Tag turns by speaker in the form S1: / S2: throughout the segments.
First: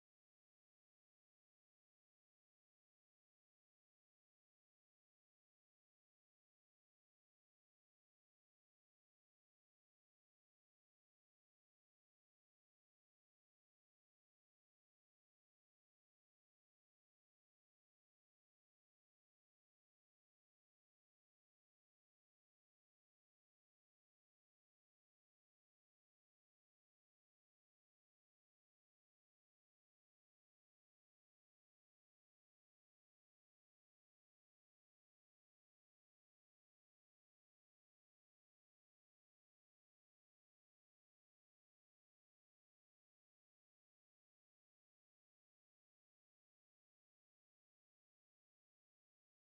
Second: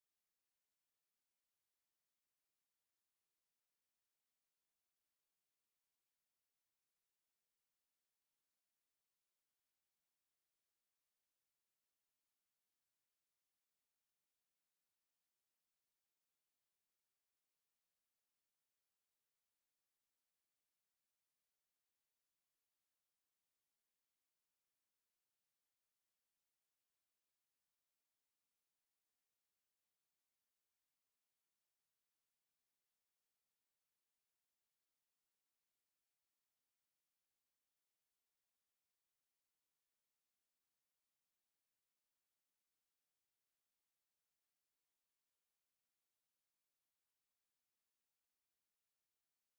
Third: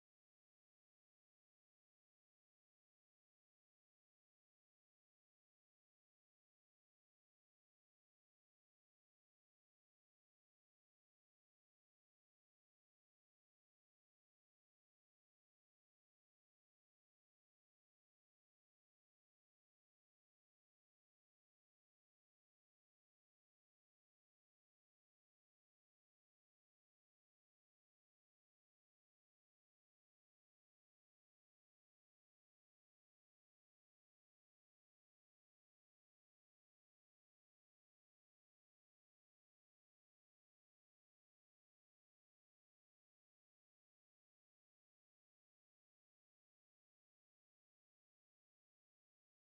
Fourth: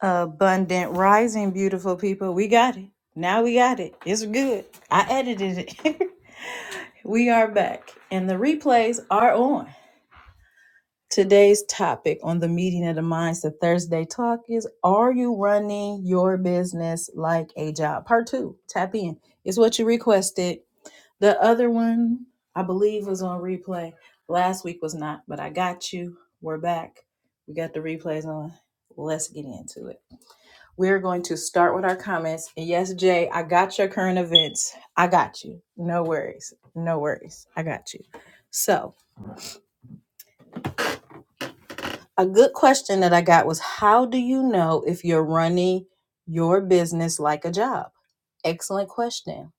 S1: Abundant rising, beautiful people. We got it. Now we got it. It's good. I edited it. we are back, and the replays are on. Today's topic on the Meeting of the Minds, the Thursday talk is Are you running your business like a job? Part two, tap in. It's what you requested. The other one, I believe, was on replay. Last week was not, but I got you. We're back. We got the replays on. Let's get into it. We're going to start with our comments. And yes, Jay, I got your current events. I got you. No worries. No worries. I got you. So, a good question that I got was How do you know if you're running your business like a job? Excellent question.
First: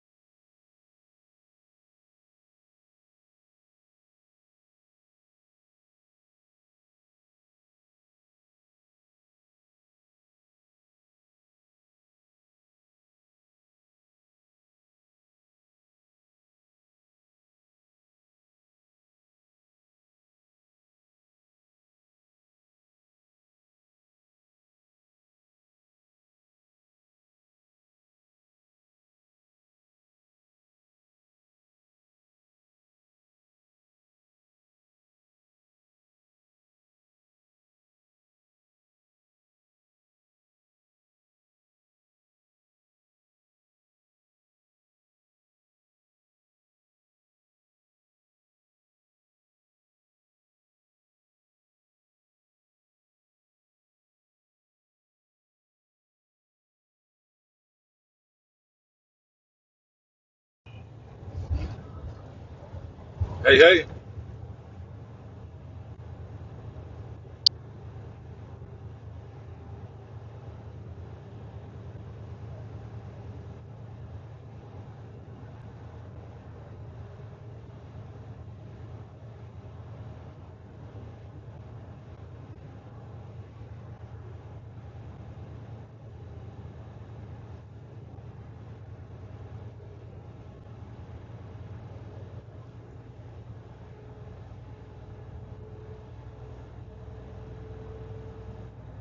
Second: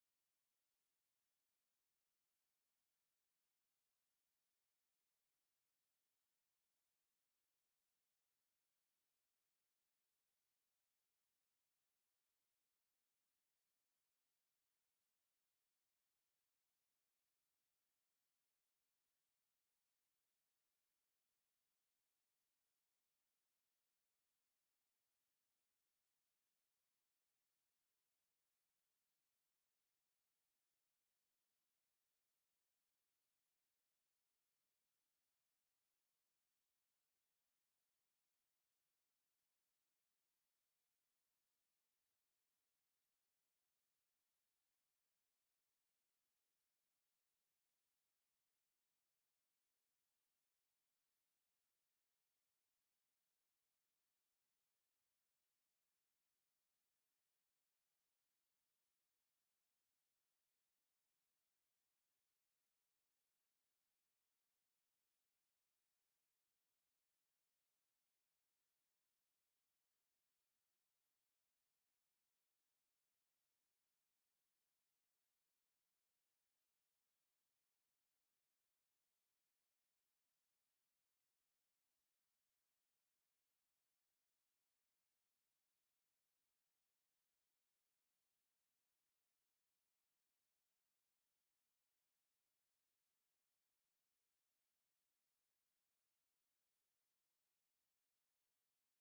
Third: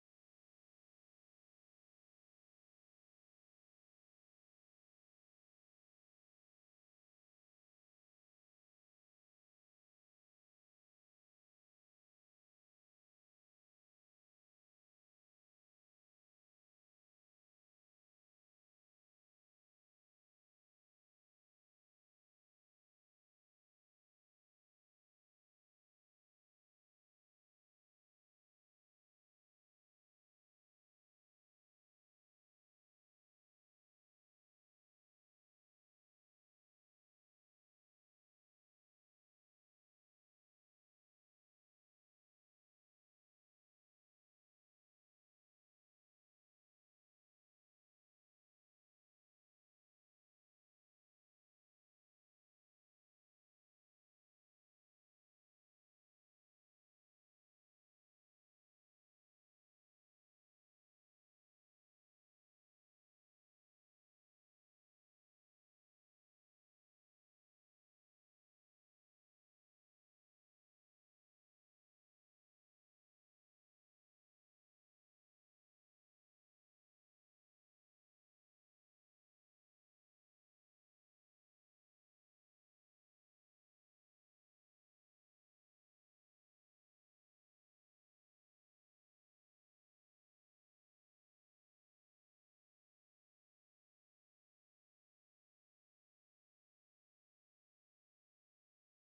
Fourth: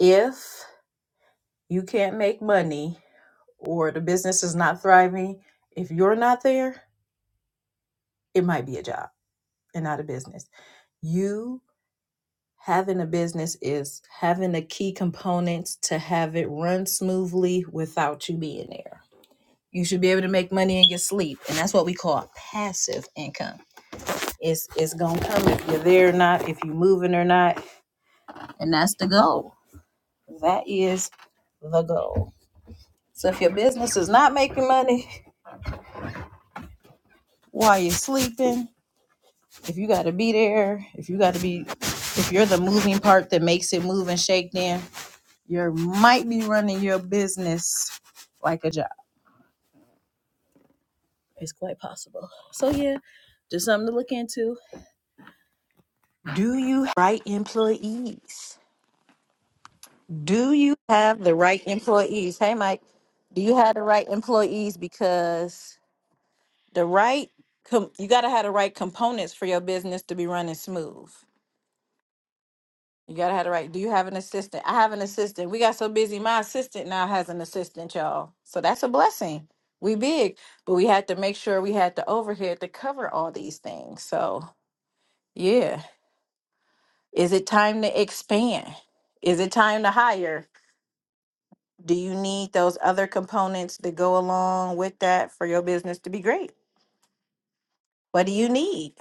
S1: If you can't make money or the business is not thriving, if you're not there, it might be a job and not a business. You having a business is having the key components to have it run smoothly without you being there. You should be able to make money in your sleep, and that's what we call passive income. It's it's gonna come if you're there or not, if you're moving or not, and that's the goal. That is the goal. So if your business is not making money while you're sleeping, if you got to be there, if you got to be, if you're the moving part that makes it move and shake, then You might be running your business like a job. It's quite possible. So yeah, just something to look into. Do you have the right employees? Do you have the right employees? Hey, Mike, do you
S2: Hey,
S1: have the
S2: hey.
S1: right employees? Because the right, com- you got to have the right components for your business to be running smooth. You gotta have the right. Do you have an assistant? I have an assistant. We got so busy. My assistant now has an assistant, y'all. So that's a blessing. We big, but we had to make sure we had the overhead to cover all these things. So yeah. Is it time to expand? Is it time to hire? Do you need those other components that go along with that for your business to be great? What do you need?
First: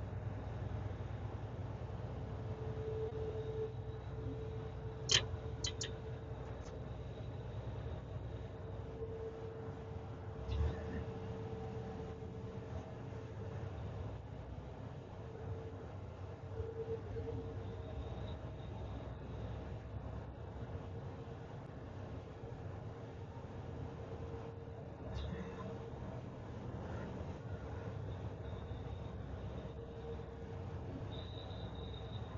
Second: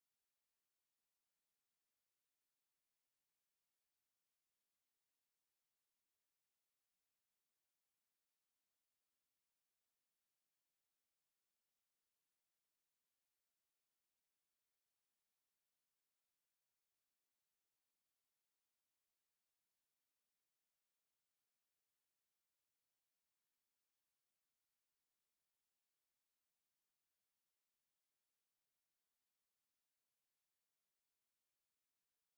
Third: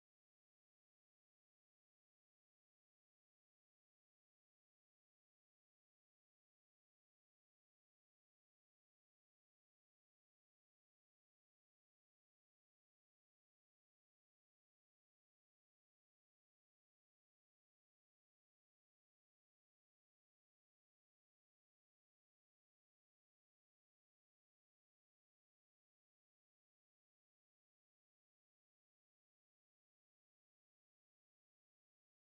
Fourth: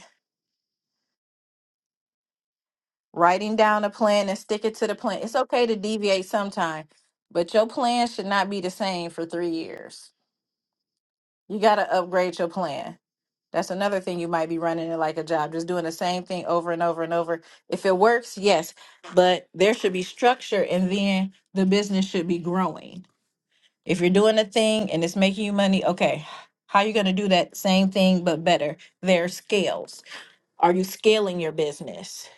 S1: Writing down a plan and stick it to the plan. It's okay to deviate sometime, but your plan should not be the same for three years You got to upgrade your plan. That's another thing you might be running it like a job, just doing the same thing over and over and over. If it works, yes, but there should be structure and then the business should be growing. If you're doing a thing and it's making you money, okay, how you going to do that same thing but better? There are scales. Are you scaling your business?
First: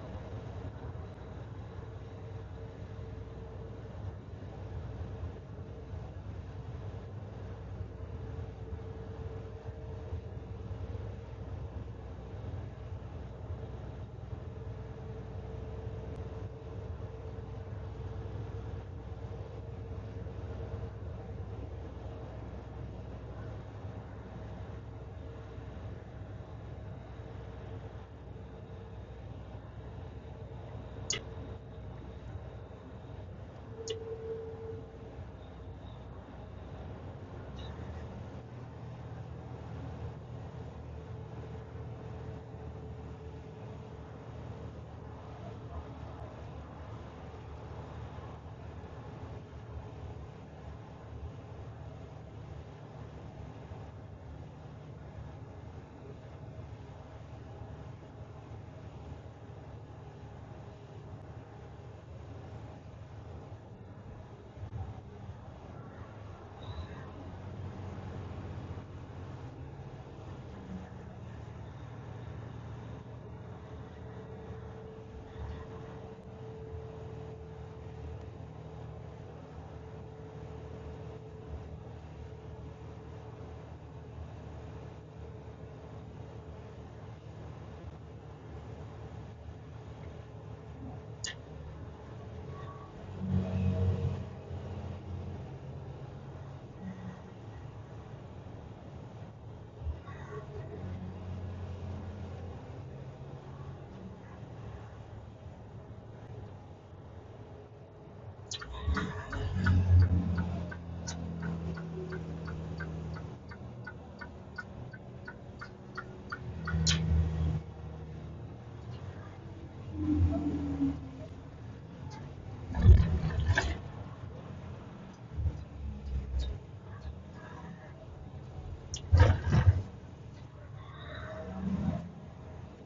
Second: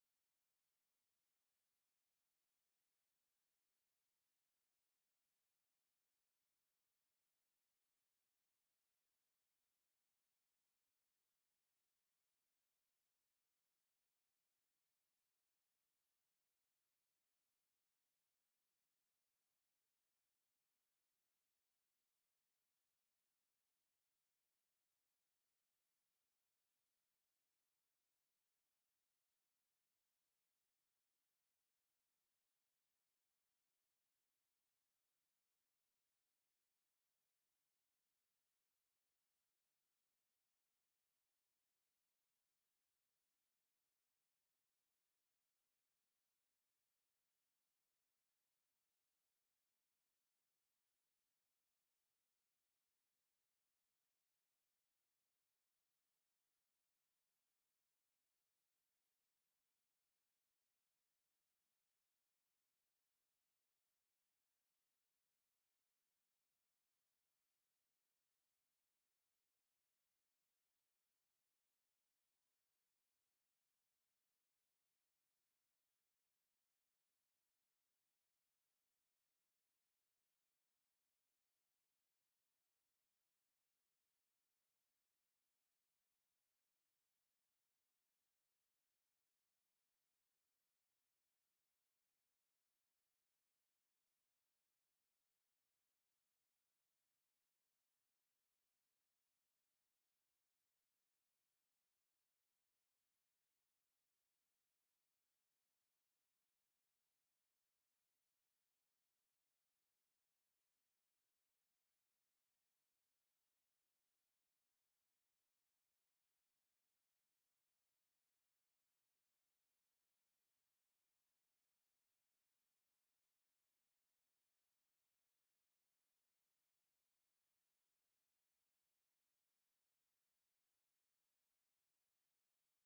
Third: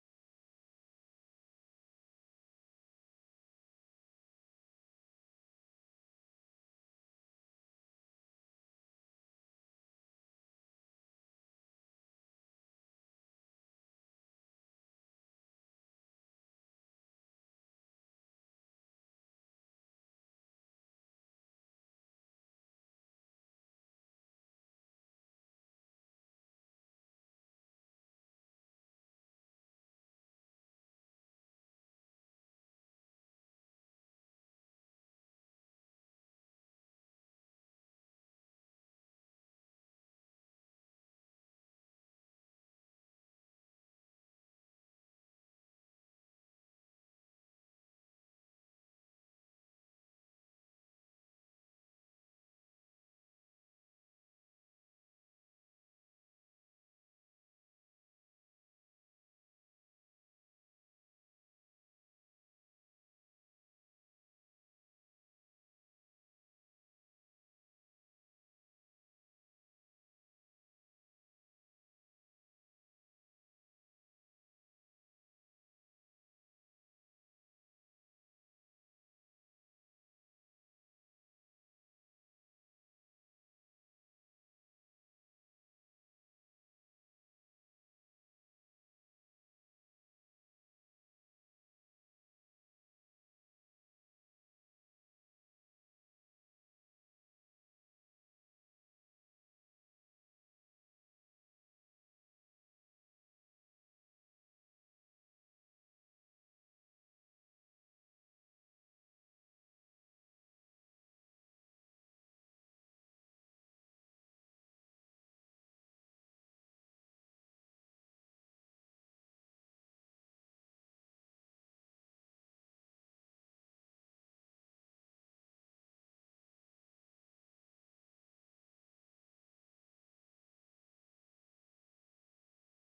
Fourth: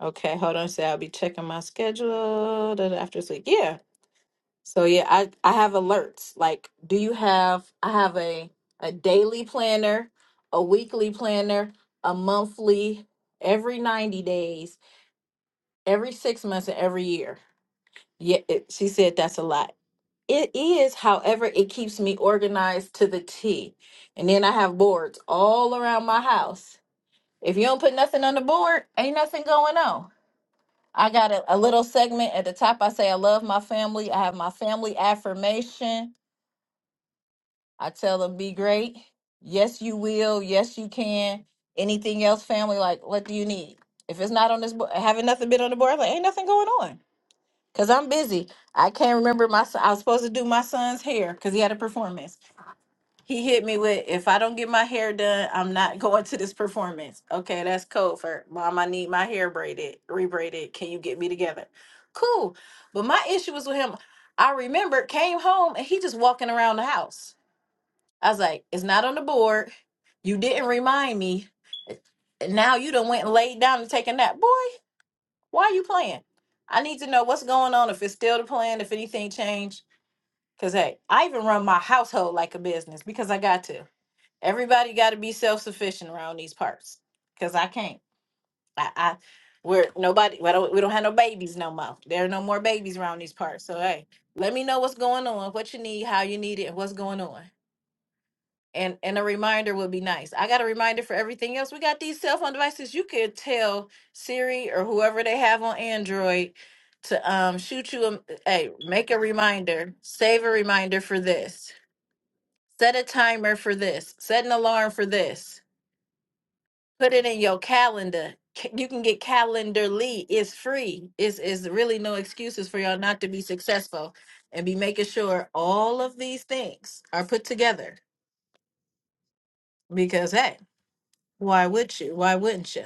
S1: Okay, hold on. So I'll be checking my schedule da- da- after sleep. Yeah So yeah, I I have alerts. Like, do you have? I have a a daily planner, a weekly planner, a monthly, every ninety days, every six months, and every year. Yeah, it, she said that's a lot. It is, however, it keeps me organized to the T. And then I have boards all around my house. If you don't put nothing on the board, ain't nothing going on. I got a, a little segment at the top. I say I love my family. I have my family affirmation. I tell them, be great. Yes, you will. Yes, you can. Anything else, family? Like, what do you need? If it's not on this board, having nothing been on the board, like, ain't nothing going on. Cause I'm busy. I can't remember my. Son, I was supposed to do my son's hair because he had a performance. He hit me with, "If I don't get my hair done, I'm not going to this performance." Okay, that's code for mom. I need my hair braided, rebraided. Can you get me together? Cool. But my issue was with him. I remember came home and he just walking around the house. I was like, it's not on the board. You didn't remind me. And Now you done went and laid down and taken that. Boy, why you playing? I need to know what's going on, if it's still the plan, if anything changed. Cause hey, I even run my household like a business because I got to. Everybody gotta be self-sufficient around these parts. Cause I can't. I, I we're nobody we don't, we don't have no babies no more. There are no more babies around these parts. So hey, let me know what's going on, what you need, how you need it, and what's going on. and and a reminder would be nice. I got a reminder for everything else. We got these cell phone devices. You could tell Siri or whoever they have on Android to um shoot you a hey, make a reminder, save a reminder for this, set a timer for this, set an alarm for this, put it in your calendar. Ca- You can get Calendarly. It's free. It's is really no excuses for y'all not to be successful and be making sure all of these things are put together Because hey. Why would you? Why wouldn't you?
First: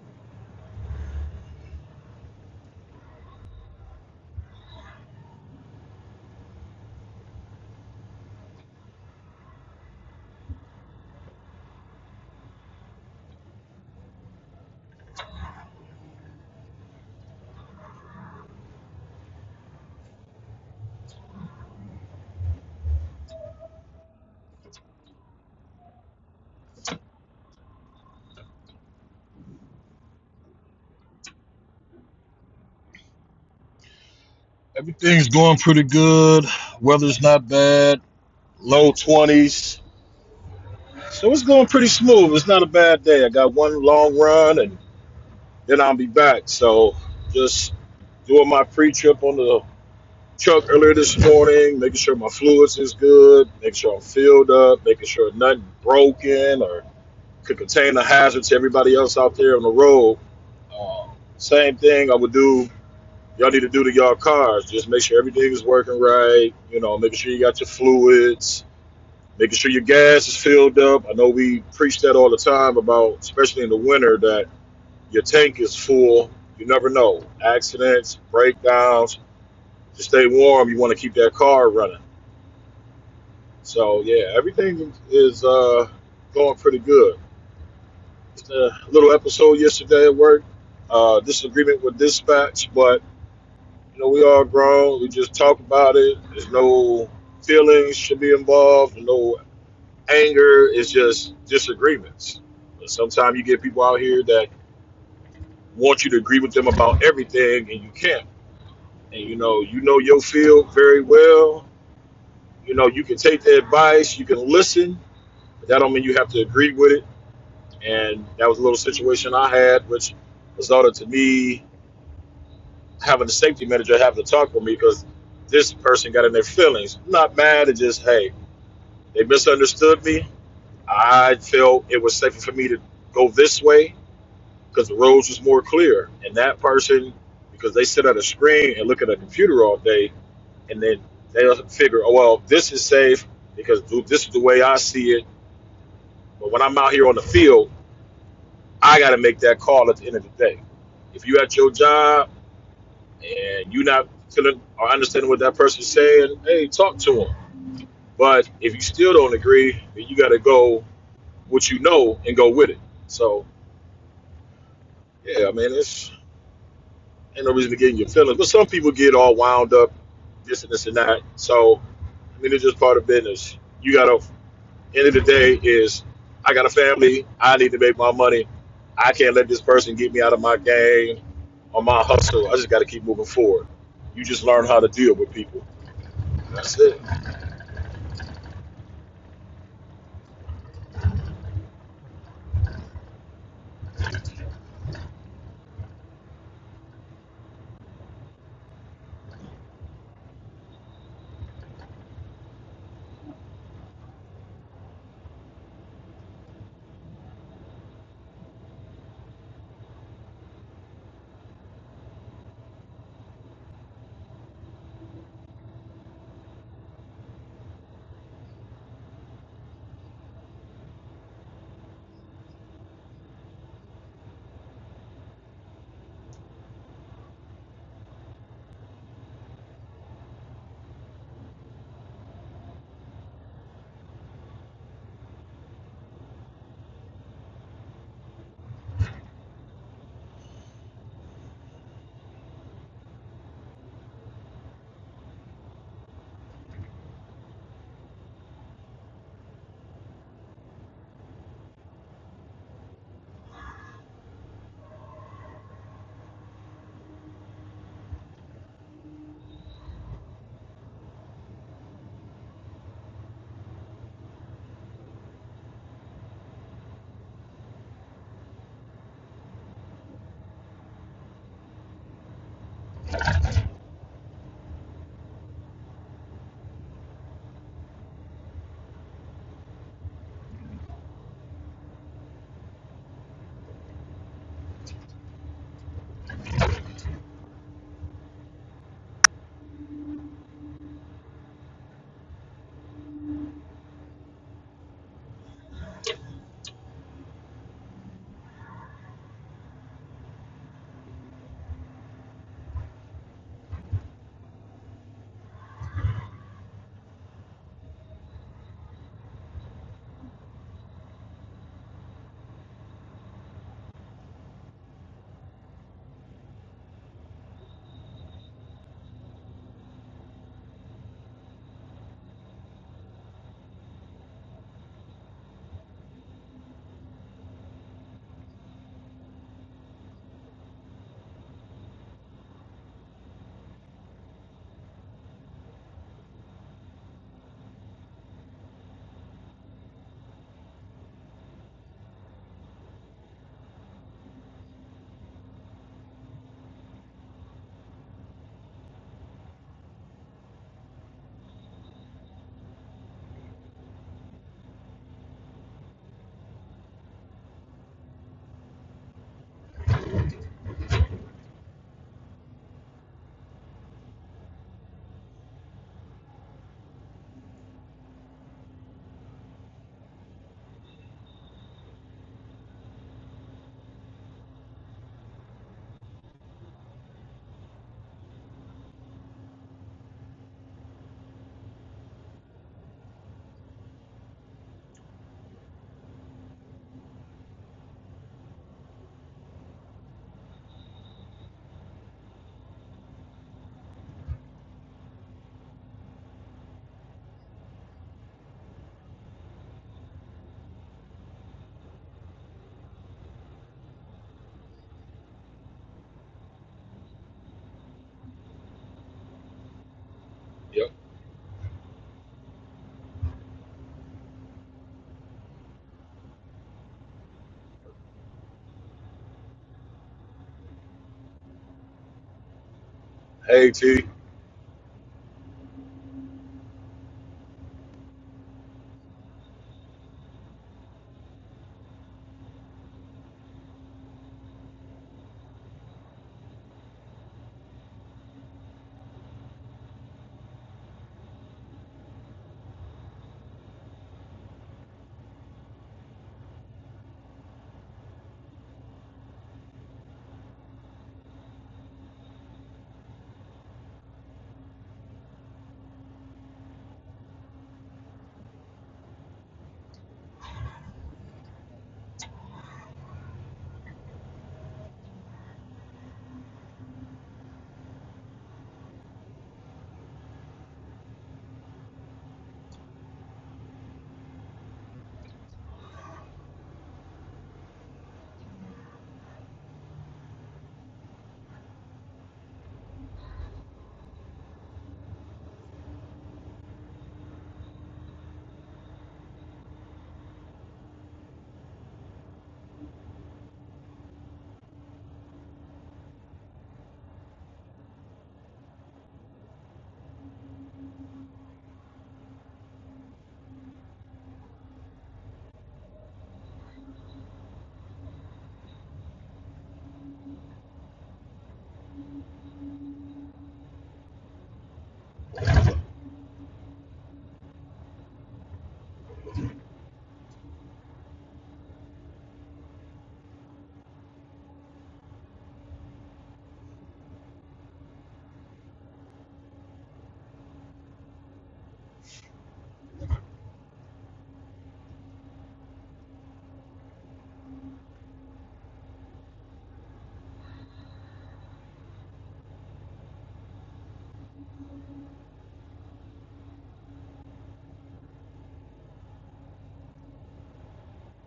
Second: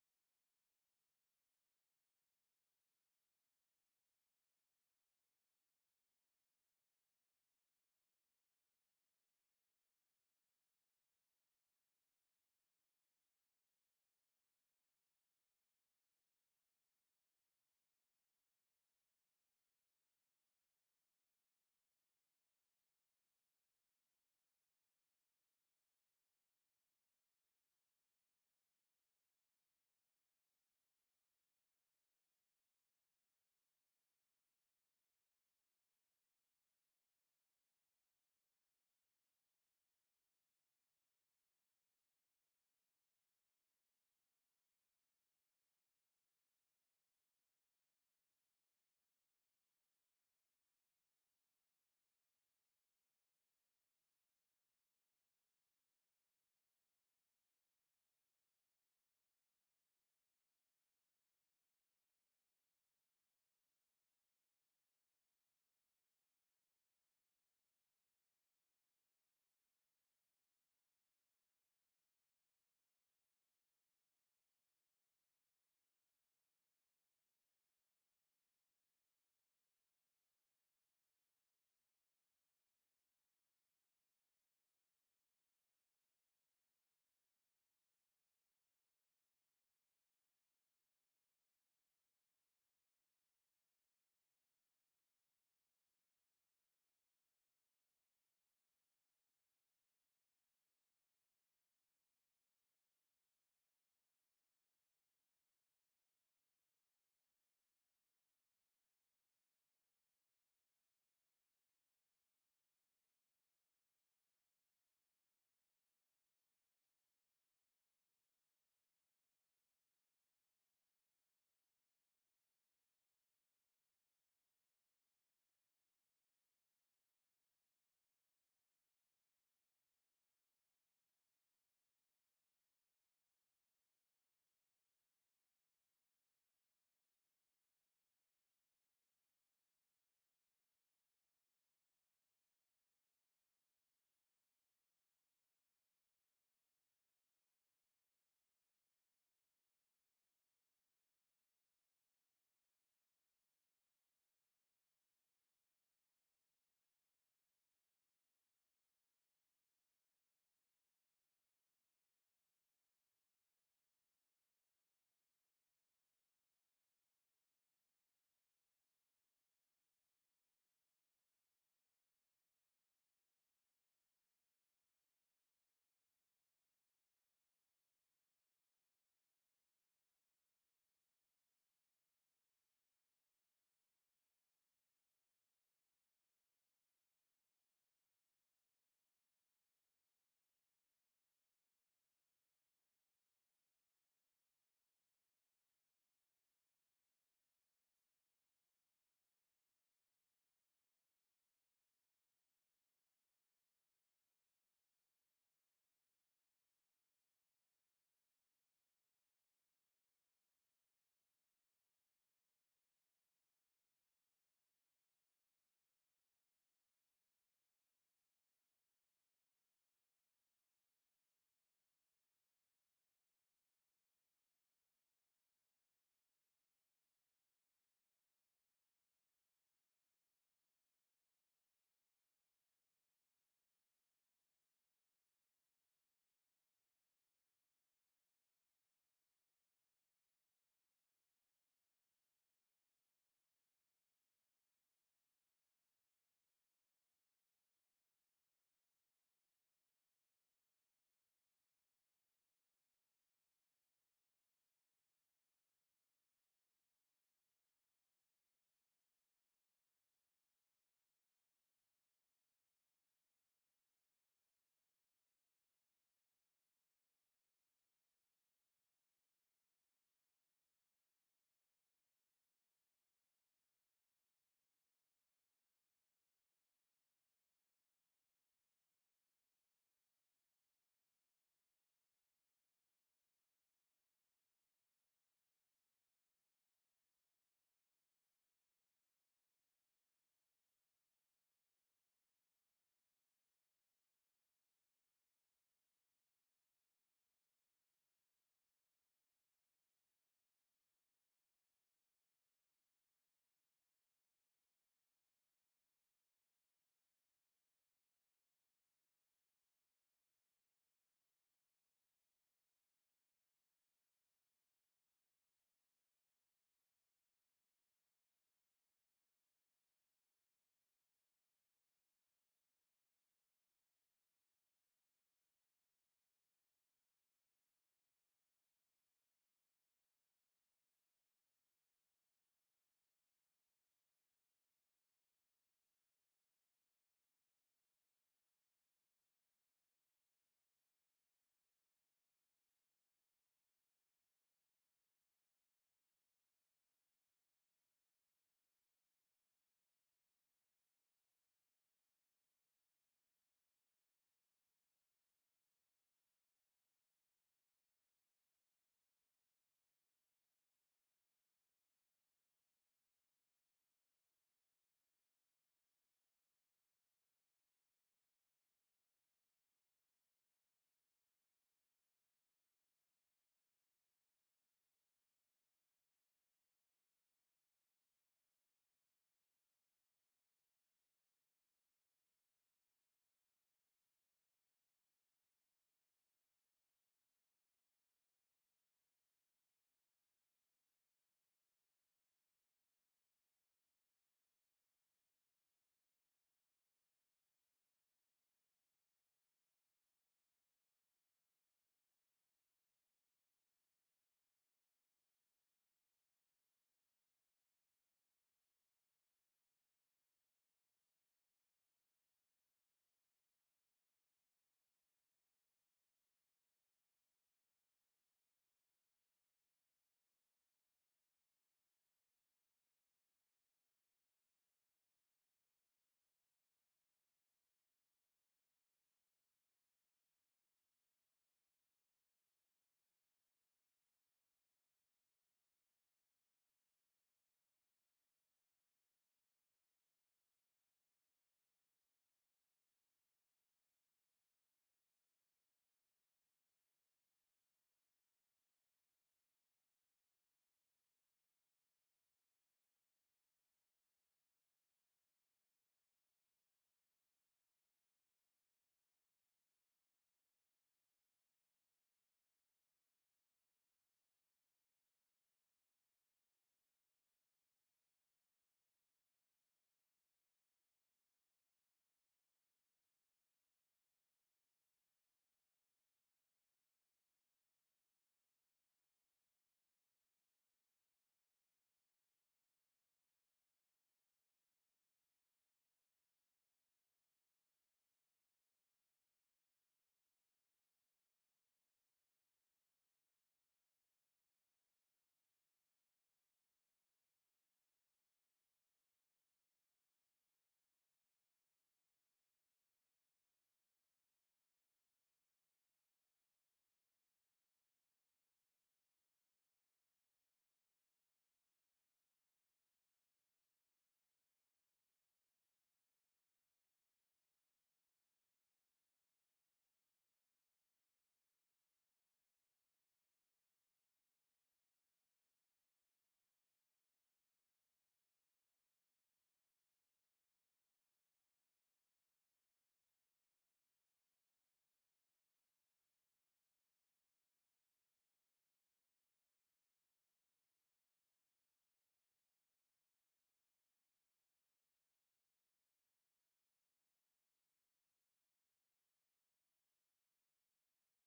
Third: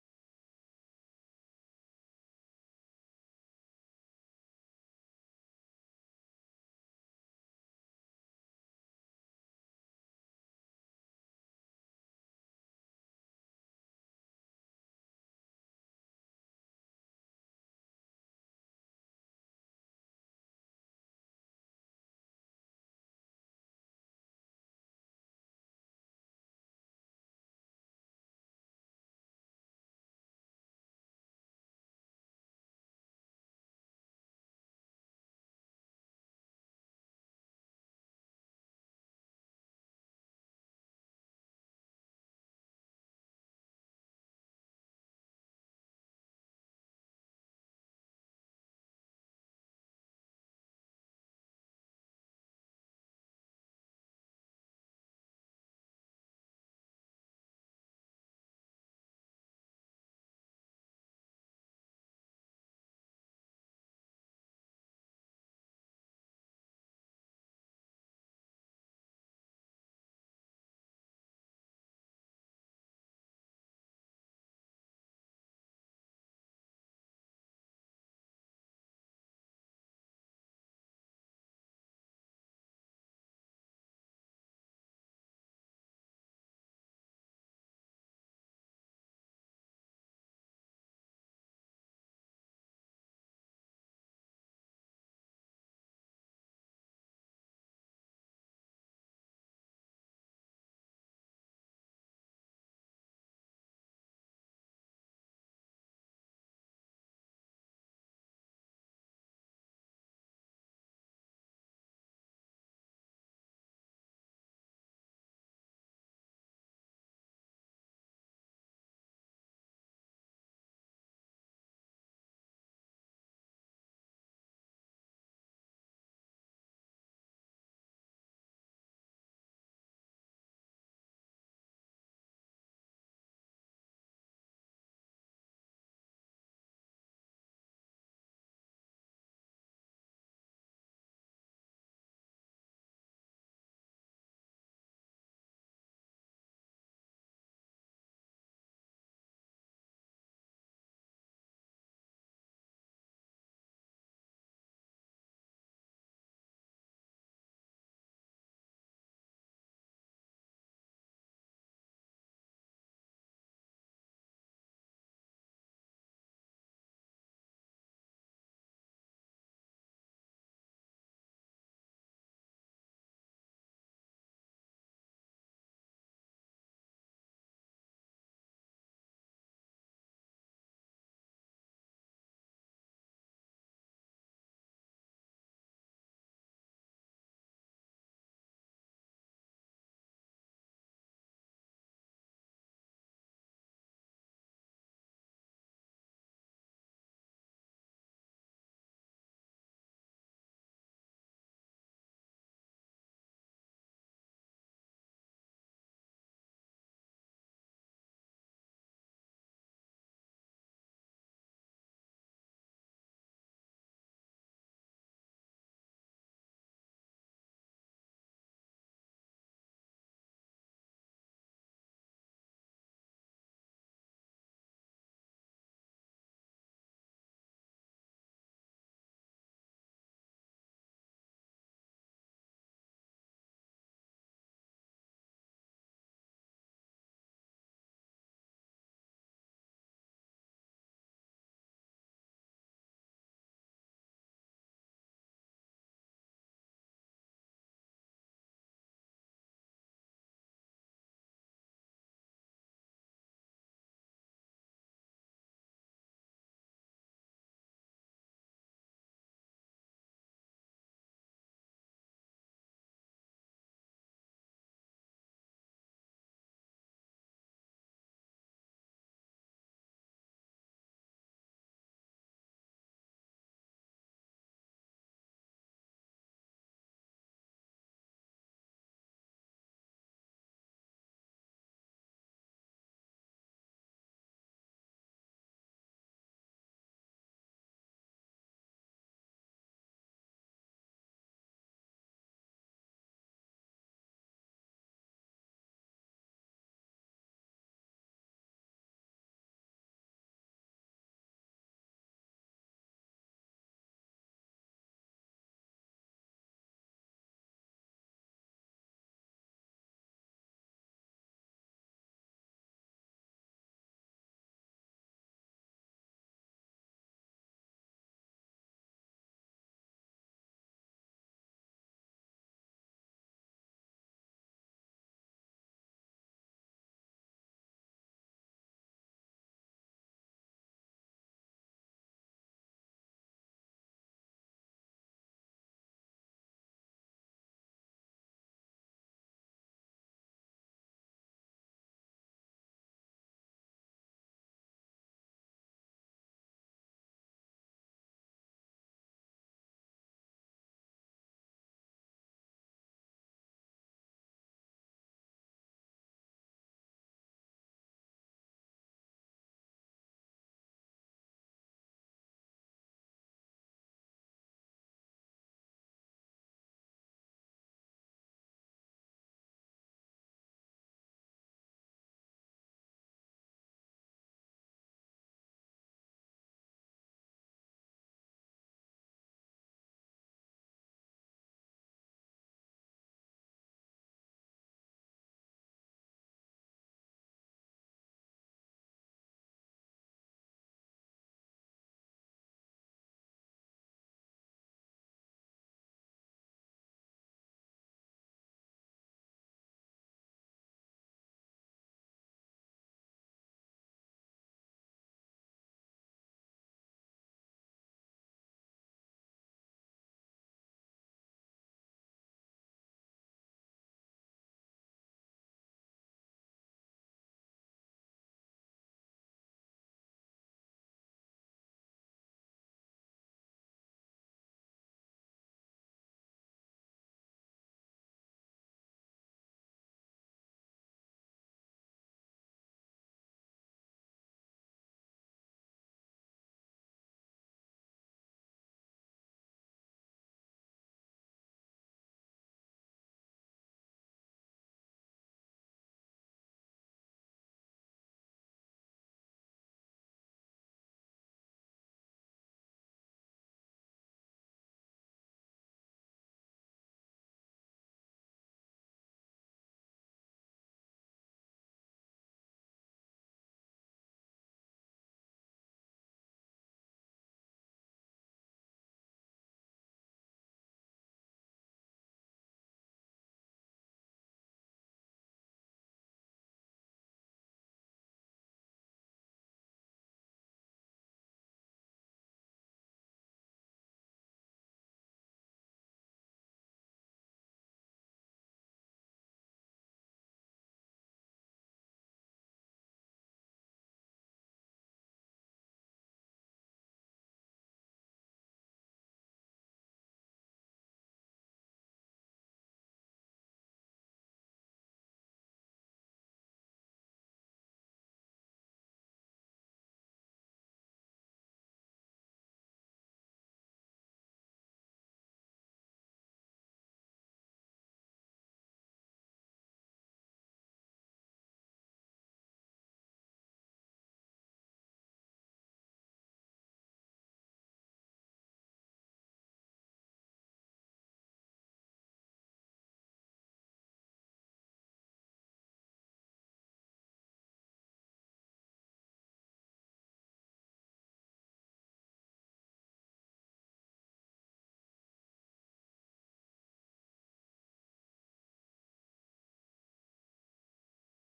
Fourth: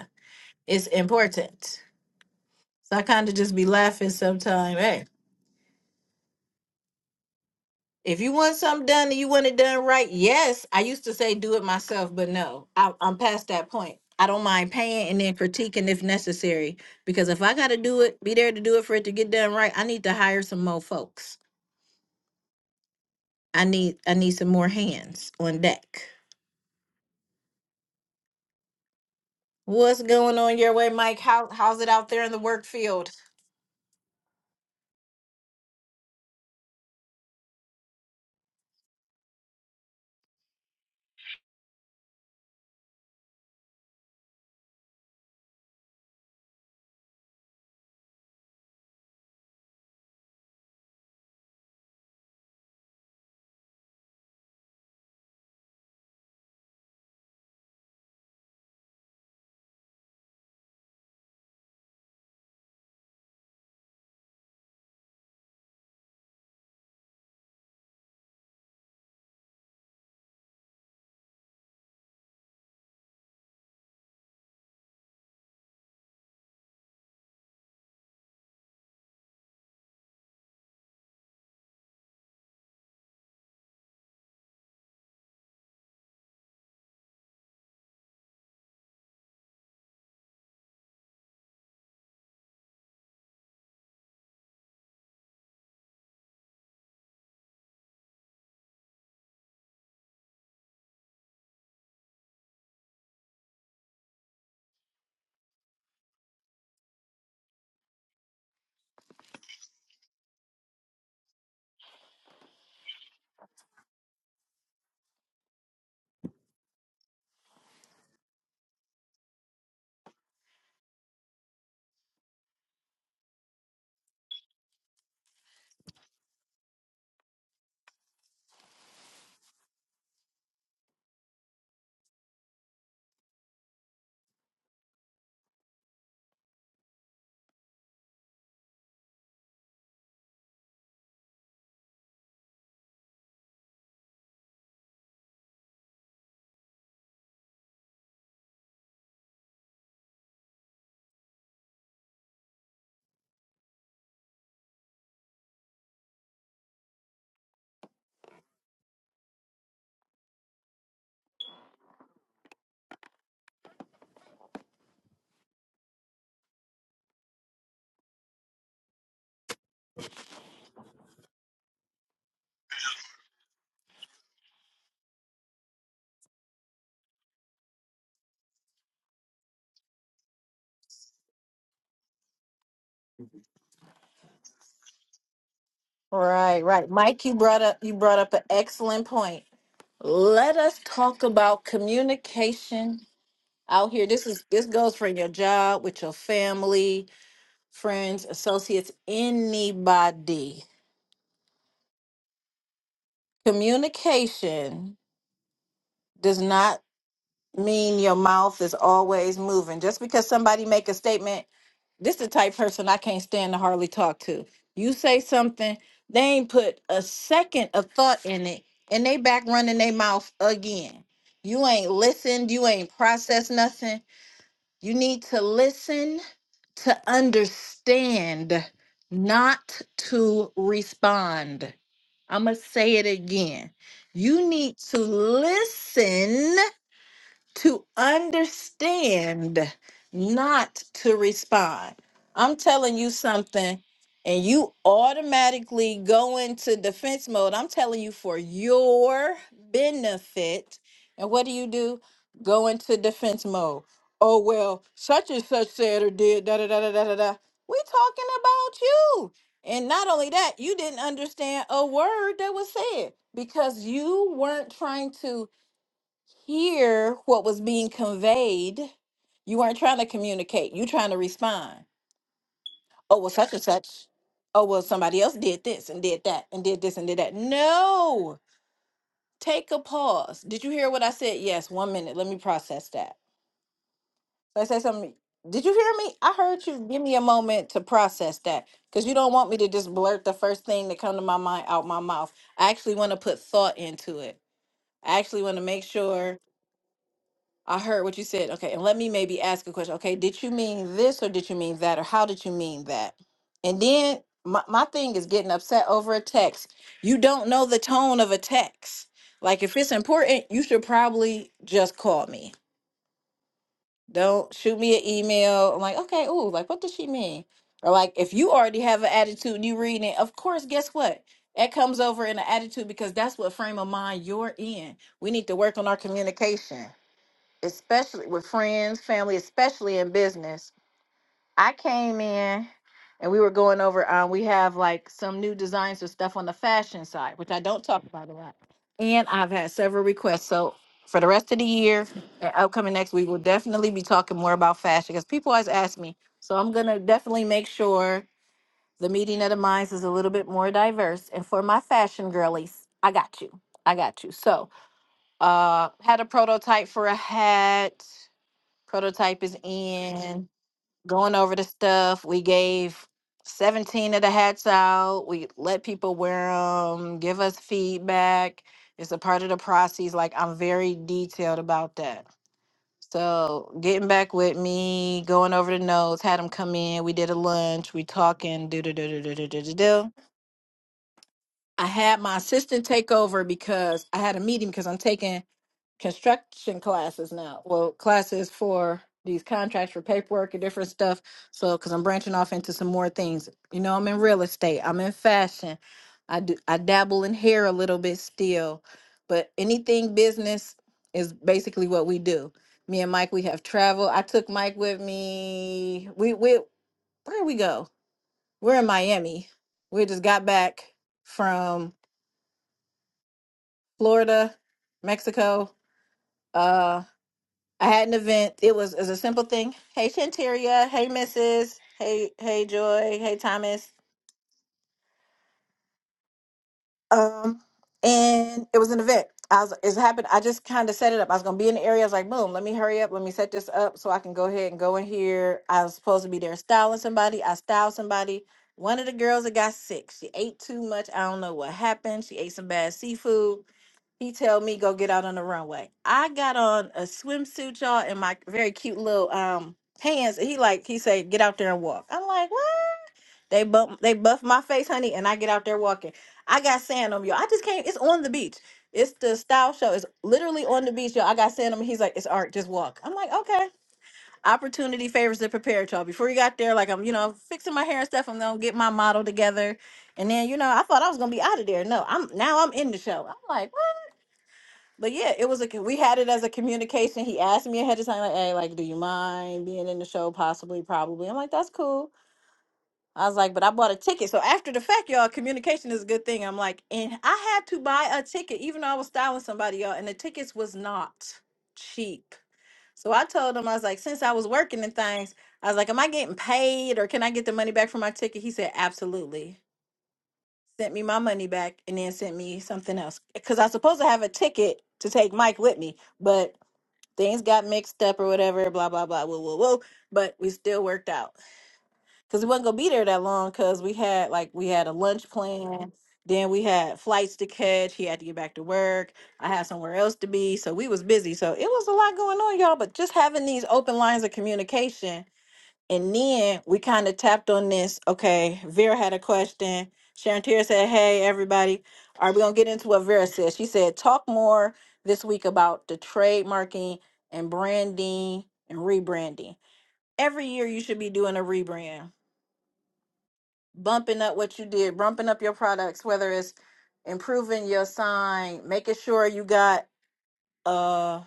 S1: It's important. So I kind of just be laughing sometimes. Hey, if you want something done and you want it done right, yes. I used to say do it myself, but no, I, I'm past that point. I don't mind paying and then critiquing if necessary, because if I got to do it, be there to do it for it to get done right. I need to hire some more folks. I need I need some more hands on deck. What's going on your way, Mike? How how's it out there in the work field?
S2: Everything's going pretty good. Weather's not bad. Low 20s. So it's going pretty smooth. It's not a bad day. I got one long run and then I'll be back. So just doing my pre trip on the truck earlier this morning, making sure my fluids is good, making sure I'm filled up, making sure nothing broken or could contain a hazard to everybody else out there on the road. Uh, same thing I would do y'all need to do to y'all cars. Just make sure everything is working right. You know, making sure you got your fluids, making sure your gas is filled up. I know we preach that all the time about, especially in the winter, that your tank is full. You never know. Accidents, breakdowns. To stay warm, you want to keep that car running. So yeah, everything is uh, going pretty good. Just a little episode yesterday at work. Uh, disagreement with dispatch, but You know, we all grown. We just talk about it. There's no feelings should be involved. No anger. It's just disagreements. But sometimes you get people out here that want you to agree with them about everything, and you can't. And you know, you know your field very well. You know, you can take the advice. You can listen. But that don't mean you have to agree with it. And that was a little situation I had, which resulted to me having the safety manager having to talk with me because this person got in their feelings. I'm Not mad. It just hey They misunderstood me. I felt it was safer for me to go this way because the roads was more clear. And that person, because they sit at a screen and look at a computer all day, and then they'll figure, oh, well, this is safe because this is the way I see it. But when I'm out here on the field, I got to make that call at the end of the day. If you at your job and you not feeling or understanding what that person's saying, hey, talk to them. But if you still don't agree, then you got to go what you know and go with it. So yeah, I mean, it's ain't no reason to get in your feelings. But some people get all wound up, this and this and that. So I mean, it's just part of business. You gotta. End of the day is, I got a family. I need to make my money. I can't let this person get me out of my game or my hustle. I just got to keep moving forward. You just learn how to deal with people.
S1: Right,
S2: That's
S1: right.
S2: it.
S1: Mike, you brought up you brought up an excellent point. Let us talk about communication out here. This is this goes from your job, with your family, friends, associates, anybody. Communication does not mean your mouth is always moving. Just because somebody make a statement, this the type of person I can't stand to hardly talk to. You say something, they ain't put a second of thought in it, and they back running their mouth again. You ain't listened, you ain't processed nothing You need to listen to understand, not to respond. I'm going to say it again. You need to listen to understand, not to respond. I'm telling you something, and you automatically go into defense mode. I'm telling you for your benefit. And what do you do? Go into defense mode. Oh, well, such and such said or did, da da da da da da. da. we talking about you. And not only that, you didn't understand a word that was said because you weren't trying to hear what was being conveyed. You weren't trying to communicate. You trying to respond. Oh, well, such and such. Oh, well, somebody else did this and did that and did this and did that. No. Take a pause. Did you hear what I said? Yes, one minute. Let me process that. Let I say something. Did you hear me? I heard you. Give me a moment to process that. Because you don't want me to just blurt the first thing that come to my mind out my mouth. I actually want to put thought into it. I actually want to make sure I heard what you said. Okay, and let me maybe ask a question. Okay, did you mean this or did you mean that or how did you mean that? And then my, my thing is getting upset over a text. You don't know the tone of a text. Like if it's important, you should probably just call me. Don't shoot me an email. I'm like, okay, ooh, like what does she mean? Or like if you already have an attitude and you reading it, of course, guess what? That comes over in an attitude because that's what frame of mind you're in. We need to work on our communication especially with friends, family, especially in business. I came in and we were going over um we have like some new designs or stuff on the fashion side, which I don't talk about a lot. And I've had several requests. So for the rest of the year and upcoming next we'll definitely be talking more about fashion because people always ask me. So I'm gonna definitely make sure the meeting of the minds is a little bit more diverse. And for my fashion girlies, I got you. I got you. So uh had a prototype for a hat Prototype is in, going over the stuff. We gave 17 of the hats out. We let people wear them, give us feedback. It's a part of the process. Like, I'm very detailed about that. So, getting back with me, going over the notes, had them come in. We did a lunch. We talking. Do do do do do do do do. I had my assistant take over because I had a meeting because I'm taking construction classes now. Well, classes for these contracts for paperwork and different stuff. So, because I'm branching off into some more things. You know, I'm in real estate. I'm in fashion. I do. I dabble in hair a little bit still, but anything business is basically what we do. Me and Mike, we have traveled. I took Mike with me. We we where did we go? We're in Miami. We just got back
S2: Yep.
S1: from Florida, Mexico. uh, I had an event. It was, it was a simple thing. Hey Shanteria. Hey Mrs. Hey Hey Joy. Hey
S2: Hey
S1: Thomas.
S2: T,
S1: Um, and it was an event. I was it happened. I just kind of set it up. I was gonna be in the area. I was like, boom, let me hurry up, let me set this up so I can go ahead and go in here. I was supposed to be there styling somebody. I styled somebody. One of the girls that got sick. She ate too much. I don't know what happened. She ate some bad seafood He told me go get out on the runway. I got on a swimsuit, y'all, and my very cute little um pants. And he like he said, get out there and walk. I'm like, what? They bump they buff my face, honey, and I get out there walking. I got sand on me, y'all. I just came. It's on the beach. It's the style show. It's literally on the beach, y'all. I got sand on me. He's like, it's art. Just walk. I'm like, okay. Opportunity favors the prepared, y'all. Before you got there, like I'm, you know, fixing my hair and stuff. I'm gonna get my model together. And then, you know, I thought I was gonna be out of there. No, I'm now I'm in the show. I'm like, but yeah, it was a we had it as a communication. He asked me ahead of time, like, "Hey, like, do you mind being in the show? Possibly, probably." I'm like, "That's cool." I was like, "But I bought a ticket." So after the fact, y'all, communication is a good thing. I'm like, and I had to buy a ticket, even though I was styling somebody, y'all, and the tickets was not cheap. So I told him, I was like, since I was working and things, I was like, "Am I getting paid, or can I get the money back for my ticket?" He said, "Absolutely." Sent me my money back, and then sent me something else because I was supposed to have a ticket to take Mike with me, but things got mixed up or whatever, blah blah blah, whoa whoa whoa. But we still worked out because we wasn't gonna be there that long because we had like we had a lunch plan, then we had flights to catch. He had to get back to work. I had somewhere else to be, so we was busy. So it was a lot going on, y'all. But just having these open lines of communication and then we kind of tapped on this. Okay, Vera had a question. Sharon Tier said, Hey, everybody, are we going to get into what Vera said? She said, Talk more this week about the trademarking and branding and rebranding. Every year, you should be doing a rebrand, bumping up what you did, bumping up your products, whether it's improving your sign, making sure you got uh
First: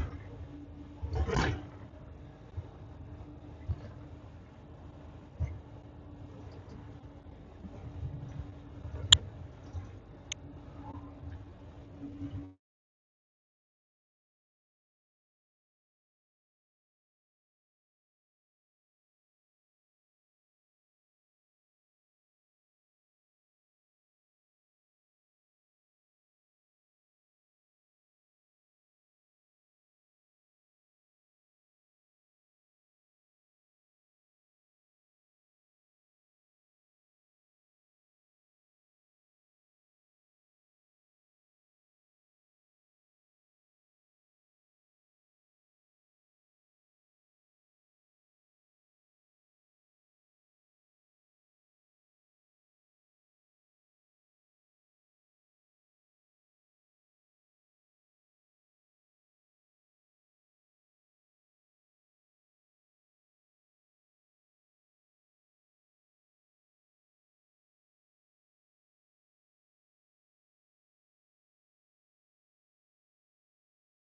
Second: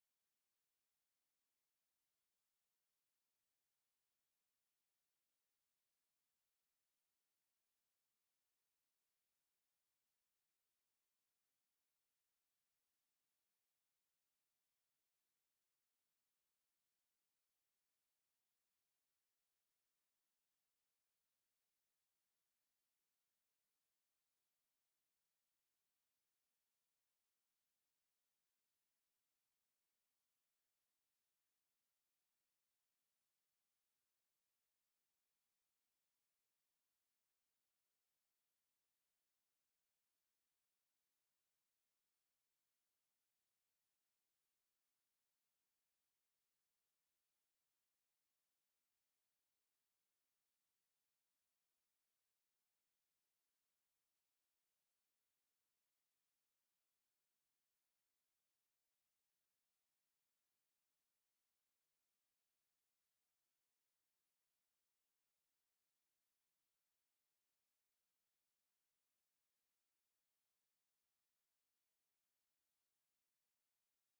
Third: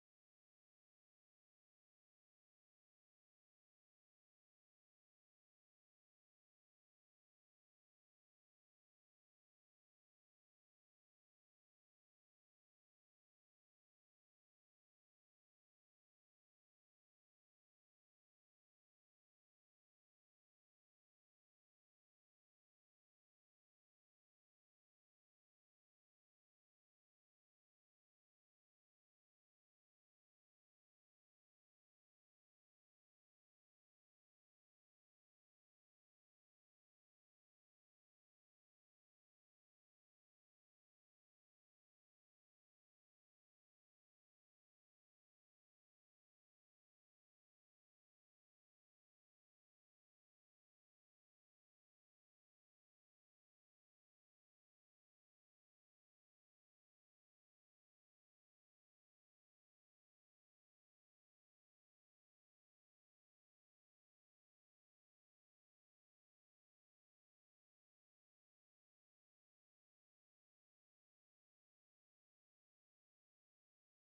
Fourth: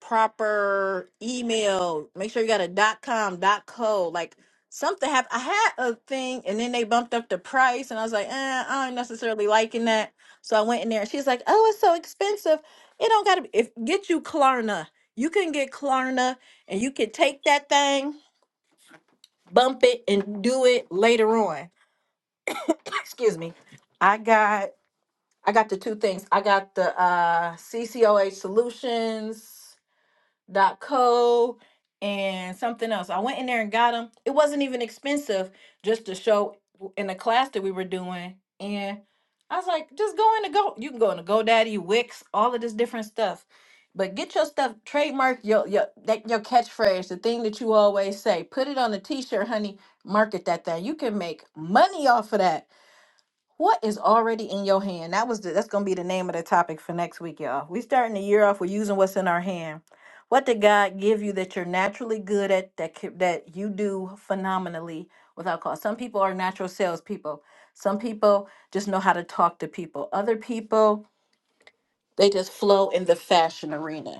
S1: proper email. Make sure you got a dot com, dot co. Like something happened. I had a thing and then they bumped up the price and I was like, eh, I don't necessarily liking that. So I went in there and she's like, Oh, it's so expensive. It don't gotta be if get you Klarna. You can get Klarna and you can take that thing, bump it, and do it later on. Excuse me. I got I got the two things. I got the uh CCOH solutions co and something else. I went in there and got them. It wasn't even expensive just to show in the class that we were doing. And I was like, just go in the go. You can go into GoDaddy, Wix, all of this different stuff. But get your stuff trademark your your that your catchphrase, the thing that you always say. Put it on a t-shirt, honey. Market that thing. You can make money off of that what is already in your hand? That was the, that's gonna be the name of the topic for next week, y'all. We starting the year off with using what's in our hand. What did God give you that you're naturally good at that ca- that you do phenomenally without cost? Some people are natural salespeople. Some people just know how to talk to people. Other people they just flow in the fashion arena.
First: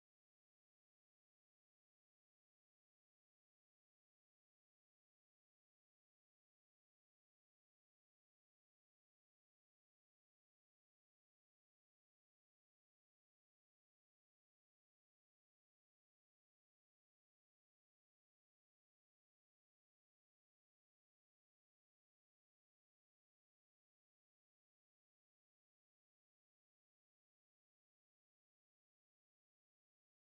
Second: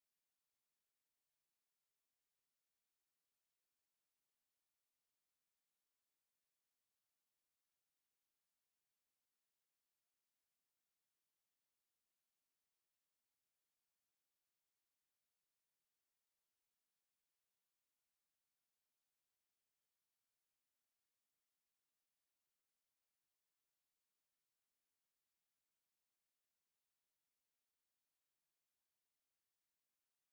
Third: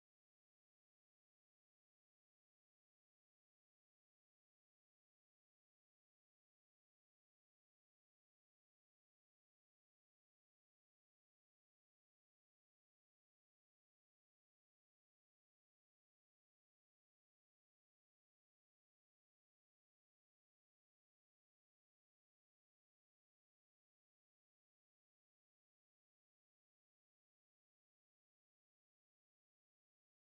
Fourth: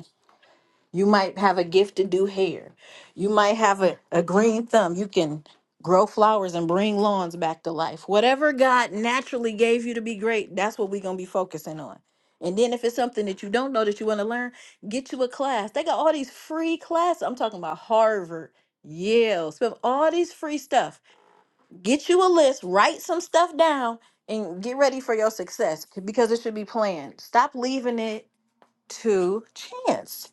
S1: You might have a gift to do hair. You might have a, a green thumb. You can grow flowers and bring lawns back to life. Whatever God naturally gave you to be great, that's what we're going to be focusing on. And then if it's something that you don't know that you want to learn, get you a class. They got all these free classes. I'm talking about Harvard, Yale, spend all these free stuff. Get you a list, write some stuff down, and get ready for your success because it should be planned. Stop leaving it to chance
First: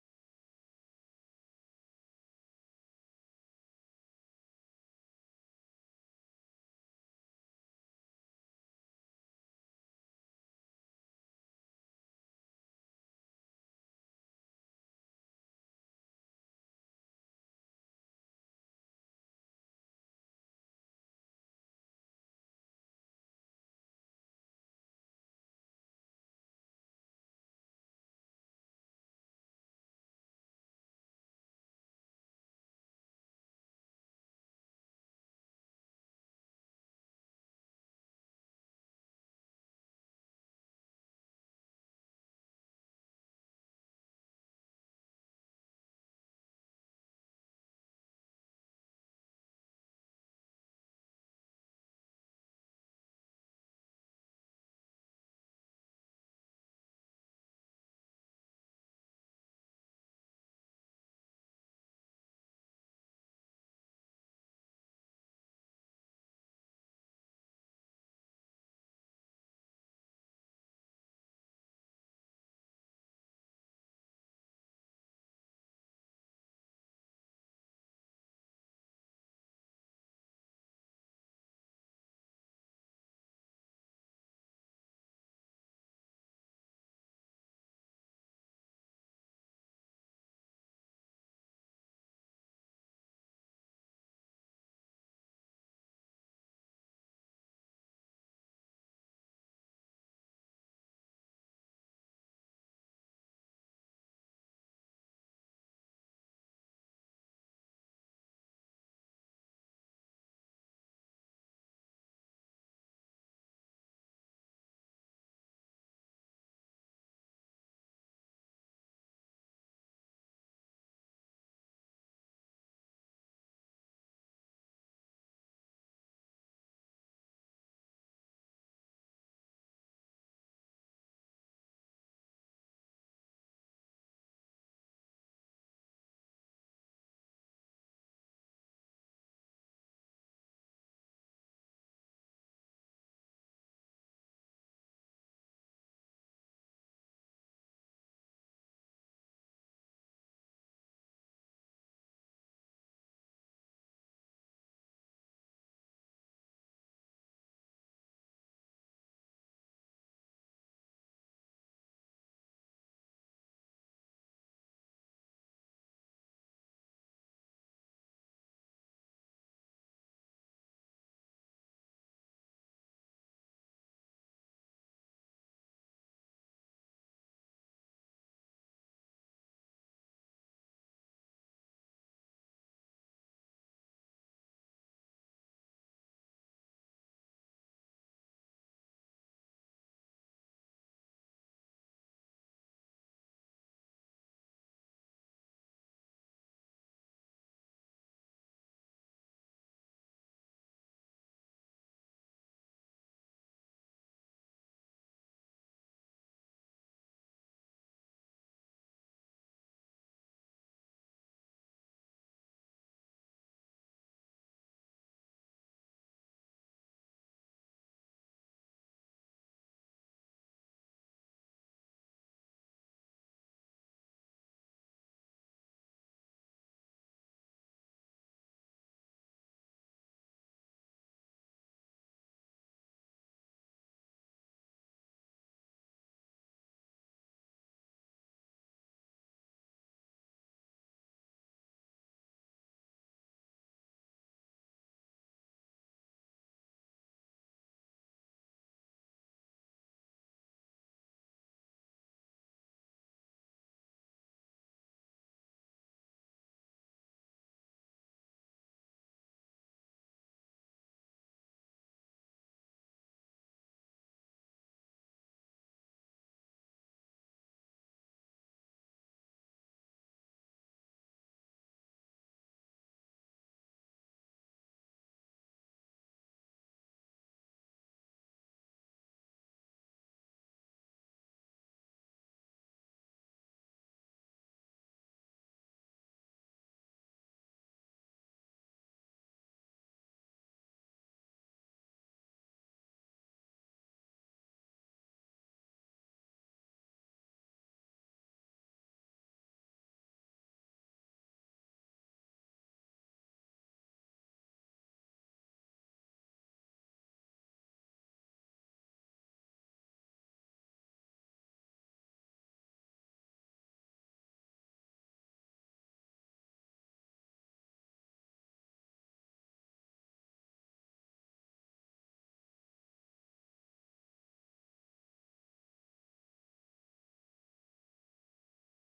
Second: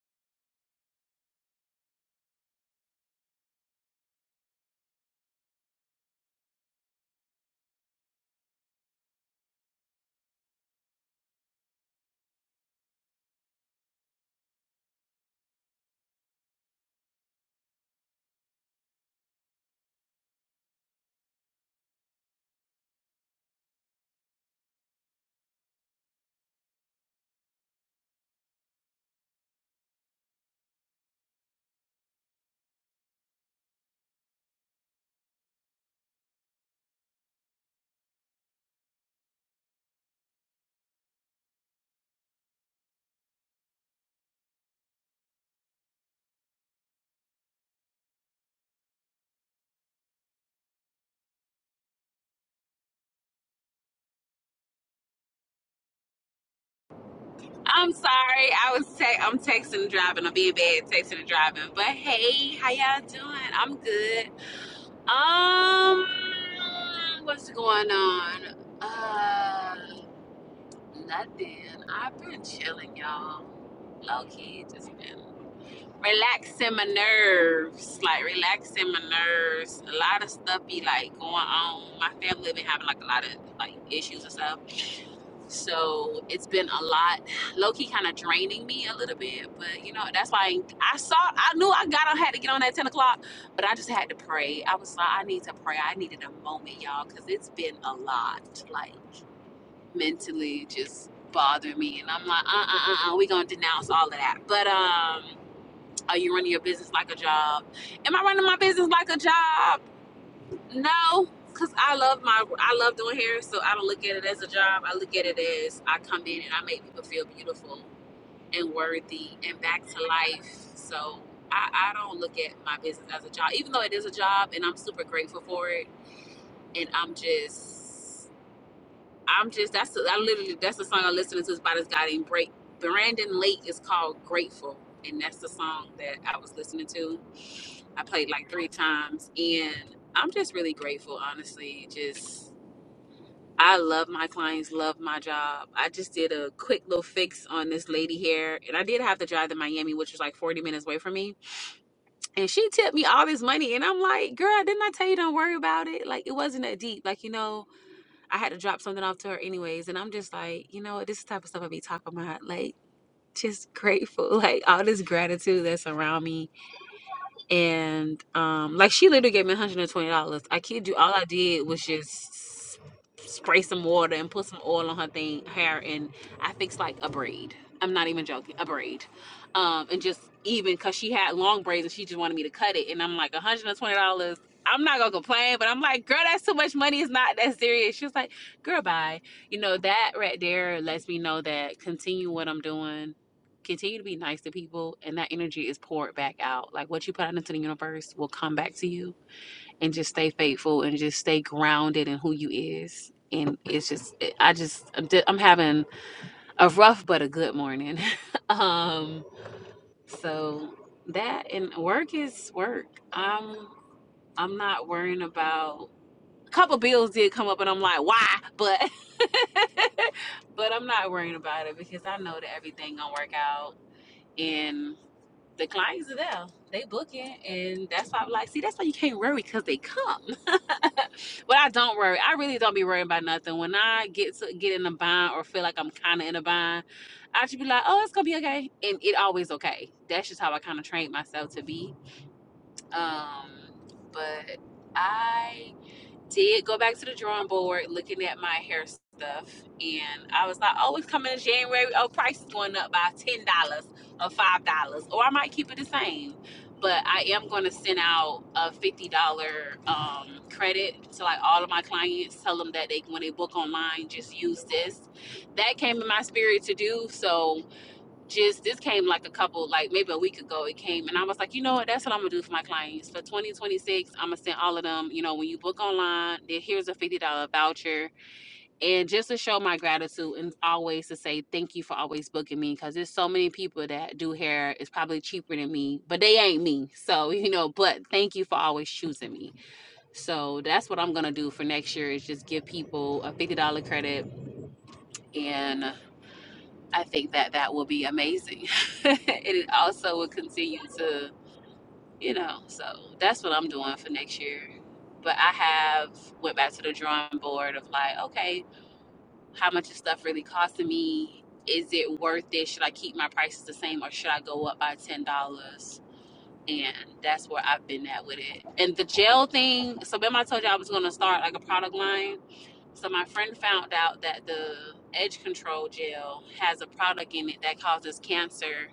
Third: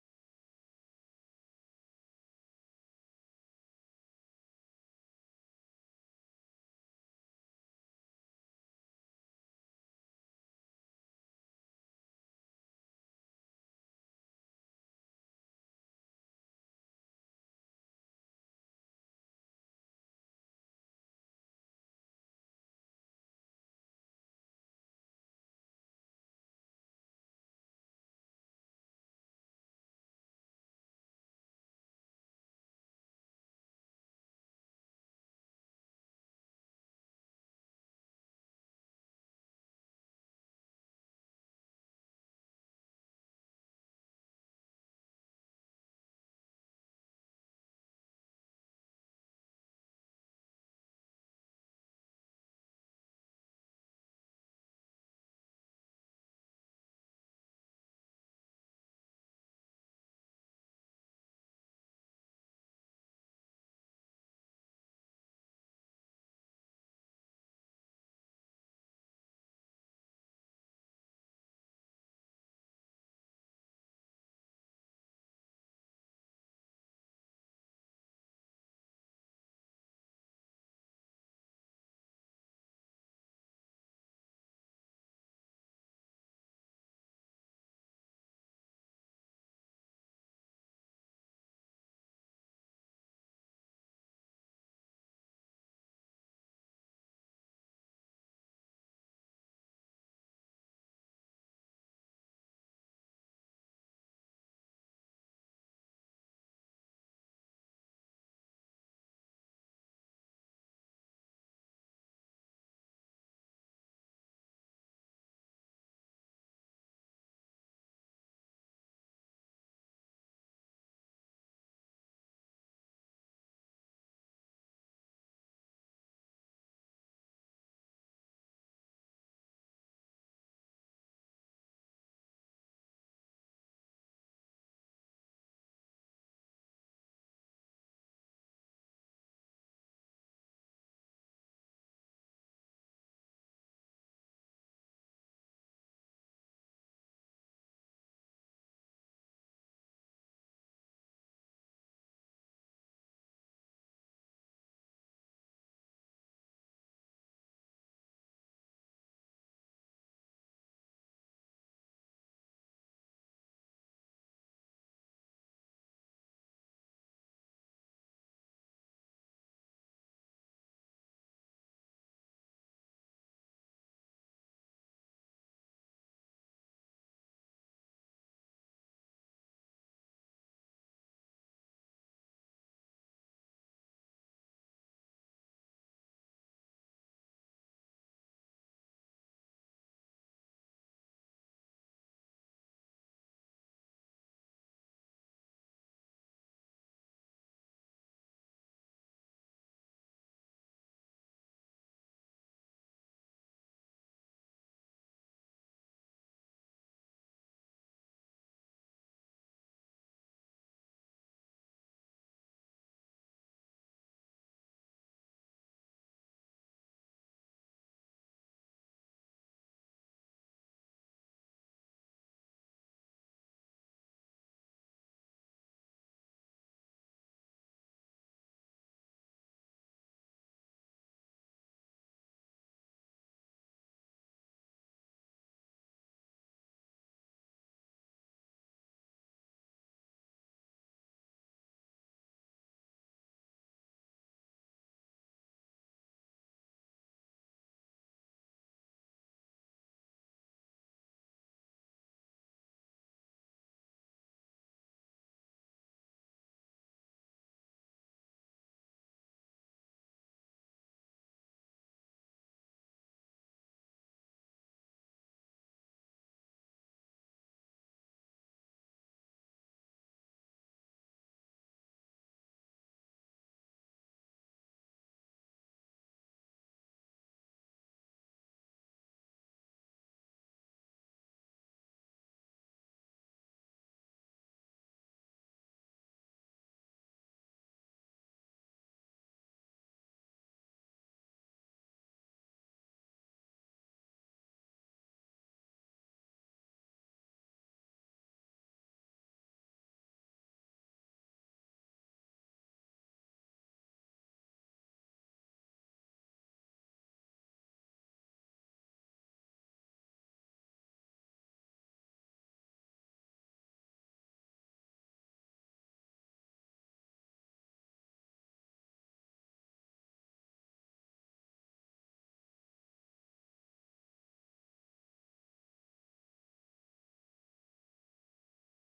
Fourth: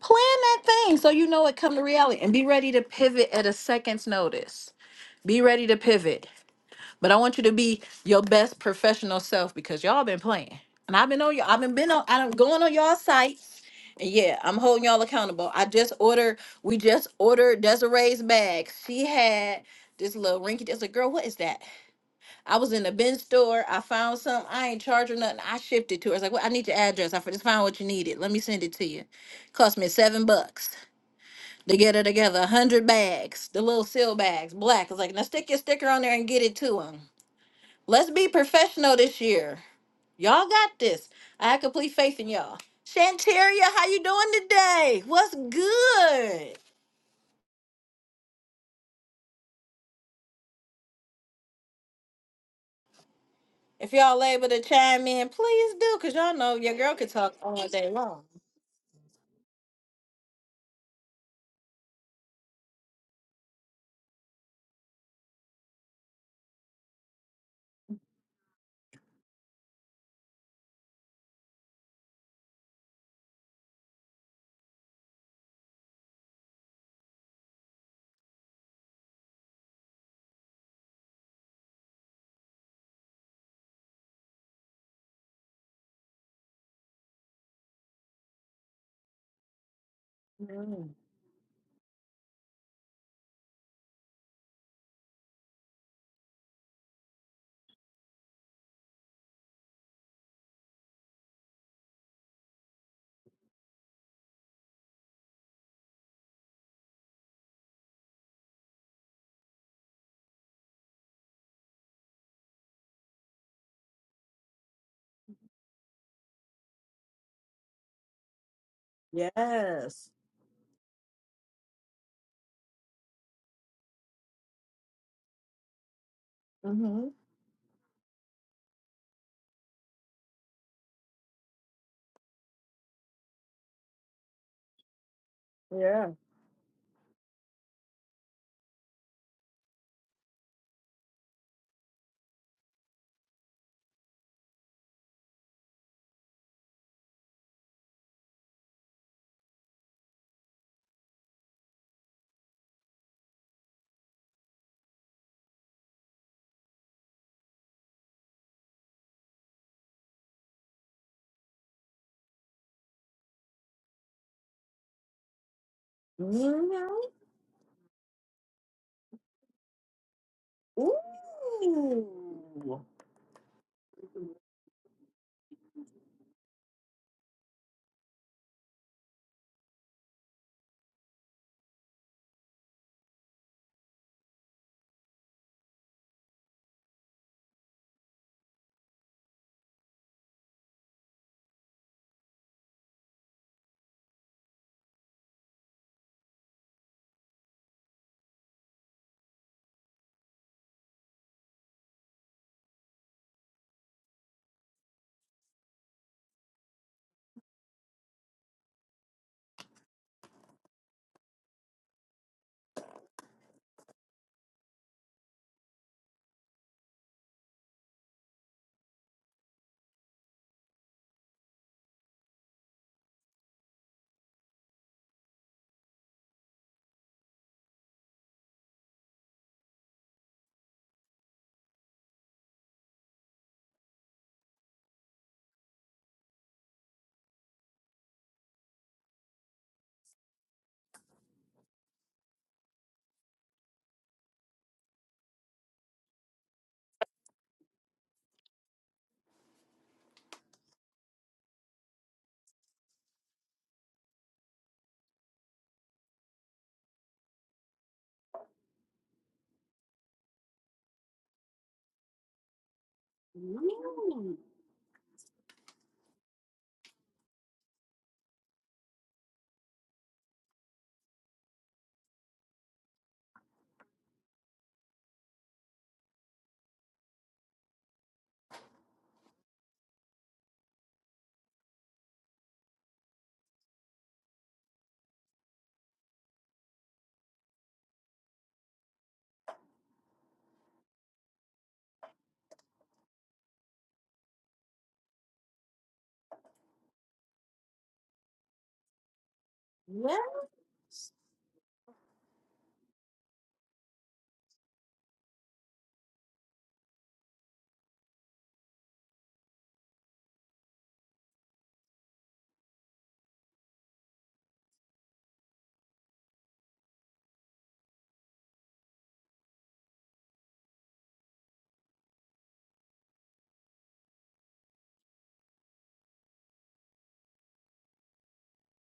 S1: plan that thing so you know it come to reality and be ready to pivot at a second's notice be ready to pivot but i want you to be your best professional self because y'all been playing and i've been on y'all i've been, been on i don't going on y'all site and yeah i'm holding y'all accountable i just ordered we just ordered desiree's bag she had this little rinky that's like girl what is that i was in the bin store i found some i ain't charged her nothing i shipped it to her It's like well i need your address i just found what you needed let me send it to you cost me seven bucks they get it together, a hundred bags, the little seal bags, black. It's like, now stick your sticker on there and get it to them. Let's be professional this year. Y'all got this. I have complete faith in y'all. Shantaria, how you doing today? What's good? If y'all able to chime in, please do, cause y'all know your girl could talk all
S3: I'm
S1: day long.
S3: sorry. I was te- I'm texting and driving. I'll be in bed texting and driving. But hey, how y'all doing? I'm good. Um, what's going on? Uh, nothing. I've been chilling, y'all. Low key, just been relaxing my nerves, like relaxing my nerves. A lot of stuff be like going on. My family been having like a lot of like issues and stuff. So it's been a lot, low key kind of draining me a little bit. But you know, that's why
S1: Mm,
S3: I, I saw, I knew I got on, had to get on at 10 o'clock, but I just had to pray. I was like, I need to pray. I needed a moment, y'all, because it's been a lot, like mentally just bothering me. And I'm like, uh uh uh, uh we going to denounce all of that. But, um, are you running your business like a job? Am I running my business like a job? No, cause I love my I love doing hair, so I don't look at it as a job. I look at it as I come in and I make people feel beautiful and worthy and back to
S1: Yes.
S3: life. So I, I don't look at my business as a job, even though it is a job and I'm super grateful for it. And
S1: Mm-hmm.
S3: I'm just I'm just that's I literally that's the song I'm listening to is by this guy named Break. Brandon Lake is called Grateful, and that's the song
S1: Yeah.
S3: that I was listening to. I played like three times, and I'm just really grateful, honestly. Just I love my clients, love my job. I just did a quick little fix on this lady here, and I did have to drive to Miami, which was like 40 minutes away from me. And she tipped me all this money, and I'm like, "Girl, didn't I tell you don't worry about it? Like it wasn't that deep. Like you know." I had to drop something off to her anyways. And I'm just like, you know what, this is the type of stuff I be talking about. Like, just grateful. Like all this gratitude that's around me
S1: hmm
S3: and um like she literally gave me $120 i kid you all i did was just
S1: Ooh.
S3: spray some water and put some oil on her thing hair and i fixed like a braid i'm not even joking a braid um and just even because she had long braids and she just wanted me to cut it and i'm like $120 I'm not gonna complain, but I'm like, girl, that's too much money. It's not that serious. She was like, girl, bye. You know, that right there lets me know that continue what I'm doing Continue to be nice to people, and that energy is poured back out. Like what you put out into the universe will come back to you, and just stay faithful and just stay grounded in who you is. And it's just, I just, I'm having a rough but a good morning. um, so that and work is work. I'm, I'm not worrying about. A couple bills did come up, and I'm like, why? But, but I'm not worrying about it because I know that everything gonna work out. And the clients are there. They booking, and that's why I'm like, see, that's why you can't worry because they come. but I don't worry. I really don't be worrying about nothing. When I get to get in a bind or feel like I'm kind of in a bind, I should be like, oh, it's gonna be okay, and it always okay. That's just how I kind of trained myself to be. Um, but I did go back to the drawing board looking at my hair stuff and I was like, Oh, it's coming in January. Oh, price is going up by ten dollars or five dollars. Or I might keep it the same. But I am gonna send out a fifty dollar um, credit to like all of my clients, tell them that they when they book online, just use this. That came in my spirit to do. So just this came like a couple like maybe a week ago it came and i was like you know what that's what i'm gonna do for my clients for 2026 i'm gonna send all of them you know when you book online there here's a $50 voucher and just to show my gratitude and always to say thank you for always booking me because there's so many people that do hair it's probably cheaper than me but they ain't me so you know but thank you for always choosing me so that's what i'm gonna do for next year is just give people a $50 credit and. I think that that will be amazing. and it also will continue to, you know, so that's what I'm doing for next year. But I have went back to the drawing board of like, okay, how much is stuff really costing me? Is it worth it? Should I keep my prices the same or should I go up by ten dollars? And that's where I've been at with it. And the gel thing, so remember I told you I was gonna start like a product line so my friend found out that the edge control gel has a product in it that causes cancer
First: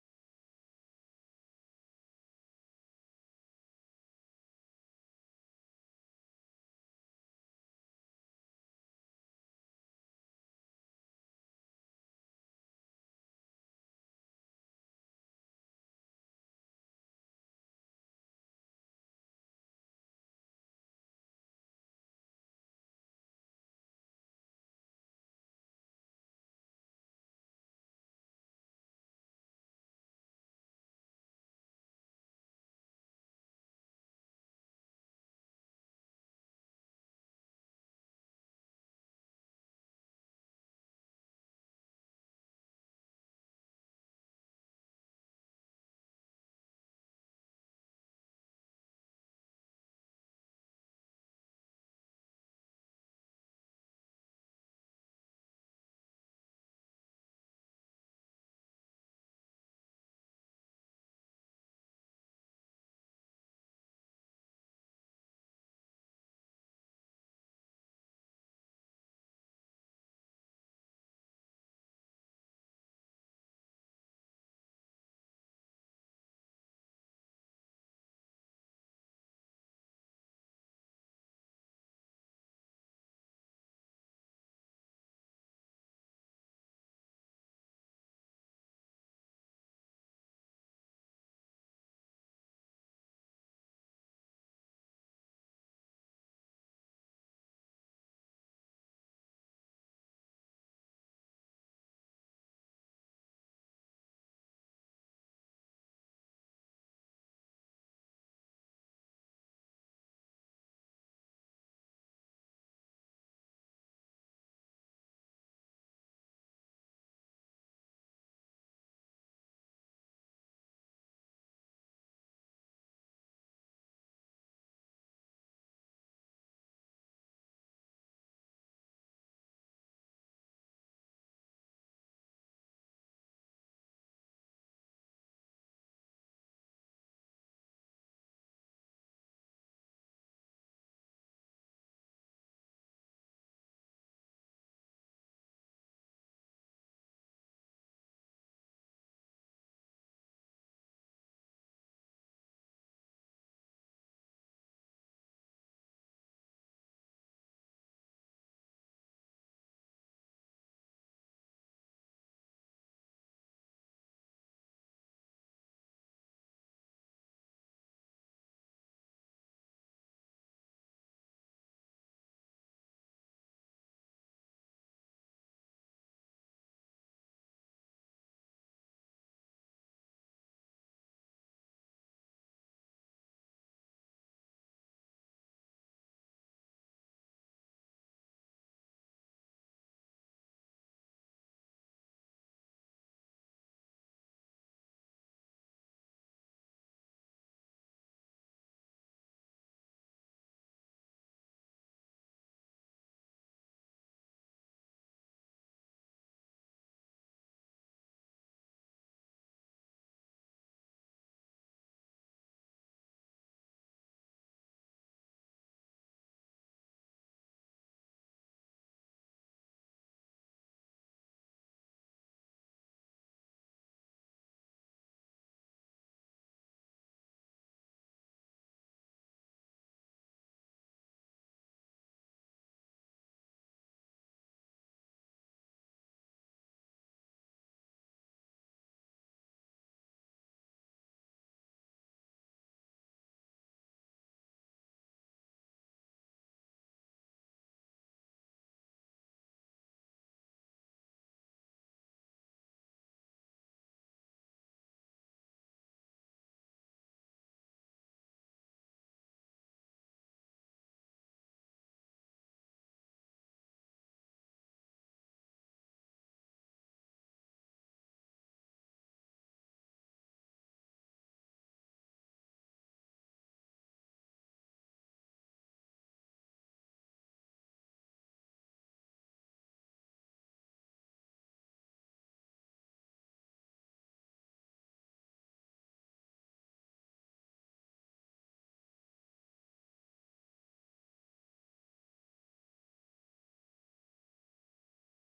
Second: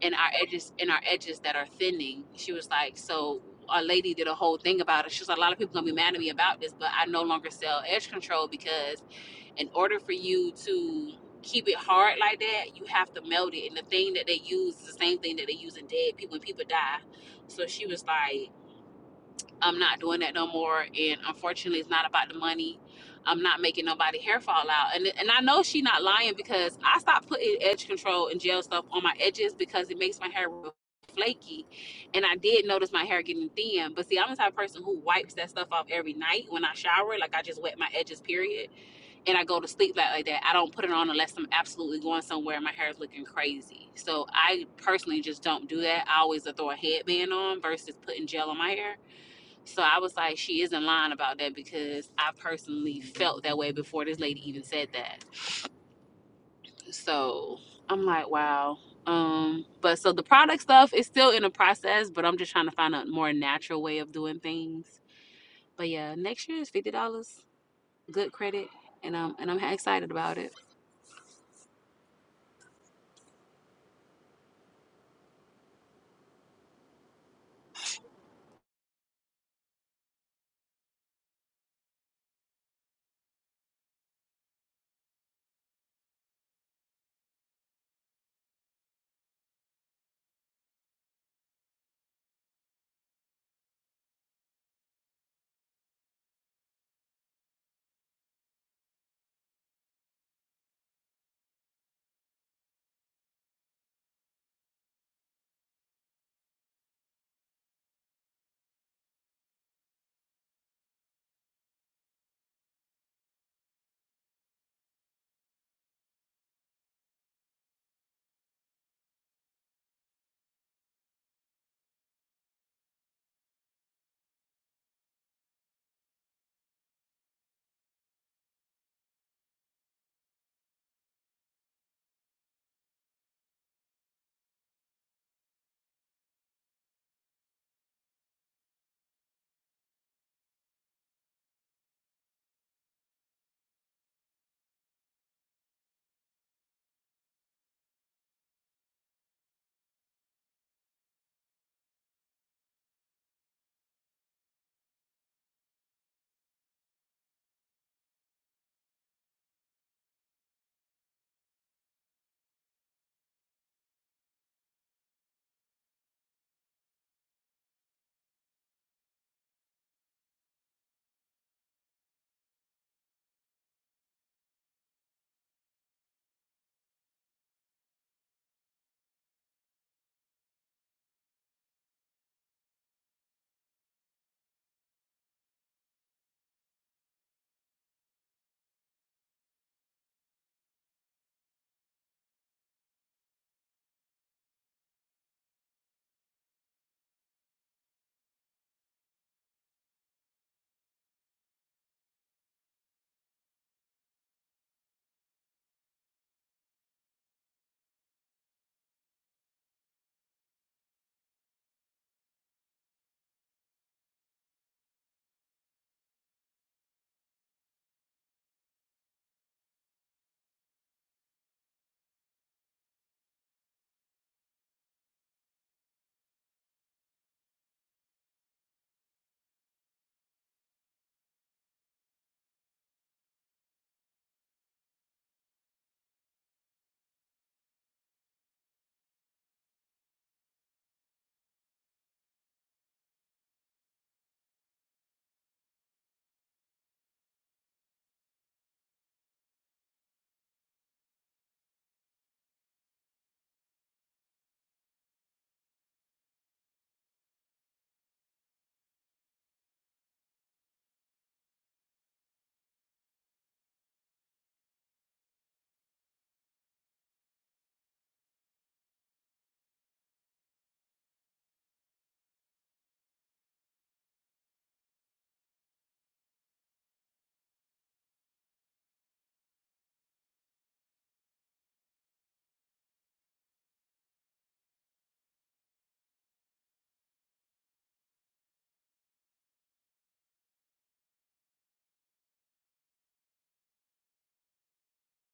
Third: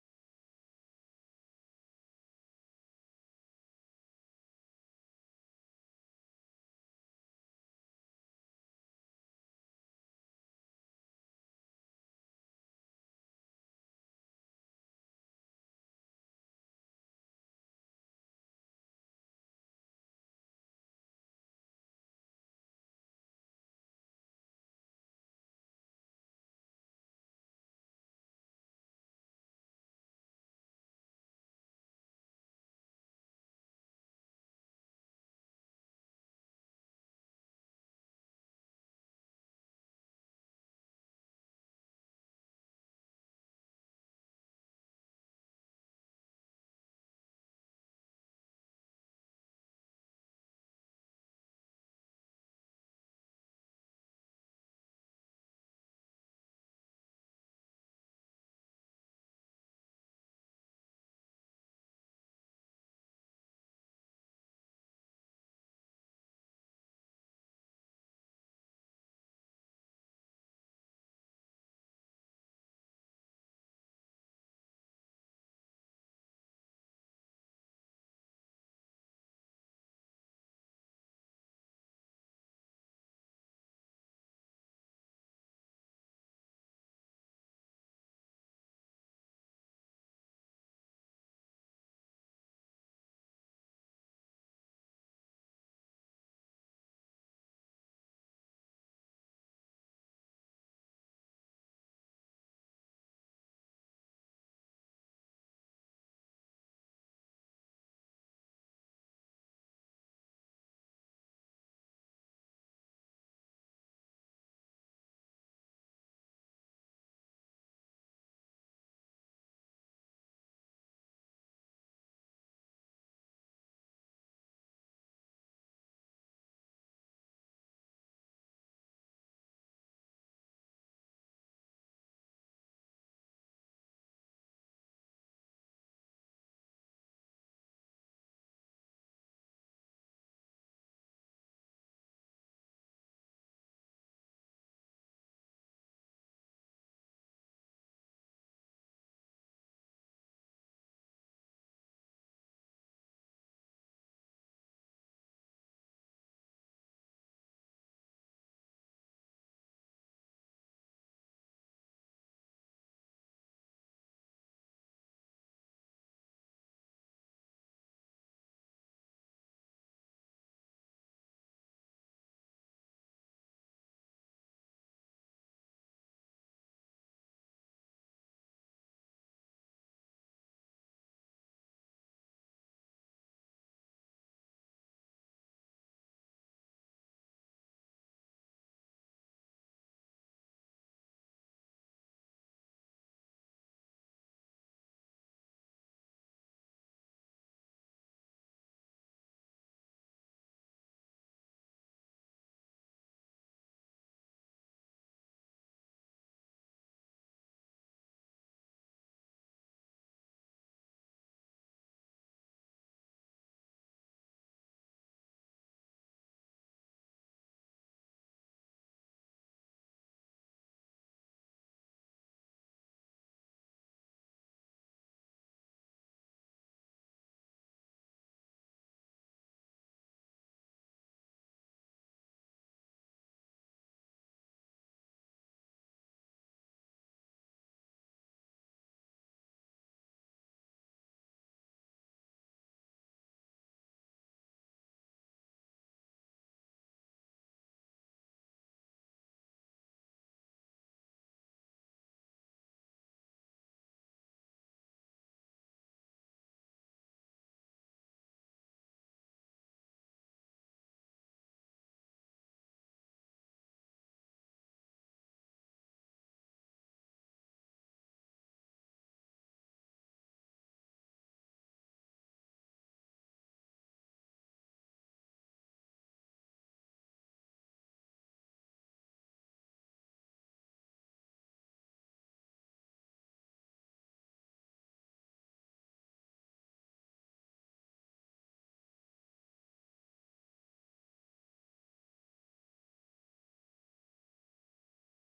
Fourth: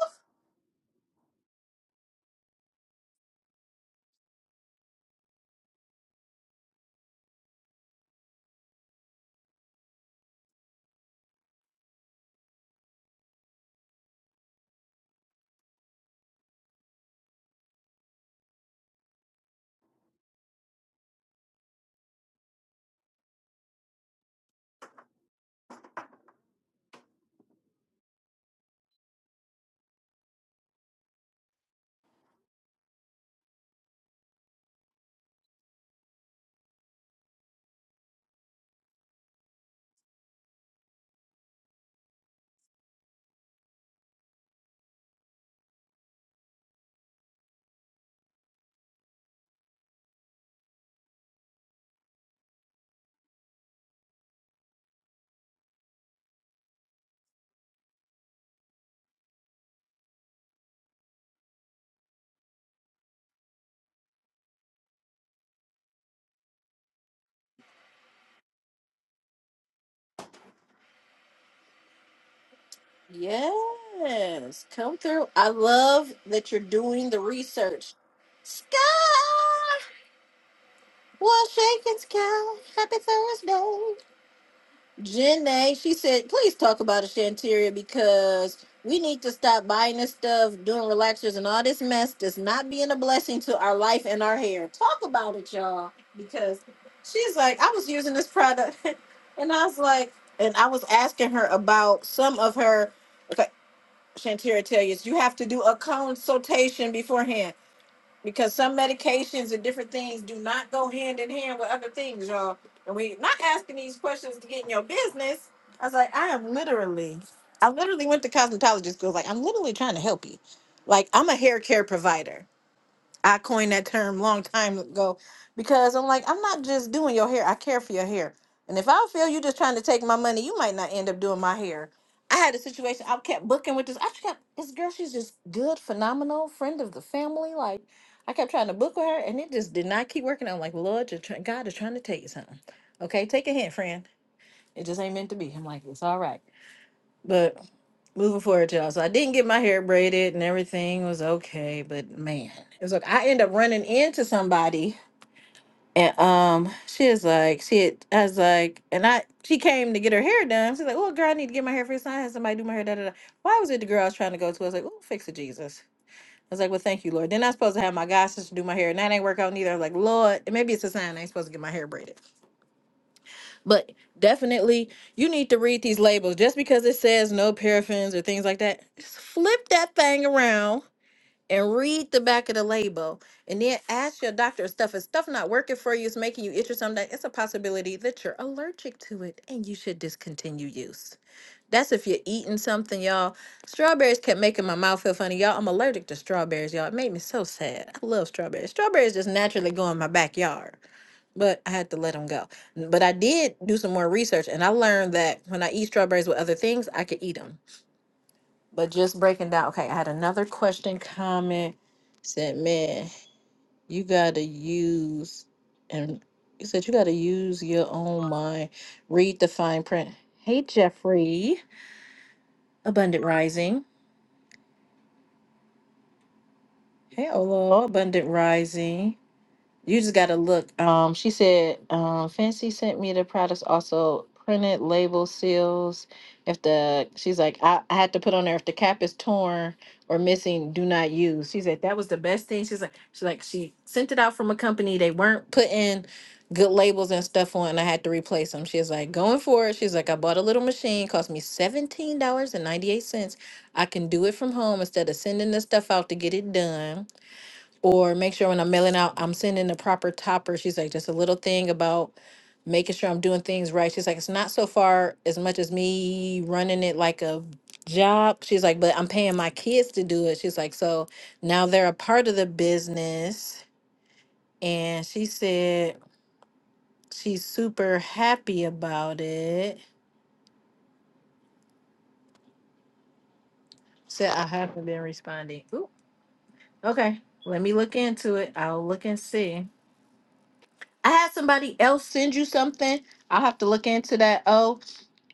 S3: in our edges in our edges that are thinning. She was like, so a lady did a whole thing about it. She was like, a lot of people gonna be mad at me about this, but I no longer sell edge control because in order for you to keep it hard like that, you have to melt it. And the thing that they use is the same thing that they use in dead people when people die. So she was like I'm not doing that no more. And unfortunately, it's not about the money. I'm not making nobody hair fall out. And and I know she not lying because I stopped putting edge control and gel stuff on my edges because it makes my hair real flaky. And I did notice my hair getting thin. But see, I'm the type of person who wipes that stuff off every night when I shower. Like I just wet my edges, period. And I go to sleep like, like that. I don't put it on unless I'm absolutely going somewhere and my hair is looking crazy. So I personally just don't do that. I always throw a headband on versus putting gel on my hair so I was like, she isn't lying about that because I personally felt that way before this lady even said that. So I'm like, wow. Um, but so the product stuff is still in the process, but I'm just trying to find a more natural way of doing things. But yeah, next year is fifty dollars, good credit, and um, and I'm excited about it.
S1: Yes, come through. I love that you're doing the research. Sky, well, shaking sky. Happy Thursday. Janae, she said, please talk about a Shanteria because we need to stop buying this stuff, doing relaxers, and all this mess that's not being a blessing to our life and our hair. Talk about it, y'all, because she's like, I was using this product, and I was like, and I was asking her about some of her. okay, Shantira tell you is you have to do a consultation beforehand because some medications and different things do not go hand in hand with other things, y'all. And we not asking these questions to get in your business. I was like, I am literally, I literally went to cosmetology school. Like, I'm literally trying to help you. Like, I'm a hair care provider. I coined that term long time ago because I'm like, I'm not just doing your hair. I care for your hair. And if I feel you just trying to take my money, you might not end up doing my hair. I had a situation. I kept booking with this. I kept this girl. She's just good, phenomenal friend of the family. Like I kept trying to book with her, and it just did not keep working. I'm like, Lord, you're try- God is trying to tell you something. Okay, take a hint, friend. It just ain't meant to be. I'm like, it's all right. But moving forward, y'all. So I didn't get my hair braided and everything was okay. But man, it was like I end up running into somebody. And um, she was like, she had, I was like, and I, she came to get her hair done. She's like, oh, girl, I need to get my hair fixed. I had somebody do my hair. Da, da, da. Why was it the girl I was trying to go to? I was like, oh, fix it, Jesus. I was like, well, thank you, Lord. Then I was supposed to have my god sister do my hair, and that ain't work out neither. I was like, Lord, and maybe it's a sign I ain't supposed to get my hair braided. But definitely, you need to read these labels. Just because it says no paraffins or things like that, just flip that thing around and read the back of the label. And then ask your doctor if stuff is stuff not working for you, it's making you itch or something. It's a possibility that you're allergic to it and you should discontinue use. That's if you're eating something, y'all. Strawberries kept making my mouth feel funny, y'all. I'm allergic to strawberries, y'all. It made me so sad. I love strawberries. Strawberries just naturally go in my backyard but I had to let them go. But I did do some more research and I learned that when I eat strawberries with other things, I could eat them. But just breaking down, okay, I had another question comment said, man, you got to use, and you said you got to use your own mind, read the fine print. Hey, Jeffrey, Abundant Rising. Hey, Olo, Abundant Rising. You just gotta look. Um, she said, um, Fancy sent me the products also printed label seals. If the she's like, I, I had to put on there if the cap is torn or missing, do not use. She said that was the best thing. She's like, she's like, she sent it out from a company. They weren't putting good labels and stuff on, and I had to replace them. She's like, going for it. She's like, I bought a little machine, cost me seventeen dollars and ninety eight cents. I can do it from home instead of sending this stuff out to get it done or make sure when I'm mailing out, I'm sending the proper topper. She's like, just a little thing about making sure I'm doing things right. She's like, it's not so far as much as me running it like a job. She's like, but I'm paying my kids to do it. She's like, so now they're a part of the business. And she said she's super happy about it. Said I haven't been responding. Ooh, okay. Let me look into it. I'll look and see. I had somebody else send you something. I'll have to look into that. Oh,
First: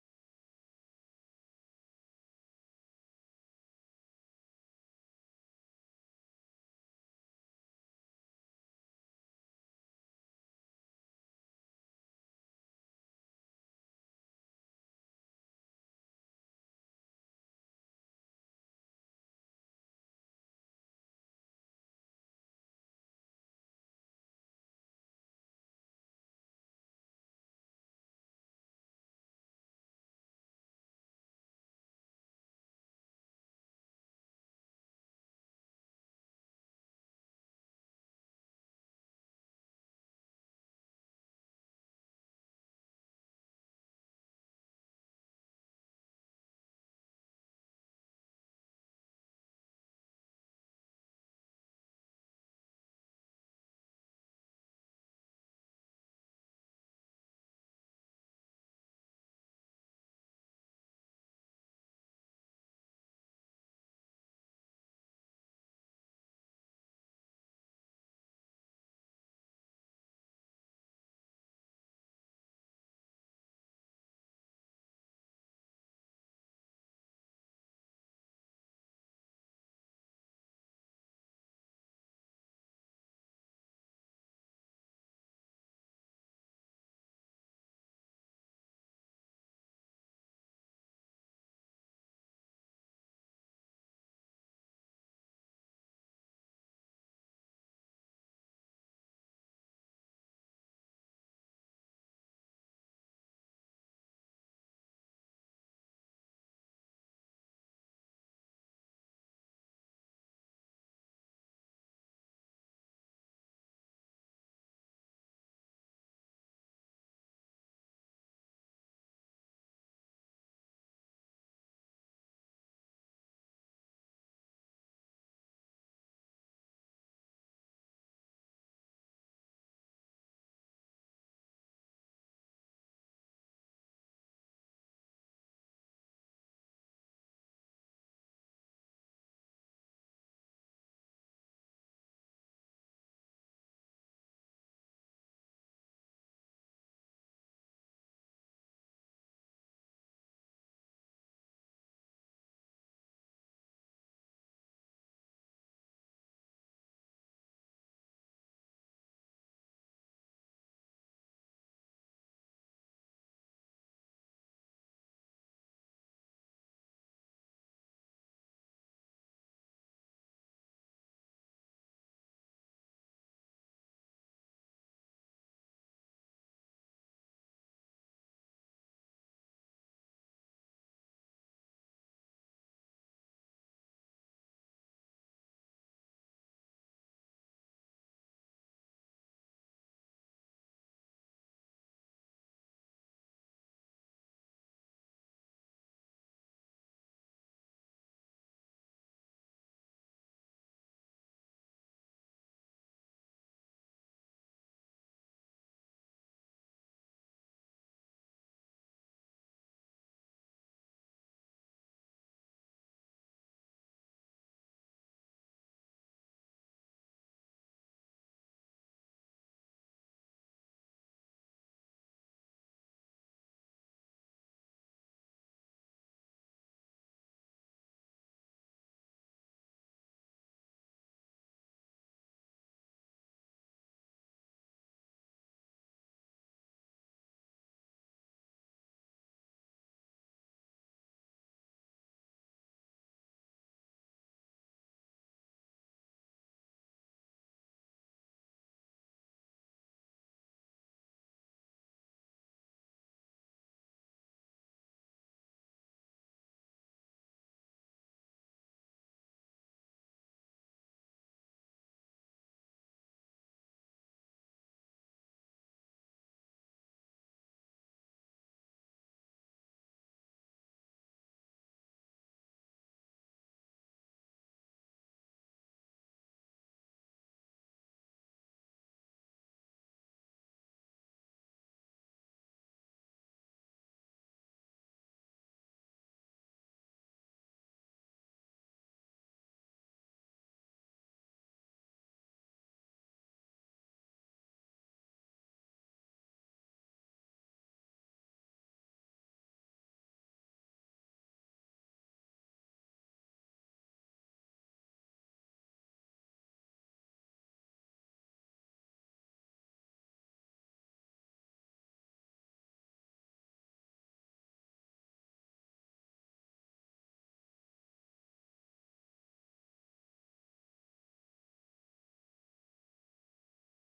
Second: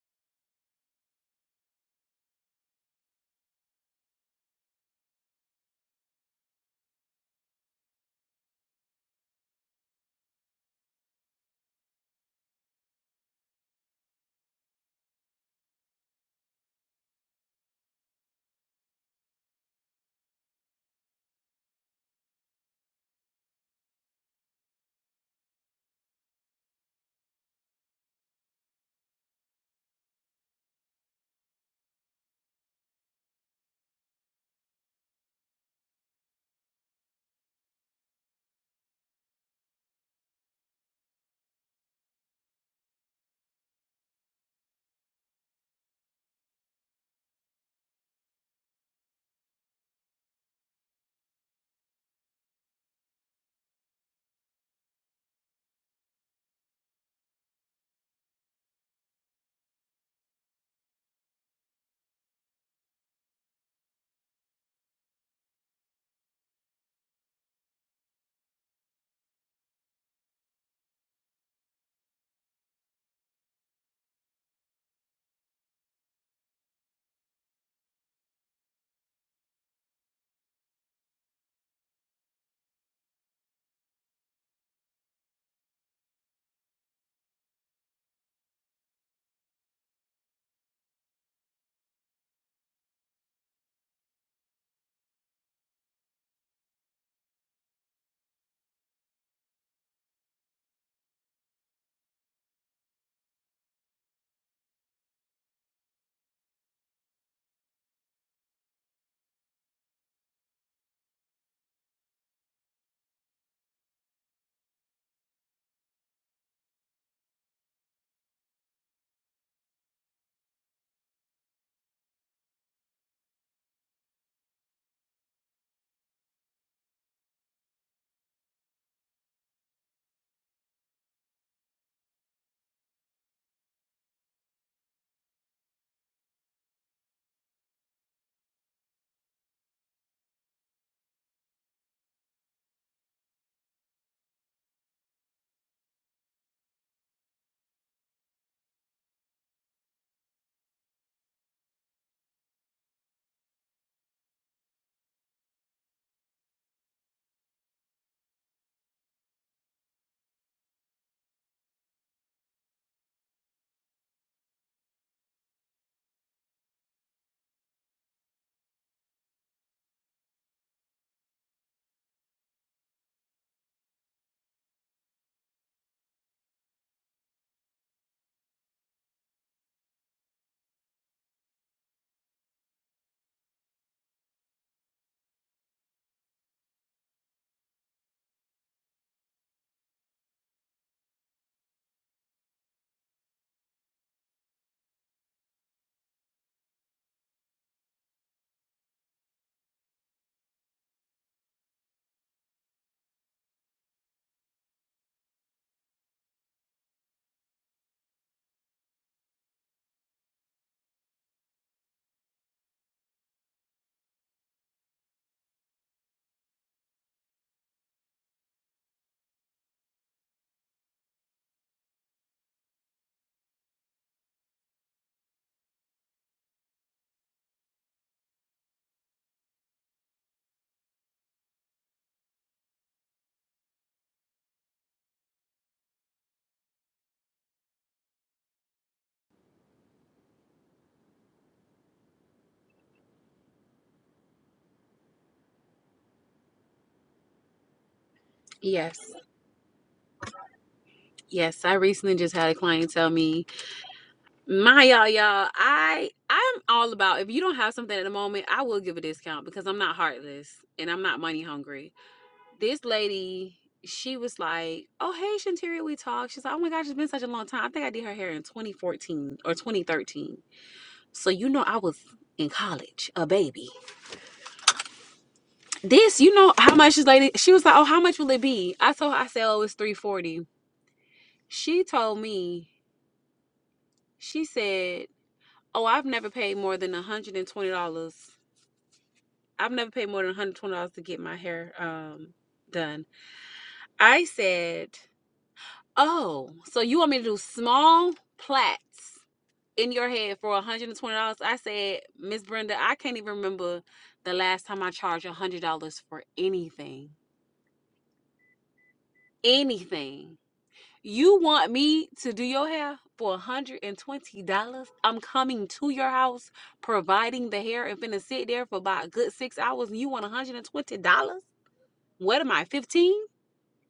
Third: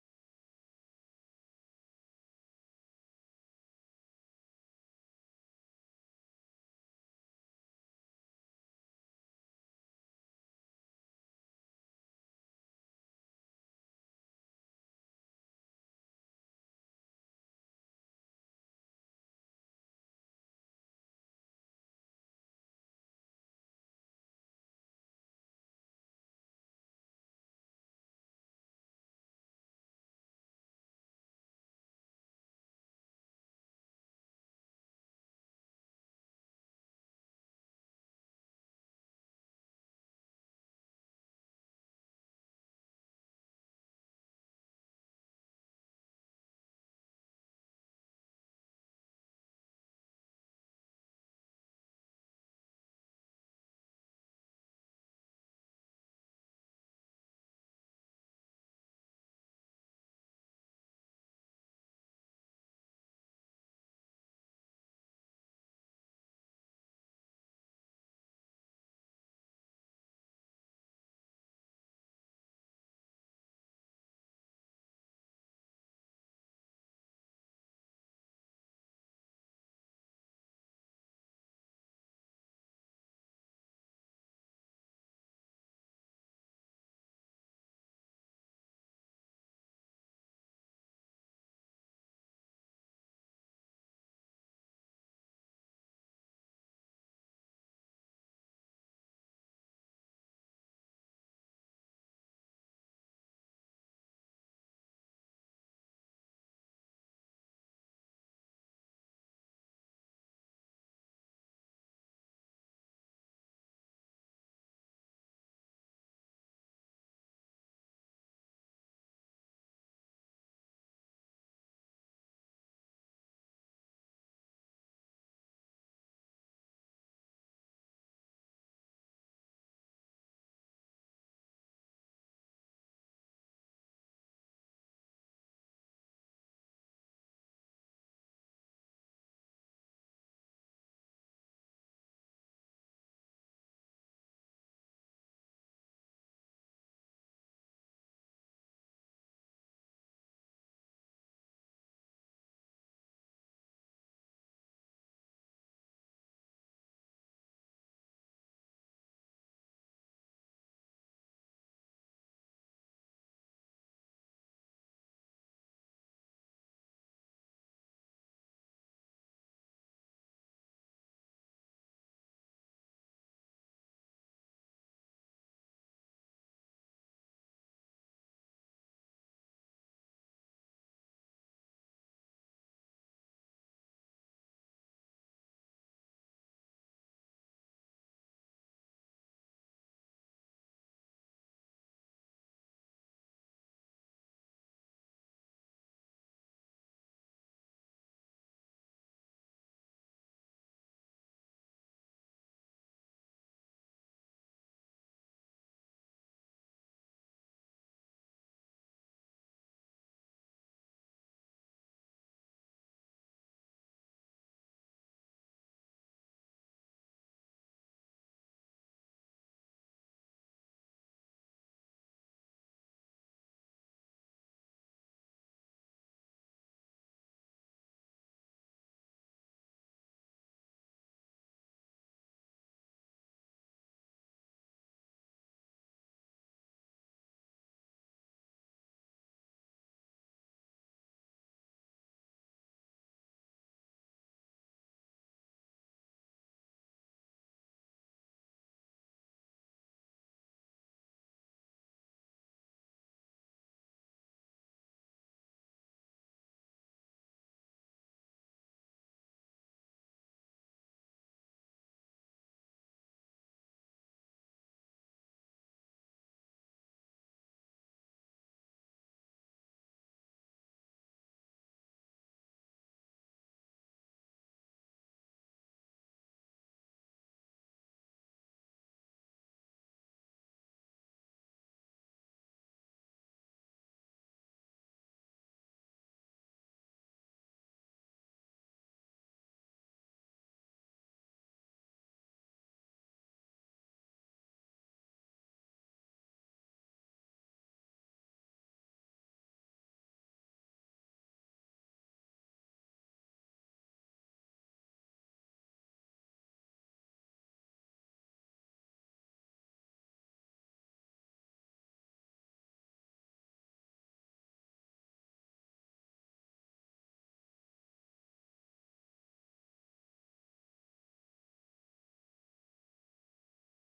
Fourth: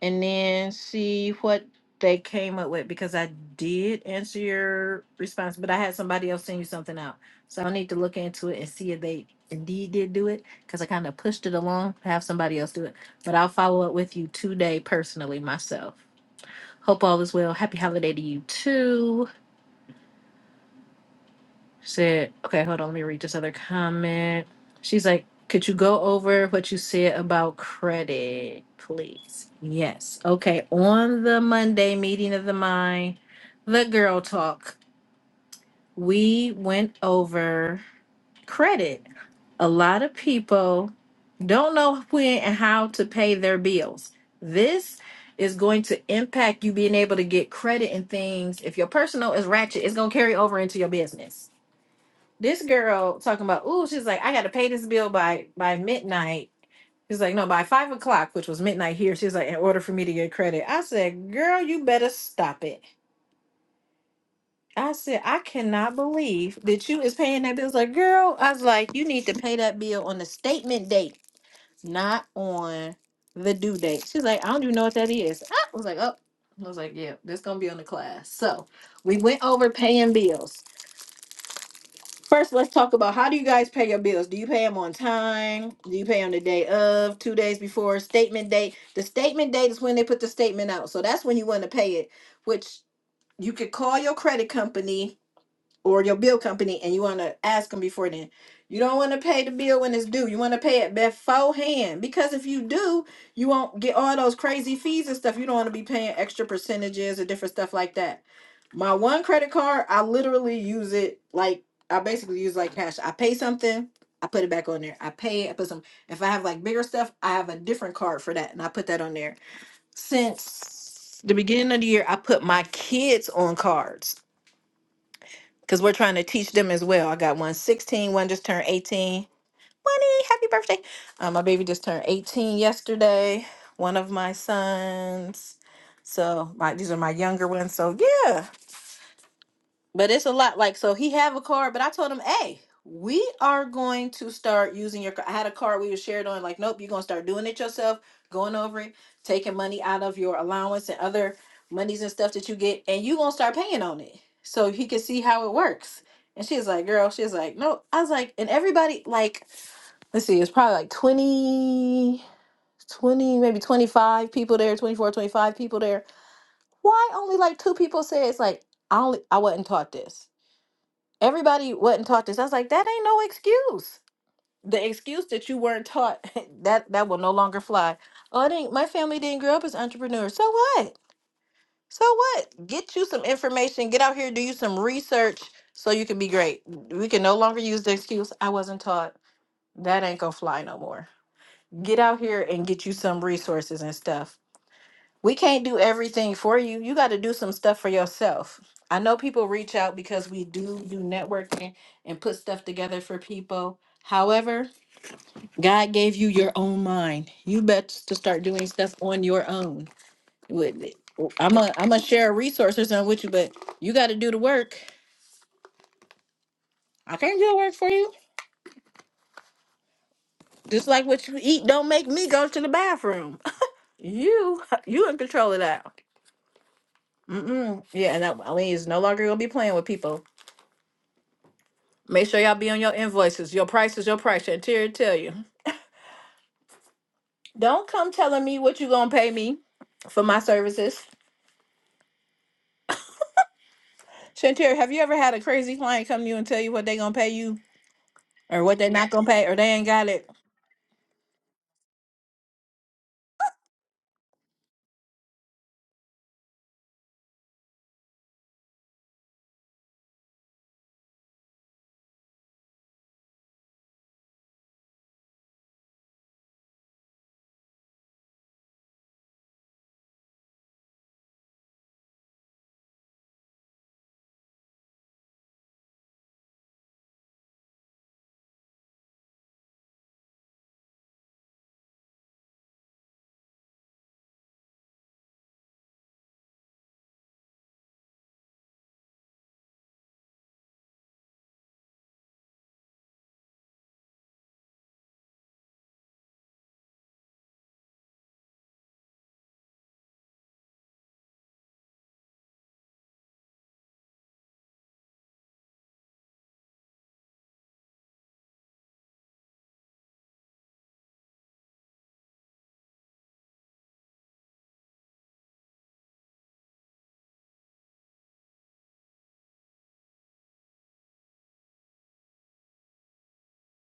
S1: and then see what they came up with because I did answer your response, but I had somebody else send you something out. So I need to look into it and see if they indeed did do it because I kind of pushed it along to have somebody else do it. But I'll follow up with you today personally myself. Hope all is well. Happy holiday to you too. Said, okay, hold on, let me read this other comment. She's like, could you go over what you said about credit, please? Yes. Okay. On the Monday meeting of the mind, the girl talk, we went over credit. A lot of people don't know when and how to pay their bills. This is going to impact you being able to get credit and things. If your personal is ratchet, it's going to carry over into your business this girl talking about, oh, she's like, I gotta pay this bill by by midnight. She's like, no, by five o'clock, which was midnight here. She's like, in order for me to get credit. I said, girl, you better stop it. I said, I cannot believe that you is paying that bill. I was like, girl, I was like, you need to pay that bill on the statement date, not on the due date. She's like, I don't even know what that is. I was like, oh, I was like, yeah, this gonna be on the class. So we went over paying bills. First, let's talk about how do you guys pay your bills? Do you pay them on time? Do you pay on the day of, two days before, statement date? The statement date is when they put the statement out. So that's when you want to pay it, which you could call your credit company or your bill company and you want to ask them before then. You don't want to pay the bill when it's due. You want to pay it beforehand because if you do, you won't get all those crazy fees and stuff. You don't want to be paying extra percentages or different stuff like that. My one credit card, I literally use it like I basically use like cash. I pay something, I put it back on there. I pay it, I put some. If I have like bigger stuff, I have a different card for that and I put that on there. Since the beginning of the year, I put my kids on cards because we're trying to teach them as well. I got one 16, one just turned 18. Money, happy birthday. Uh, my baby just turned 18 yesterday, one of my sons. So my these are my younger ones. So yeah. But it's a lot. Like, so he have a card, but I told him, hey, we are going to start using your. ca-" I had a card we were shared on. Like, nope, you're gonna start doing it yourself, going over it, taking money out of your allowance and other monies and stuff that you get, and you gonna start paying on it, so he can see how it works. And she's like, girl, she's like, no. I was like, and everybody, like, let's see, it's probably like 20, 20, maybe 25 people there, 24, 25 people there. Why only like two people say it's like, I only, I wasn't taught this. Everybody wasn't taught this. I was like, that ain't no excuse. The excuse that you weren't taught that that will no longer fly. Oh, I didn't. My family didn't grow up as entrepreneurs. So what? So what? Get you some information. Get out here. Do you some research so you can be great. We can no longer use the excuse I wasn't taught. That ain't gonna fly no more. Get out here and get you some resources and stuff we can't do everything for you. You got to do some stuff for yourself. I know people reach out because we do do networking and put stuff together for people. However, God gave you your own mind. You bet to start doing stuff on your own. With it. I'm a I'm gonna share resources on with you, but you got to do the work. I can't do the work for you. Just like what you eat, don't make me go to the bathroom. You you in control of that. Mm-mm. Yeah, and that, I mean, it's no longer gonna be playing with people Make sure y'all be on your invoices. Your price is your price. Shantira, tell you. Don't come telling me what you gonna pay me for my services. Shantira, have you ever had a crazy client come to you and tell you what they gonna pay you or what they not
S3: Yes,
S1: gonna pay or they ain't got it?
S3: yes. I recently just had a client tell me, my y'all, y'all, I I'm all about if you don't have something at the moment, I will give a discount because I'm not heartless and I'm not money hungry this lady, she was like, "Oh hey, Shanteria, we talked." She's like, "Oh my gosh, it's been such a long time. I think I did her hair in 2014 or 2013." So you know, I was in college, a baby. This, you know, how much this lady? She was like, "Oh, how much will it be?" I told her, I said, "Oh, it's 340." She told me, she said, "Oh, I've never paid more than 120 dollars. I've never paid more than 120 dollars to get my hair um done." I said. Oh, so you want me to do small plaits in your head for $120? I said, Miss Brenda, I can't even remember the last time I charged $100 for anything. Anything. You want me to do your hair for $120? I'm coming to your house, providing the hair, and finna sit there for about a good six hours, and you want $120? What am I, 15?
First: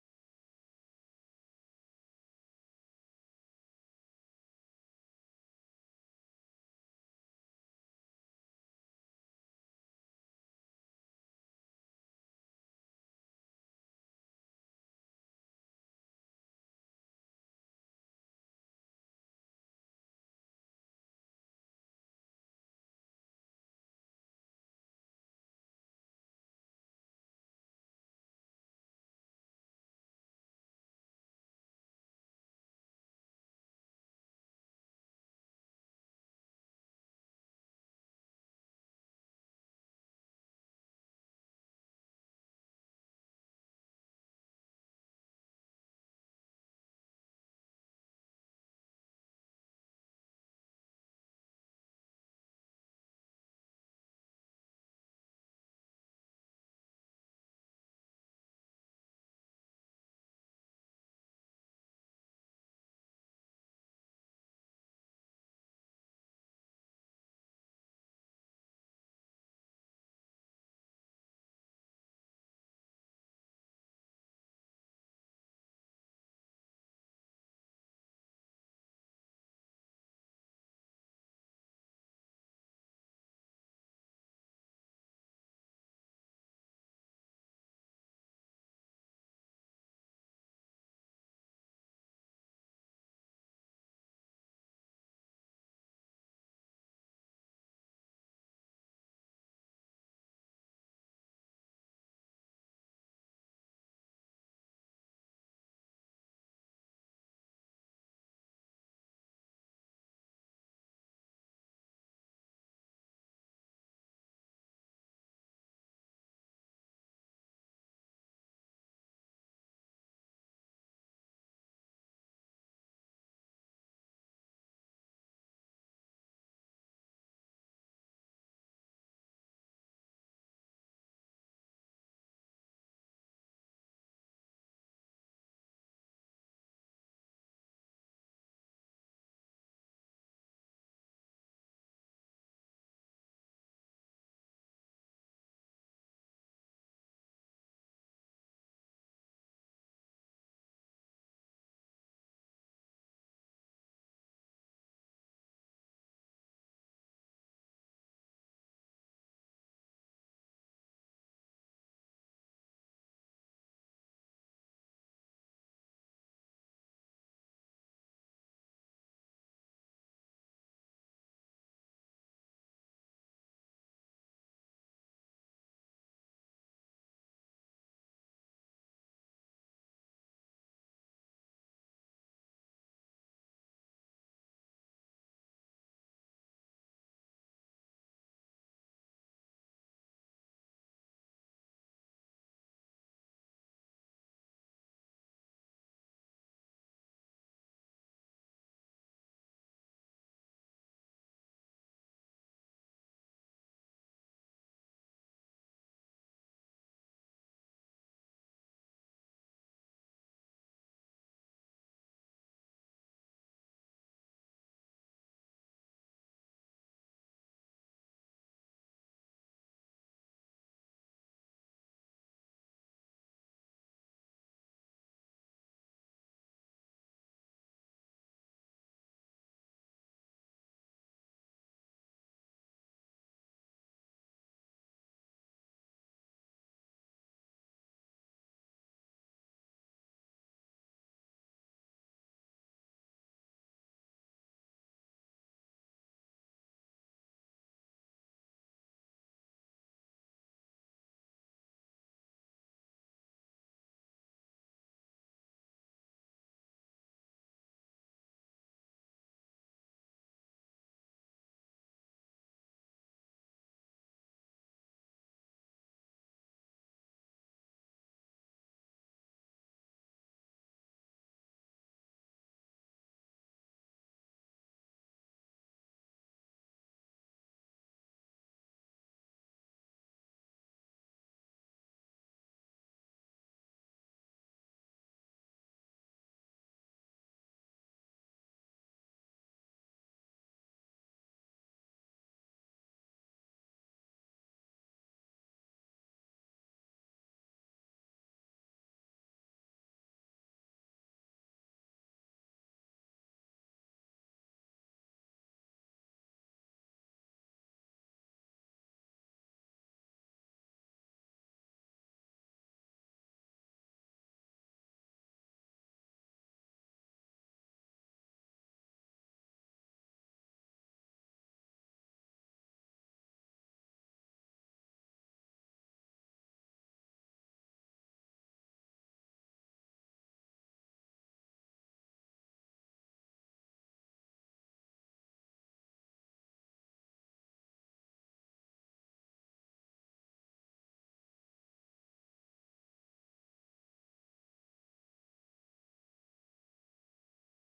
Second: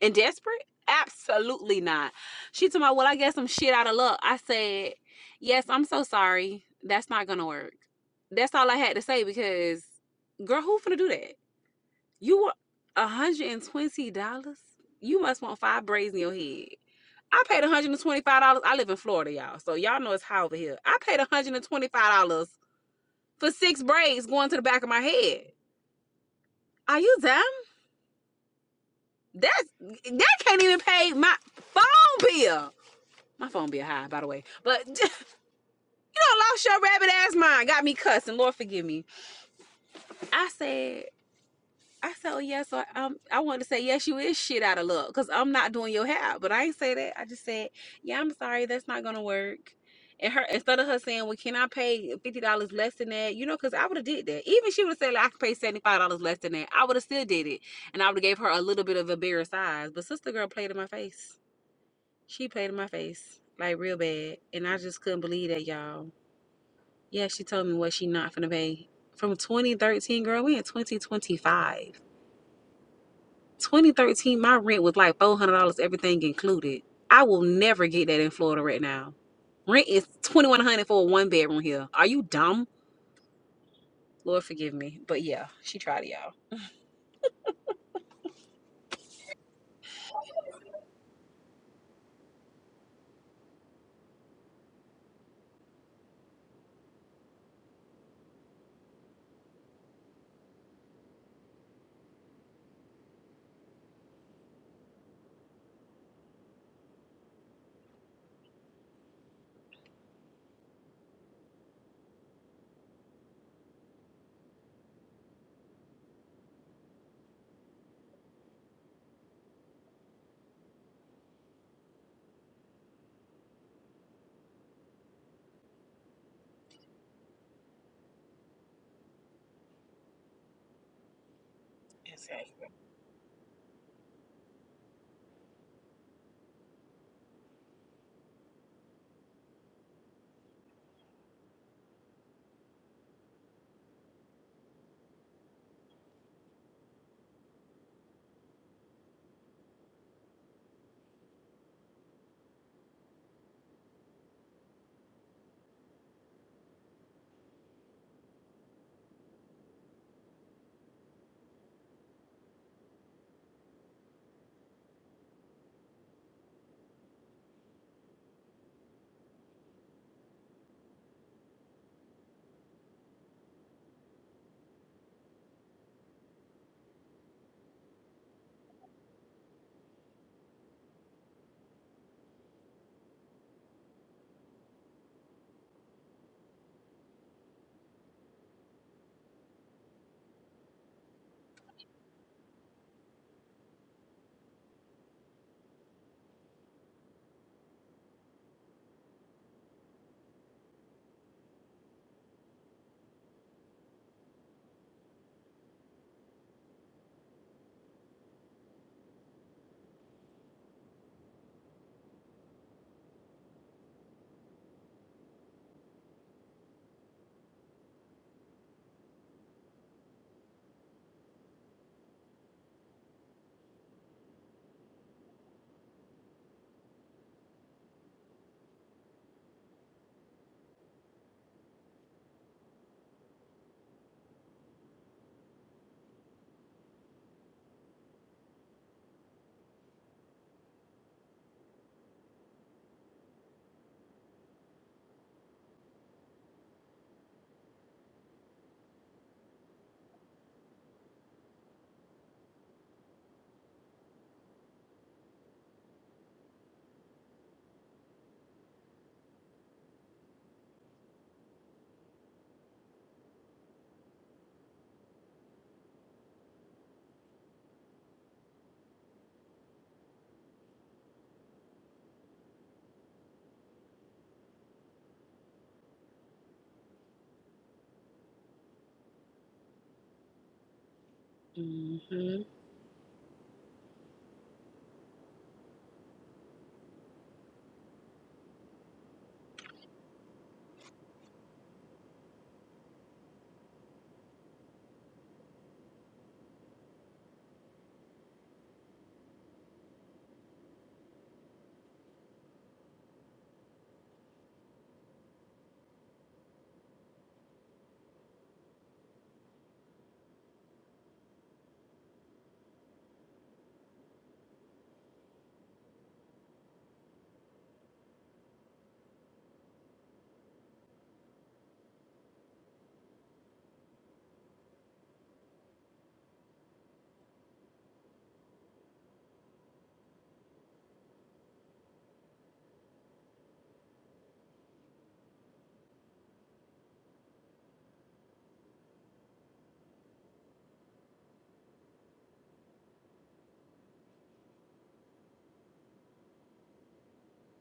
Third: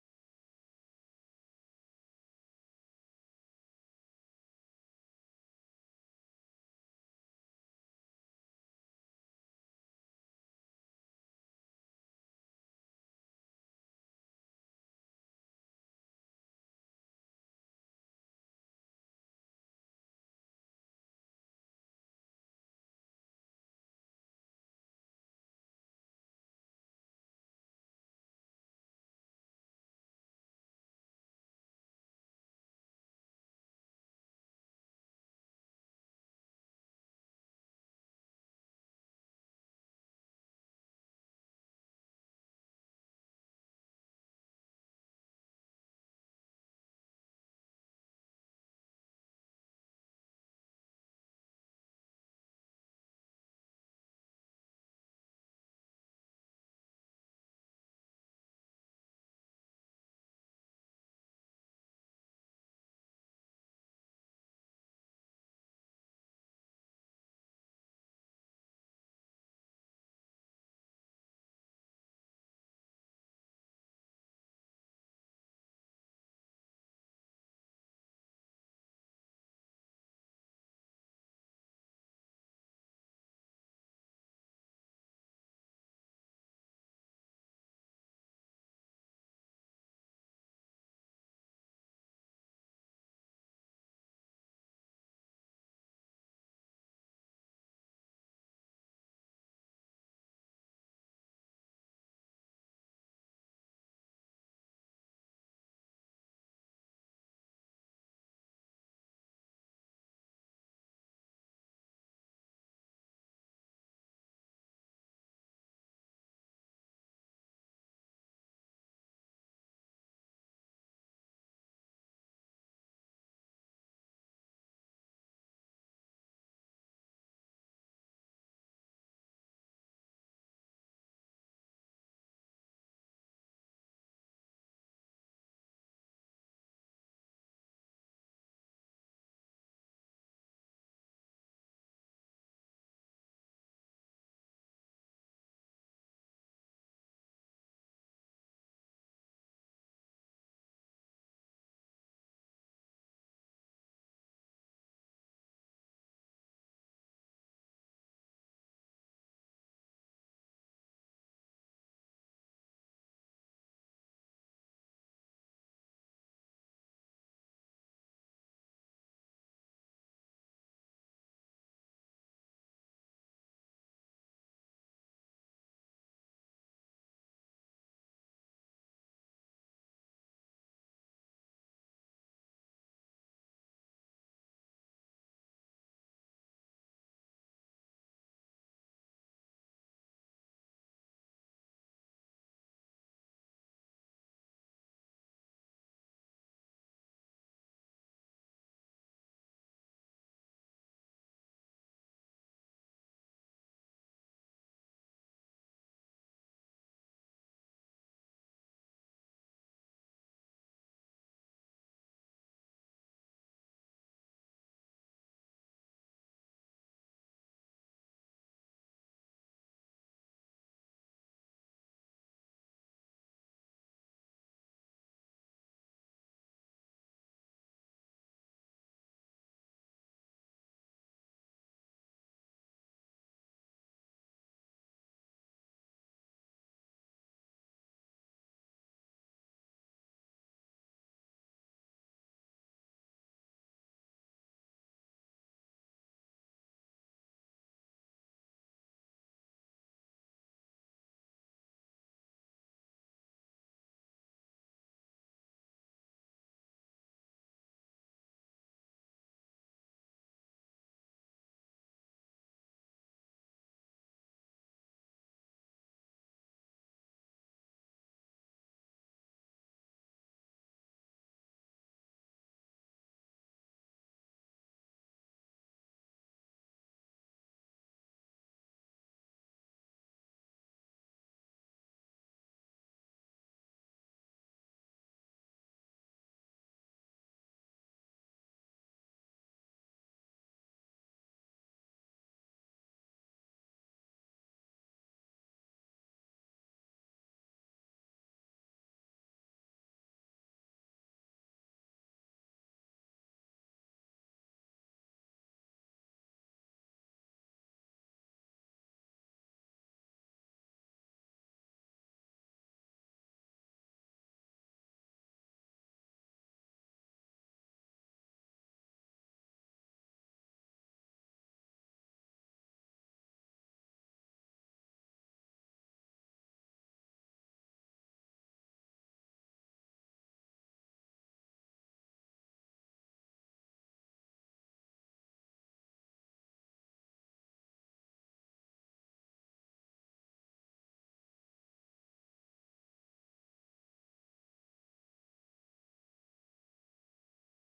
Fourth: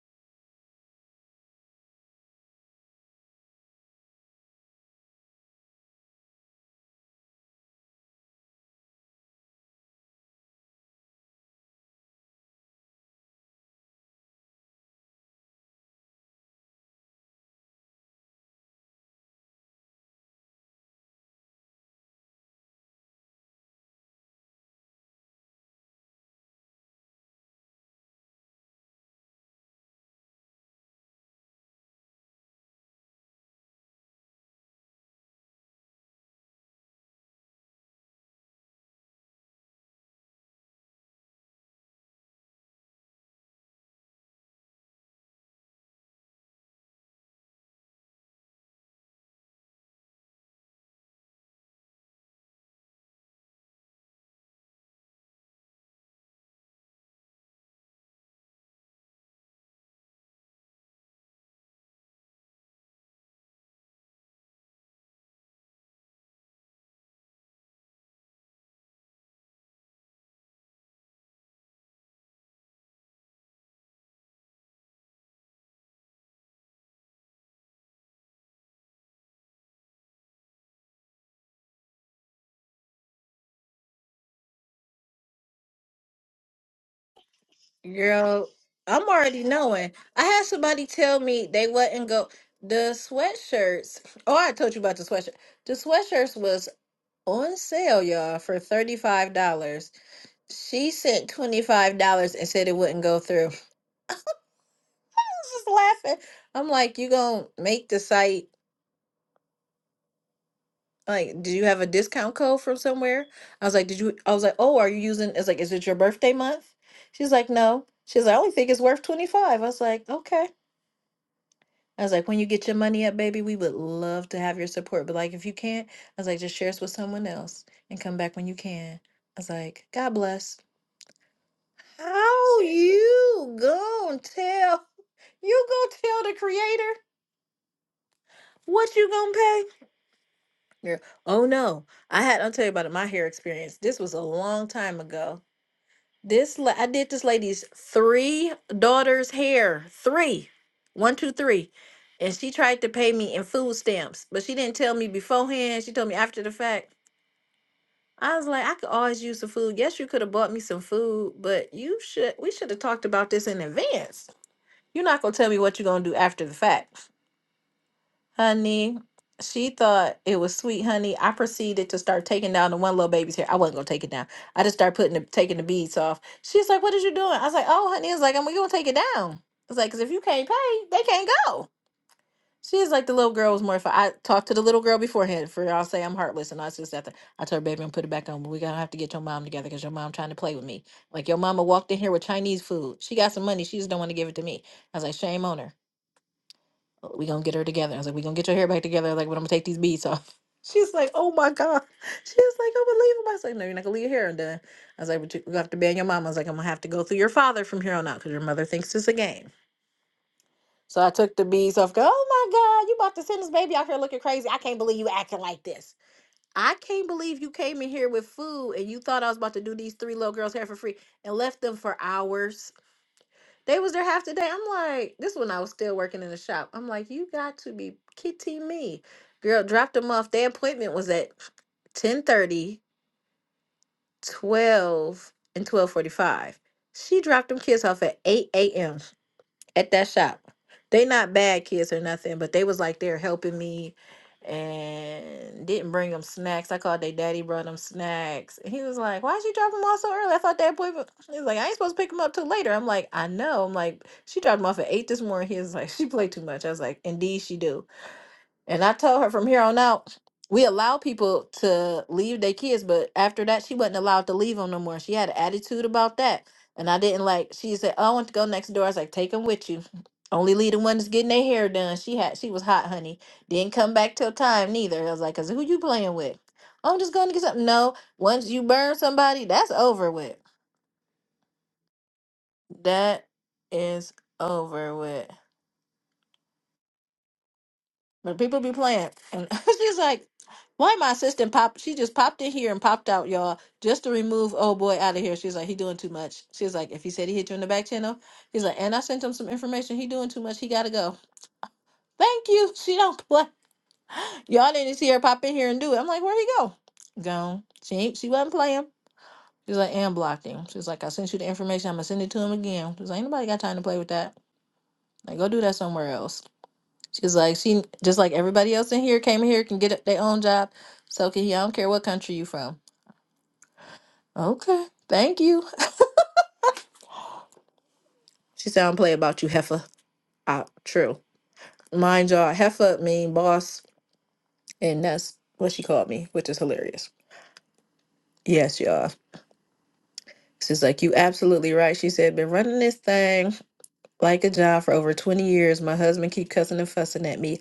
S3: and desperate? Absolutely not. She told me, Well, I guess I'm shit out of luck. I said, Yes, I'm so sorry. That's not gonna work. That's all I had to say because girl, who finna do that? You were one hundred and twenty dollars? You must want five braids in your head. I paid $125. I live in Florida, y'all. So y'all know it's high over here. I paid $125 for six braids going to the back of my head. Are you dumb? That's that can't even pay my phone bill. My phone be a high, by the way. But you know, lost your rabbit ass mind. Got me cussing. Lord forgive me. I said, I said, oh, yes. Yeah, So um, I wanted to say, yes, you is shit out of luck because I'm not doing your hair. But I ain't say that. I just said, yeah, I'm sorry. That's not going to work. And her, instead of her saying, well, can I pay $50 less than that? You know, because I would have did that. Even she would have said, like, I could pay $75 less than that. I would have still did it. And I would have gave her a little bit of embarrassed eyes. But sister girl played in my face. She played in my face like real bad. And I just couldn't believe that, y'all. Yeah, she told me what she not finna pay. From 2013, girl, we in 2025. 2013, my rent was like $400, everything included. I will never get that in Florida right now. Rent is 2100 for a one bedroom here. Are you dumb? Lord forgive me. But yeah, she tried it, y'all.
S1: Girl, I'm already knowing. I had somebody tell me they wouldn't go. The sweatshirts. Oh, I told you about the sweatshirt. The sweatshirts was on sale, y'all, for $35. She sent $25 and said it wouldn't go through. just laughing. I'm like, you gonna make the site like, do you have a discount code from somewhere? I was like, did you? I was like, oh, are you using? It's like, is it your birthday month? She's like, no. She's like, I only think it's worth 25. I was like, okay. I was like, when you get your money up, baby, we would love to have your support. But like, if you can't, I was like, just share us with someone else and come back when you can. I was like, God bless. How
S3: Exactly.
S1: you gonna tell? You gonna tell the creator what you gonna pay? Yeah. Oh no. I had I'll tell you about my hair experience. This was a long time ago. This la- I did this lady's three daughters' hair. Three. One, two, three. And she tried to pay me in food stamps, but she didn't tell me beforehand. She told me after the fact. I was like, I could always use some food. Yes, you could have bought me some food, but you should we should have talked about this in advance. You're not gonna tell me what you're gonna do after the fact. Honey, she thought it was sweet, honey. I proceeded to start taking down the one little baby's hair. I wasn't gonna take it down. I just started putting the taking the beads off. She's like, "What is you doing?" I was like, "Oh, honey." It's like, "I'm gonna take it down." It's like, "Cause if you can't pay, they can't go." She's like, "The little girl was more." I talked to the little girl beforehand. For y'all say I'm heartless and all this just that. that. I told her, "Baby, I'm gonna put it back on, but we gotta have to get your mom together because your mom trying to play with me. Like your mama walked in here with Chinese food. She got some money. She just don't want to give it to me." I was like, "Shame on her." we gonna get her together. I was like, we gonna get your hair back together. I was like, but I'm gonna take these beads off. She's like, oh my god. She's like, unbelievable. I was like, no, you're not gonna leave your hair undone. I was like, but you you have to ban your mom. I was like, I'm gonna have to go through your father from here on out because your mother thinks it's a game. So I took the beads off. Go, oh my god, you about to send this baby out here looking crazy. I can't believe you acting like this. I can't believe you came in here with food and you thought I was about to do these three little girls hair for free and left them for hours. They was there half the day. I'm like, this when I was still working in the shop. I'm like, you got to be kidding me. Girl, dropped them off. Their appointment was at ten thirty, twelve, and 12:45. She dropped them kids off at 8 a.m at that shop. They not bad kids or nothing, but they was like they're helping me and didn't bring them snacks. I called their daddy, brought them snacks. And he was like, Why'd you drop them off so early? I thought that boy was he like, I ain't supposed to pick him up till later. I'm like, I know. I'm like, she dropped him off at eight this morning. He was like, She played too much. I was like, Indeed she do. And I told her from here on out, we allow people to leave their kids, but after that, she wasn't allowed to leave them no more. She had an attitude about that. And I didn't like, she said, oh, I want to go next door. I was like, take them with you. Only leave the ones getting their hair done. She had, she was hot, honey. Didn't come back till time neither. I was like, cause who you playing with? "Oh, I'm just going to get something. No, once you burn somebody, that's over with.
S3: hmm
S1: That is over with. But people be playing. And she's like, why my assistant pop? She just popped in here and popped out, y'all, just to remove old boy out of here. She's like, he doing too much. She's like, if he said he hit you in the back channel, he's like, and I sent him some information. He doing too much. He gotta go. Thank you. She don't play. Y'all didn't see her pop in here and do it. I'm like, where he go? Gone. She ain't, she wasn't playing. She's like, and blocked him. She's like, I sent you the information. I'm gonna send it to him again. She's like, ain't nobody got time to play with that. Like, go do that somewhere else. She's like, she just like everybody else in here came in here can get their own job. So can he? I don't care what country you from. Okay, thank you. She said, I don't play about you, heifer. Ah, true. Mind y'all, heifer mean boss, and that's what she called me, which is hilarious. Yes, y'all. She's like, you absolutely right. She said, been running this thing. like a job for over 20 years. My husband keep cussing and fussing at me.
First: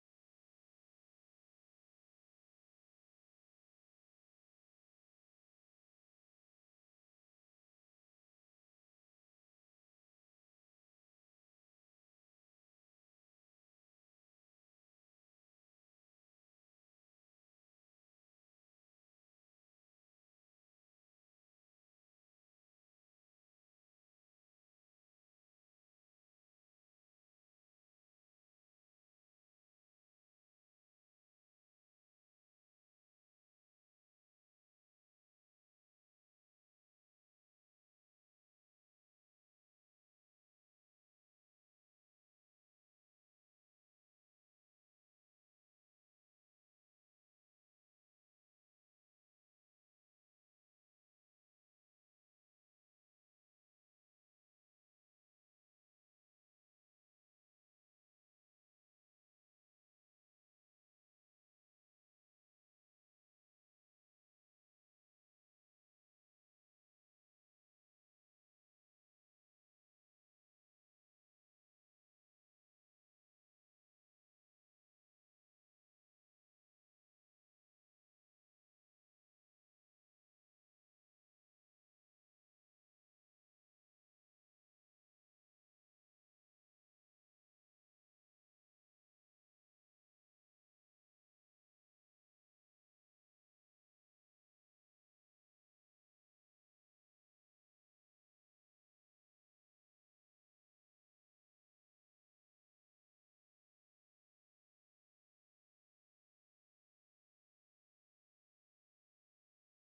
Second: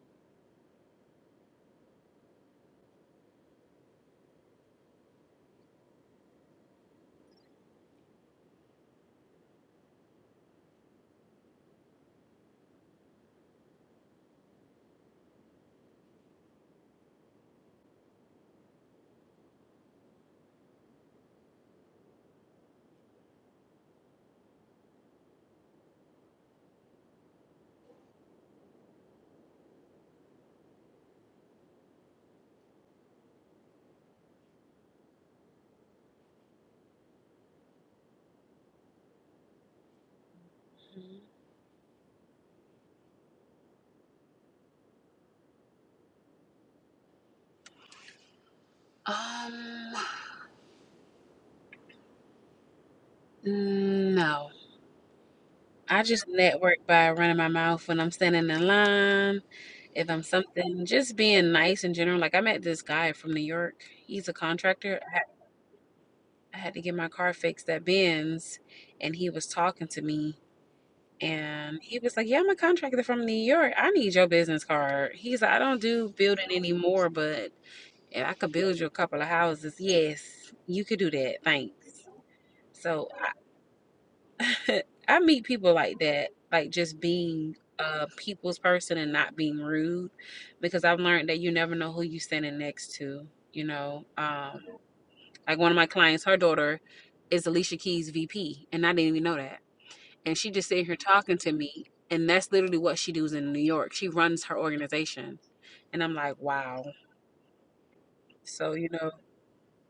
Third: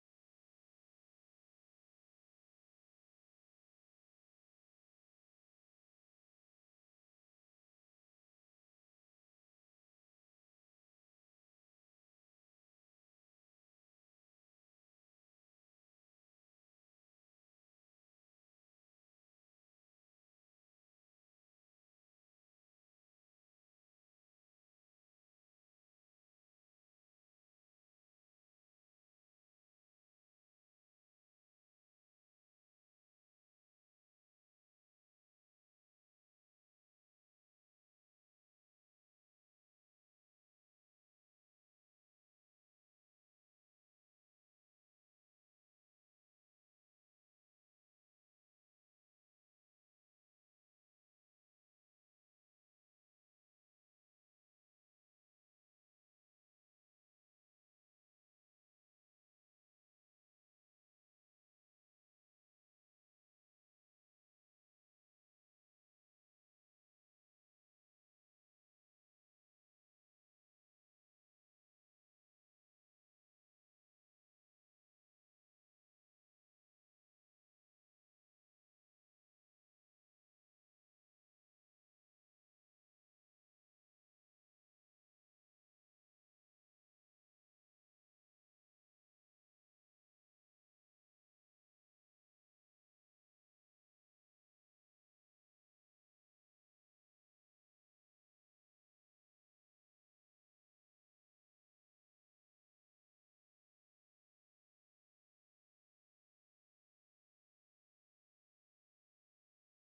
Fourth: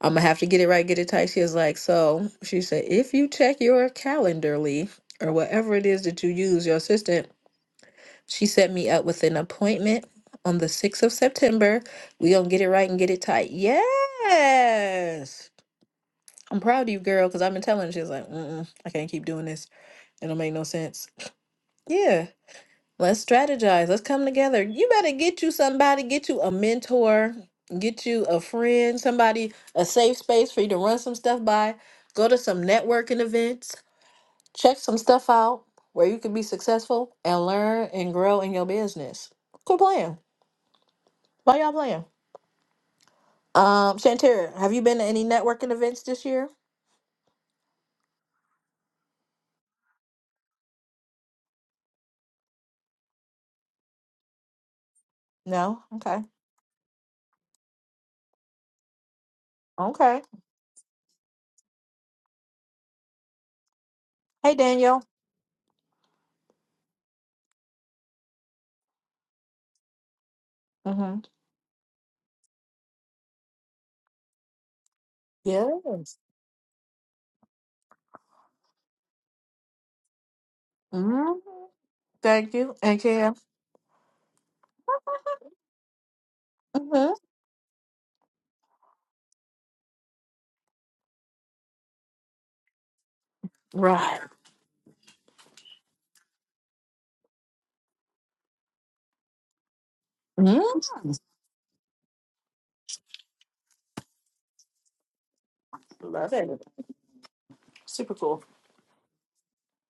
S1: I'm gonna have to get it right, get it tight. She was like, so she said, if you check your calendarly or whatever it is that you use, your assistant, she set me up with an appointment on the 6th of September. We gonna get it right and get it tight. Yes. I'm proud of you, girl, because I've been telling her, she was like, mm-mm, I can't keep doing this. It don't make no sense. Yeah. Let's strategize. Let's come together. You better get you somebody, get you a mentor, get you a friend, somebody, a safe space for you to run some stuff by. Go to some networking events, check some stuff out where you can be successful and learn and grow in your business. Quit playing. Why y'all playing? Um, Shantira, have you been to any networking events this year?
S3: Um, no,
S1: No?
S3: I
S1: Okay.
S3: just network by running my mouth when I'm standing in line. If
S1: Okay.
S3: I'm something, just being nice in general. Like I met this guy from New York. He's a
S1: Hey,
S3: contractor.
S1: Daniel.
S3: I had, I had to get my car fixed at Ben's, and he was talking to me.
S1: Mm-hmm.
S3: And he was like, "Yeah, I'm a contractor from New York. I need your business card." He's like, "I don't do
S1: Yes.
S3: building anymore, but if I could build you a couple of houses, yes, you could do
S1: Mm-hmm.
S3: that. Thanks."
S1: Thank you. And
S3: So
S1: Kim.
S3: I meet people like that, like just
S1: Mm-hmm.
S3: being a people's person and not being rude, because I've learned that you never know who you're standing next to. You know,
S1: Right.
S3: um, like one of my clients, her daughter is Alicia Keys' VP, and I didn't even know that. And she
S1: Mm-hmm.
S3: just sitting here talking to me, and that's literally what she does in New York. She runs her organization, and I'm
S1: Love
S3: like,
S1: it.
S3: wow.
S1: Super cool.
S3: So you know.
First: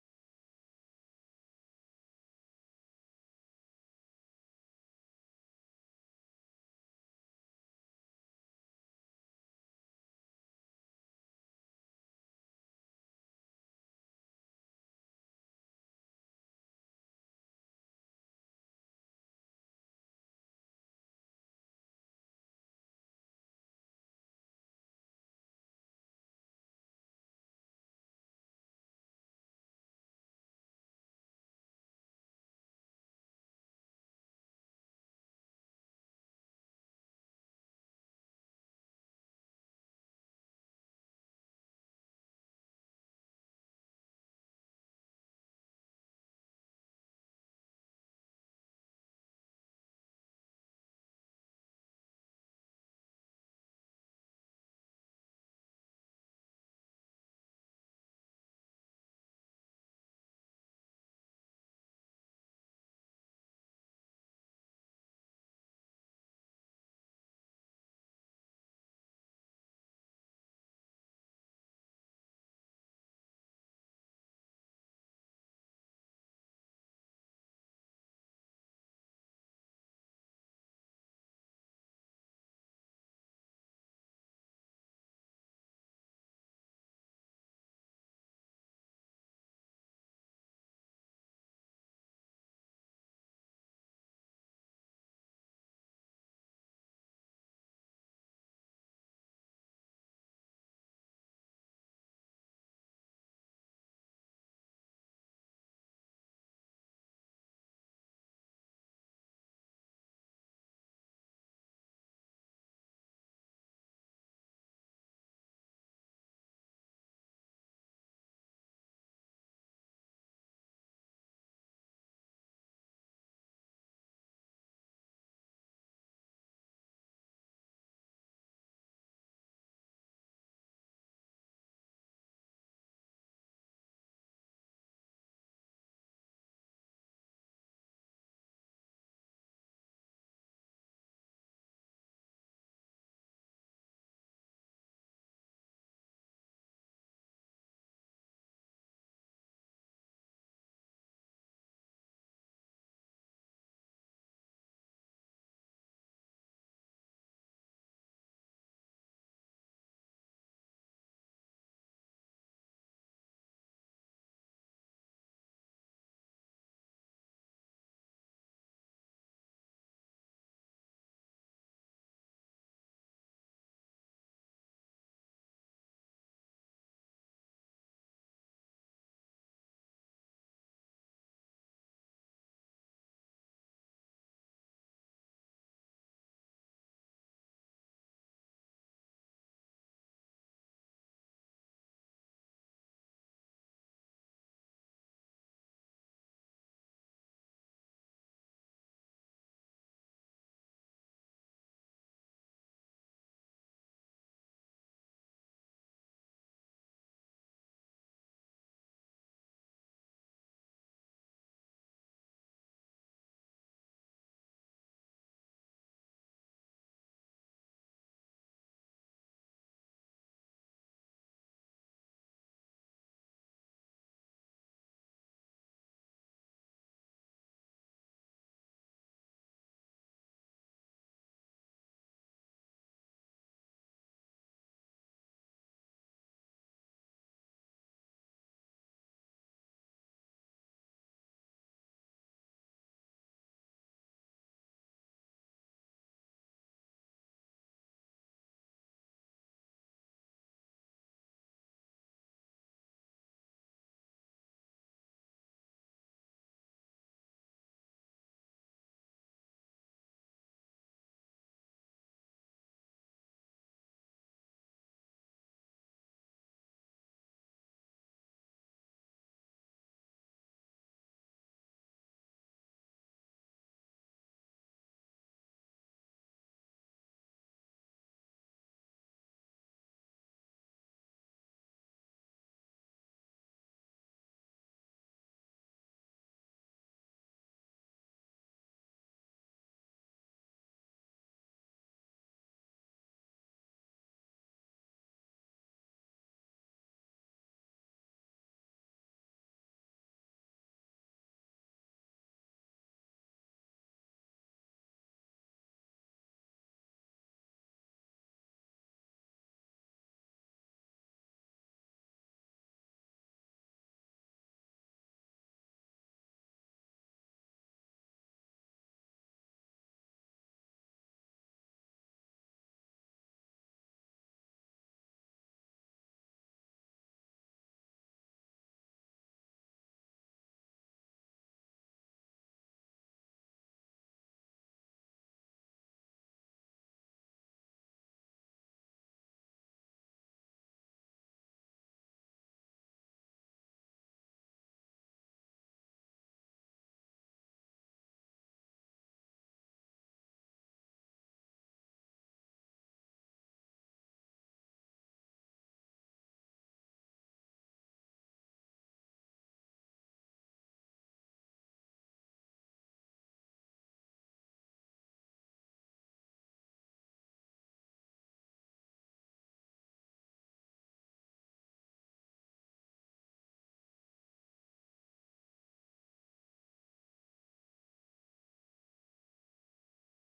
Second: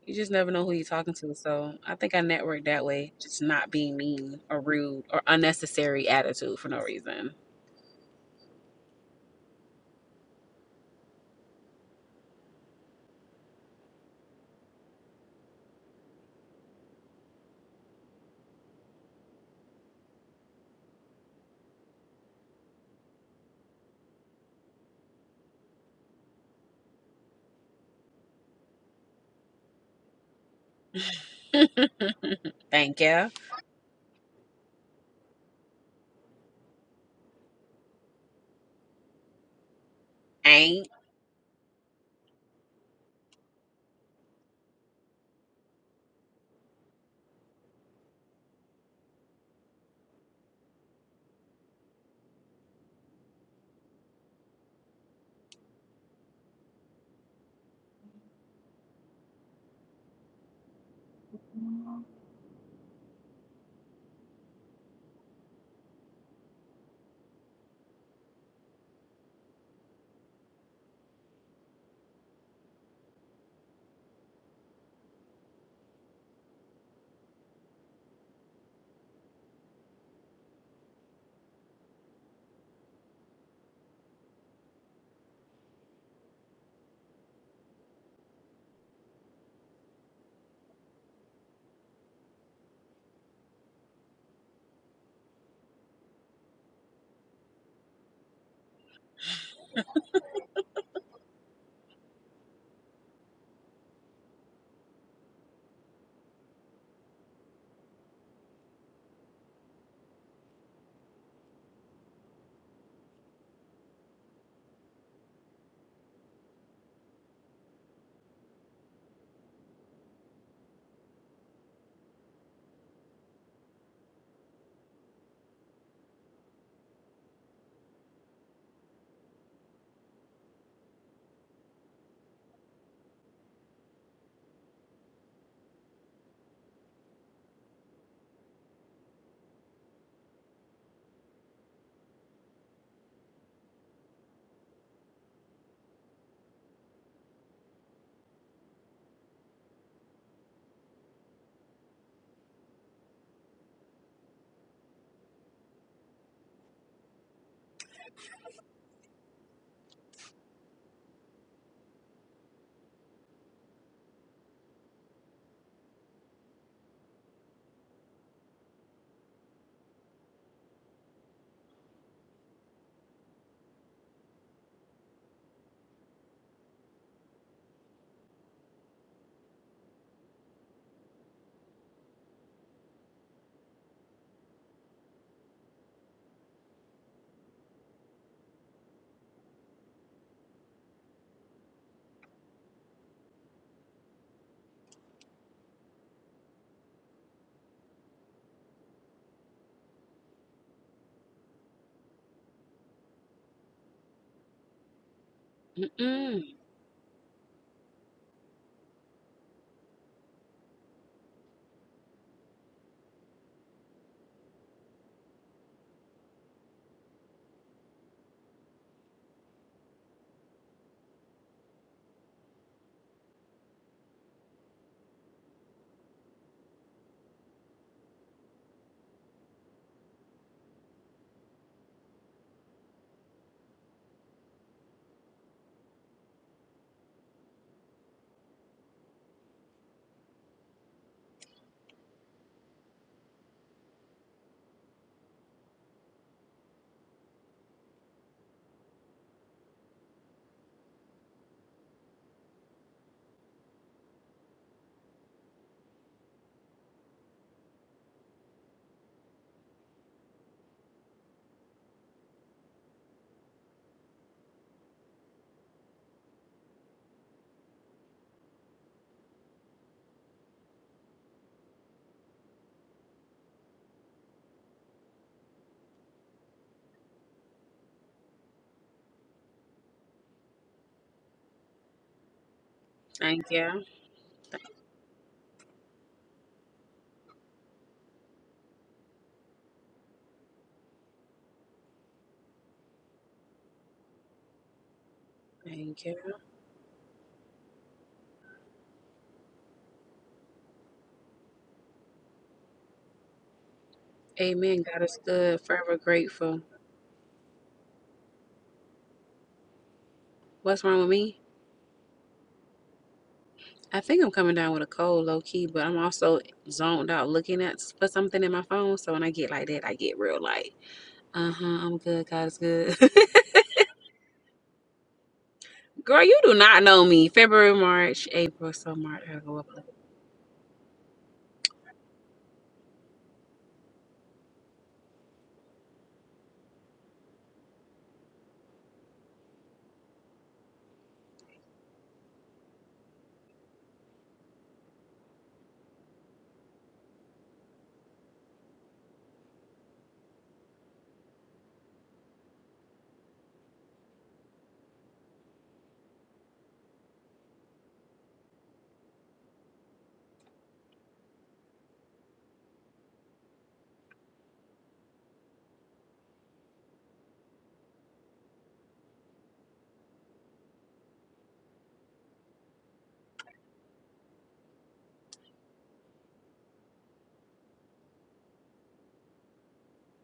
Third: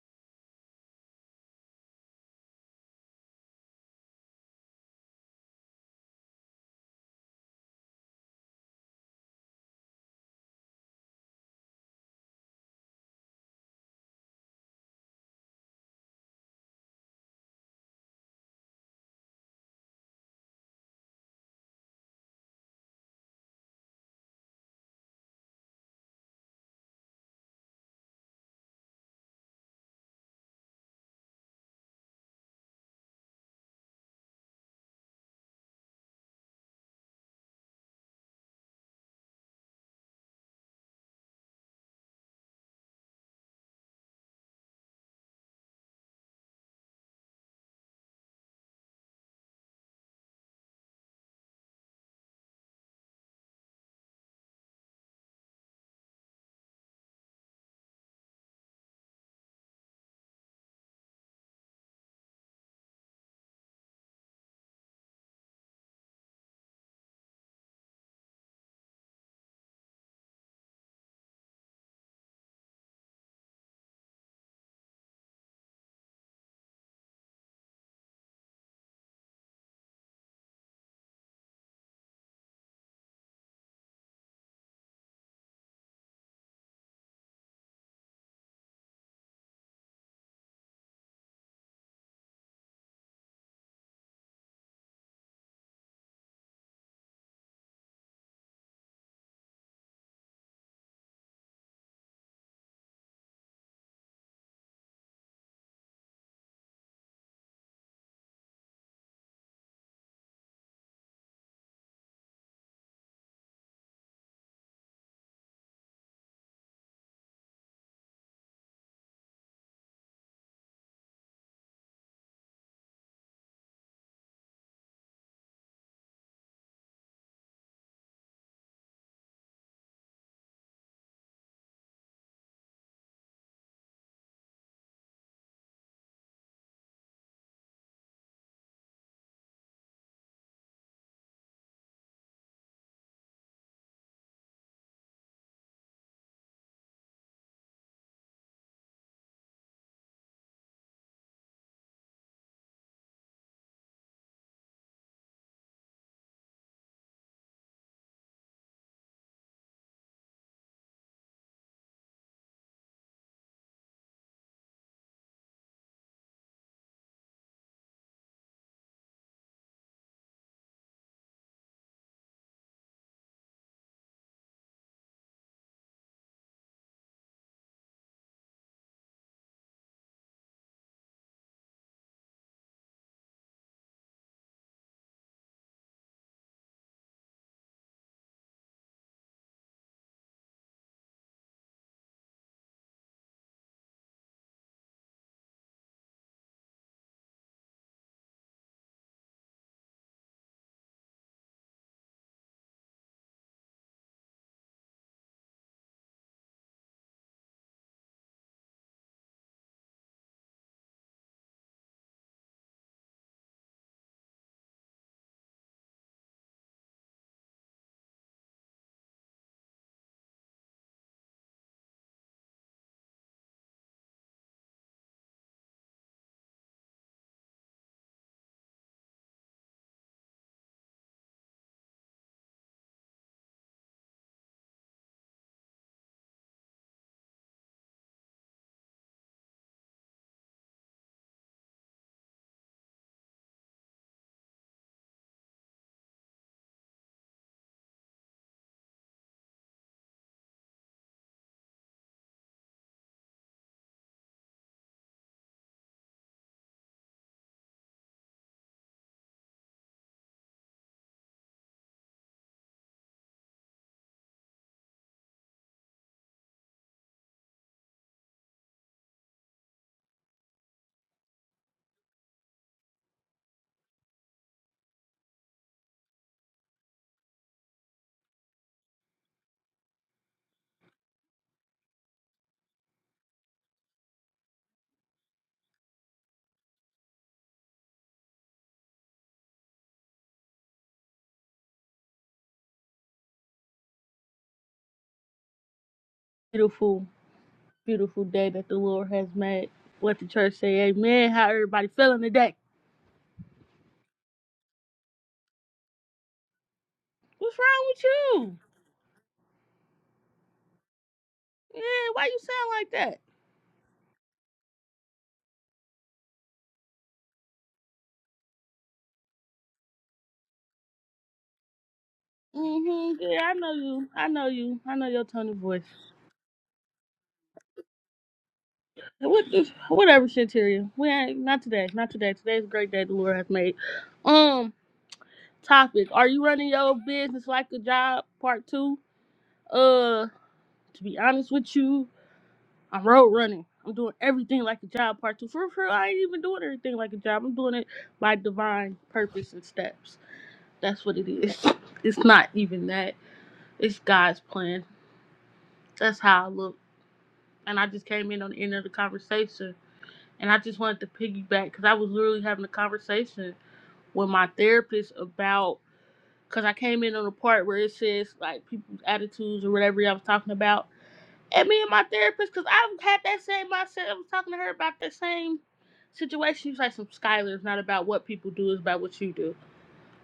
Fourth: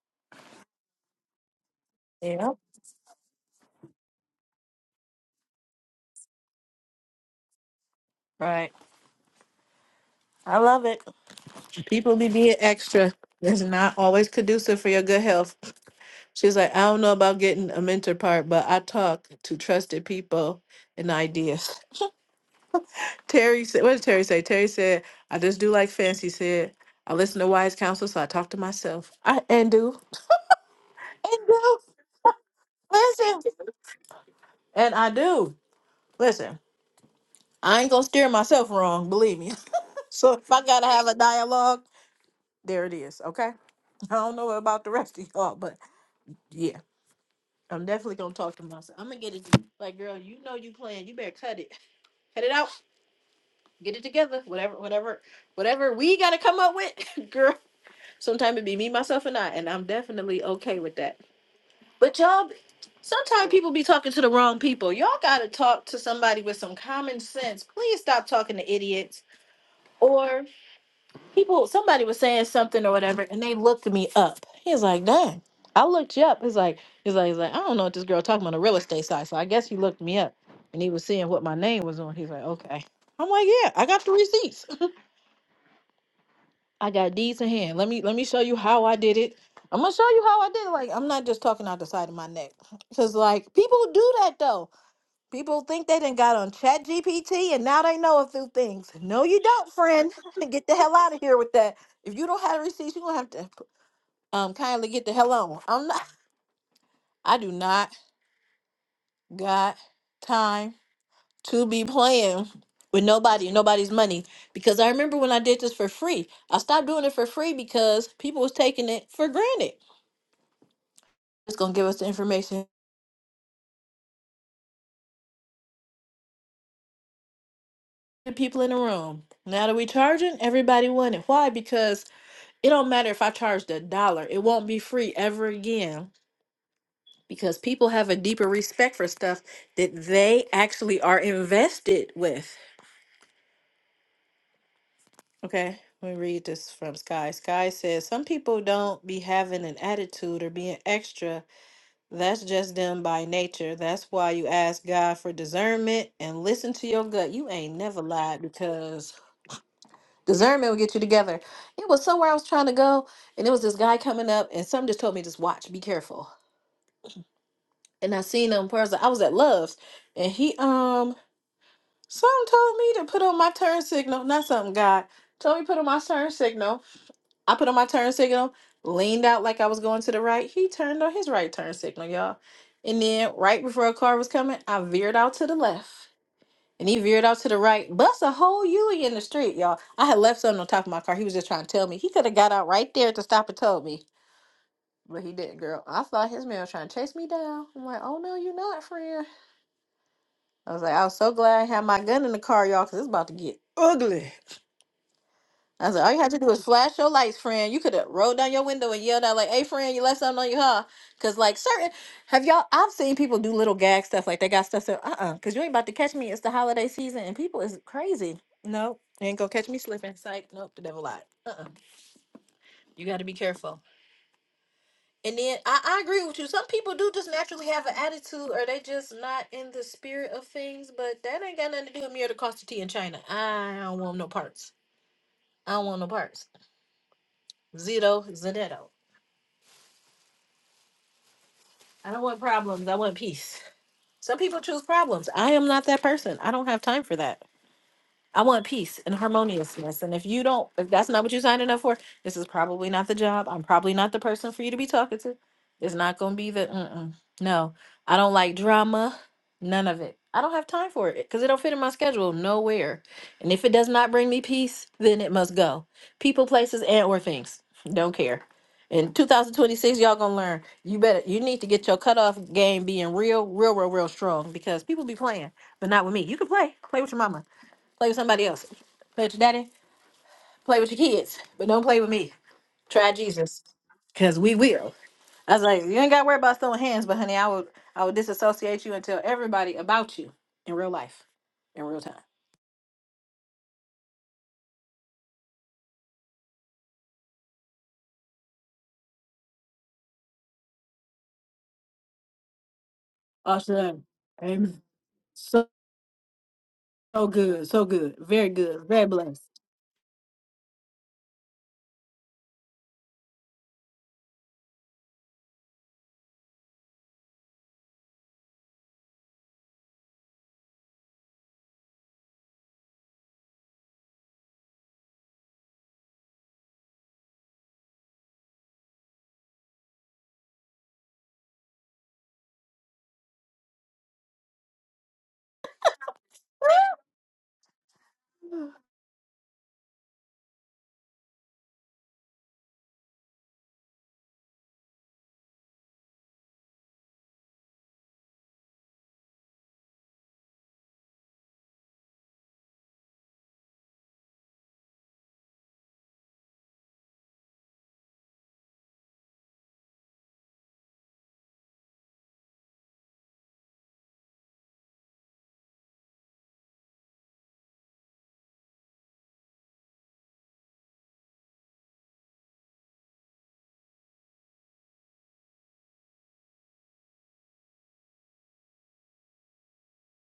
S3: You just never know who you're talking to. So I think I
S1: Yeah.
S3: network that way, just not being mean or rude or unnecessary attitude for no reason.
S1: Right. I love it. People be being extra. It's not always conducive for your good health. She's like, I don't know about getting a mentor part, but I talk to trusted people and ideas. Terry said, what did Terry say? Terry said, I just do like Fancy said. I listen to wise counsel, so I talk to myself. I and do. And do.
S3: Thank you.
S1: Listen. And I do. Listen. I ain't gonna steer myself wrong, believe me. so if I gotta
S3: Ain't.
S1: have a dialogue, there it is. Okay. I don't know about the rest of y'all, but yeah, I'm definitely gonna talk to myself. I'm gonna get it. to- Like, girl, you know you playing. You better cut it, cut it out, get it together. Whatever, whatever, whatever we gotta come up with, girl. Sometimes it be me, myself, and I, and I'm definitely okay with that. But y'all, sometimes people be talking to the wrong people. Y'all gotta talk to somebody with some common sense. Please stop talking to idiots or. people somebody was saying something or whatever and they looked me up he's like dang i looked you up he's like he's like he's like i don't know what this girl talking about on the real estate side so i guess he looked me up and he was seeing what my name was on he's like okay i'm like yeah i got the receipts i got deeds in hand let me let me show you how i did it i'm gonna show you how i did it like i'm not just talking out the side of my neck because like people do that though People think they done got on Chat GPT and now they know a few things. No, you don't, friend. Get the hell out of here with that. If you don't have receipts, you're gonna have to um kindly get the hell on. I'm not I do not got time to be playing with nobody and nobody's money. Because I remember when I did this for free. I stopped doing it for free because people was taking it for granted. It's gonna give us the information. The people in the room. Now that we charging, everybody want it. Why? Because It don't matter if I charged a dollar, it won't be free ever again because people have a deeper respect for stuff that they actually are invested with. Okay, let me read this from Sky. Sky says, Some people don't be having an attitude or being extra. That's just them by nature. That's why you ask God for discernment and listen to your gut. You ain't never lied because discernment will get you together. It was somewhere I was trying to go, and it was this guy coming up, and something just told me, Just watch, be careful. and I seen him in person. I was at Love's, and he um something told me to put on my turn signal. Not something God told me to put on my turn signal. I put on my turn signal, leaned out like I was going to the right. He turned on his right turn signal, y'all. And then right before a car was coming, I veered out to the left. And he veered out to the right. Bust a whole U in the street, y'all. I had left something on top of my car. He was just trying to tell me. He could have got out right there to stop and told me. But he didn't, girl. I thought his man was trying to chase me down. I'm like, oh no, you're not, friend. I was like, I was so glad I had my gun in the car, y'all, because it's about to get ugly. I said, all you had to
S3: Mm-mm.
S1: do is flash your lights, friend. You could have rolled down your window and yelled out, like, hey, friend, you left something on your car. Because, like, certain, have y'all, I've seen people do little gag stuff, like they got stuff, so, uh uh because you ain't about to catch me. It's the holiday season, and people is crazy. No, you ain't gonna catch me slipping. Psych, nope, the devil lied. Uh uh you got to be careful. And then I, I agree with you. Some people do just naturally have an attitude or they just not in the spirit of things, but that ain't got nothing to do with me or the cost of tea in China. I don't want no parts. I don't want no parts. Zito, Zanetto. I don't want problems. I want peace. Some people choose problems. I am not that person. I don't have time for that. I want peace and harmoniousness. And if you don't, if that's not what you're signing up for, this is probably not the job. I'm probably not the person for you to be talking to. It's not going to be the, mm-mm. no, I don't like drama. None of it. I don't have time for it because it don't fit in my schedule nowhere. And if it does not bring me peace, then it must go. People, places, and or things. Don't care. In 2026, y'all gonna learn. You better. You need to get your cutoff game being real, real, real, real strong because people be playing, but not with me. You can play. Play with your mama Play with somebody else. Play with your daddy. Play with your kids. But don't play with me. Try
S3: Thank
S1: Jesus.
S3: you.
S1: Cause we will. I was like, you ain't gotta worry about throwing hands, but honey, I would I would disassociate you and tell everybody about you in real life. In real time.
S3: Thank you.
S4: beautiful, beautiful day that the Lord has made. Let the church say amen. How everybody feeling today?
S1: Awesome. Amen.
S3: Amen. God is good.
S1: So,
S3: Forever grateful.
S1: so
S4: What's
S1: good. So
S4: wrong with
S1: good. Very
S4: you?
S1: good. Very blessed.
S3: What's wrong with me?
S4: Yeah, why you sound like that?
S3: I think I'm coming down with a cold, low key, but I'm also zoned out looking at s- for something in my phone. So when I get like that, I get real light. Uh huh. I'm good. God is good.
S4: hmm Yeah, I know you. I know you. I know your tone of voice.
S3: Girl, you do not know me. February, March, April, so March.
S4: What whatever, Shantiria. We ain't not today. Not today. Today's a great day the Lord has made. Um, topic. Are you running your business like a job? Part two. Uh, to be honest with you, I'm road running. I'm doing everything like a job part two. For real, I ain't even doing everything like a job. I'm doing it by divine purpose and steps. That's what it is. It's not even that. It's God's plan. That's how I look. And I just came in on the end of the conversation. And I just wanted to piggyback because I was literally having a conversation with my therapist about because I came in on the part where it says like people's attitudes or whatever I was talking about. and me and my therapist, because I've had that same mindset. I was talking to her about the same situation. She was like, "Some Skylar, it's not about what people do, it's about what you do."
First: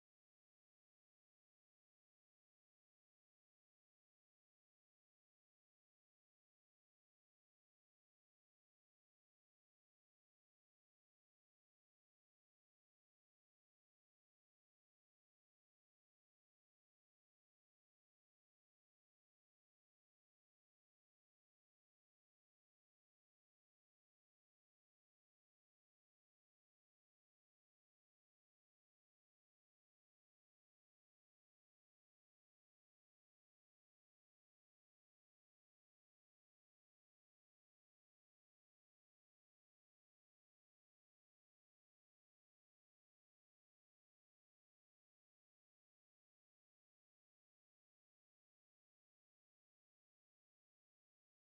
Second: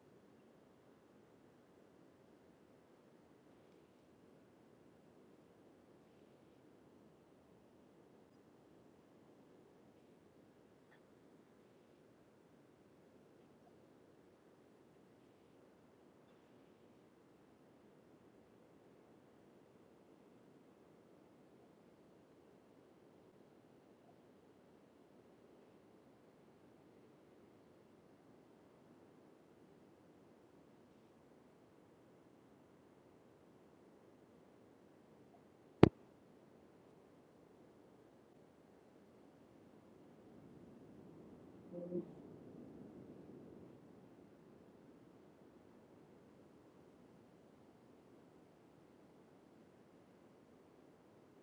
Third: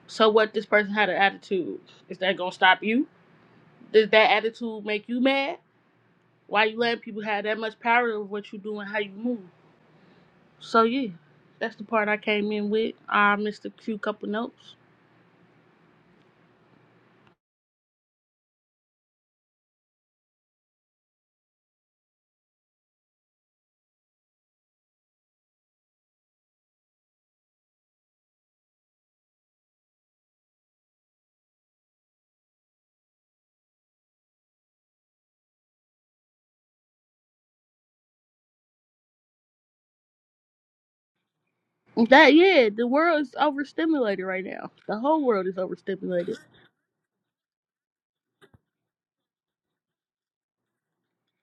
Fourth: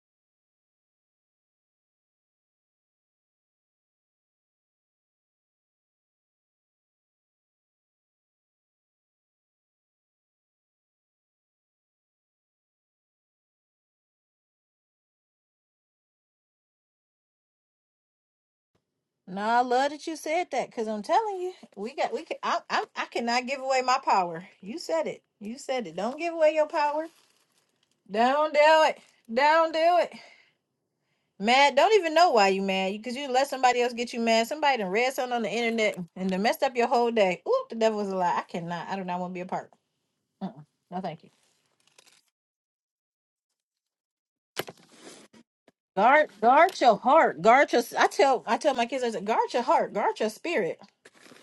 S4: So what? This person had an attitude. Is that gonna stop you? Does that attitude make you mad? Why you letting people have that much power over what you do and how you move? So yeah, that's the part I came in with. I missed a few couple notes.
S1: No, I love that you said that because I'm telling you, we got we can. I, I I cannot give away my power. You said it. You said it. Don't give away your power. Don't do it. Don't do it. Mad, don't even know why you mad. You cause you let somebody else get you mad. Somebody done read something on the internet and done messed up your whole day. Oop, the devil was a lie. I cannot. I do not want to be a part. Mm-mm. No, thank you.
S4: That yeah, the world is overstimulated right now. The whole world is
S1: Guard,
S4: overstimulated.
S1: guard your heart. Guard your. I tell, I tell my kids, I said, guard your heart, guard your spirit.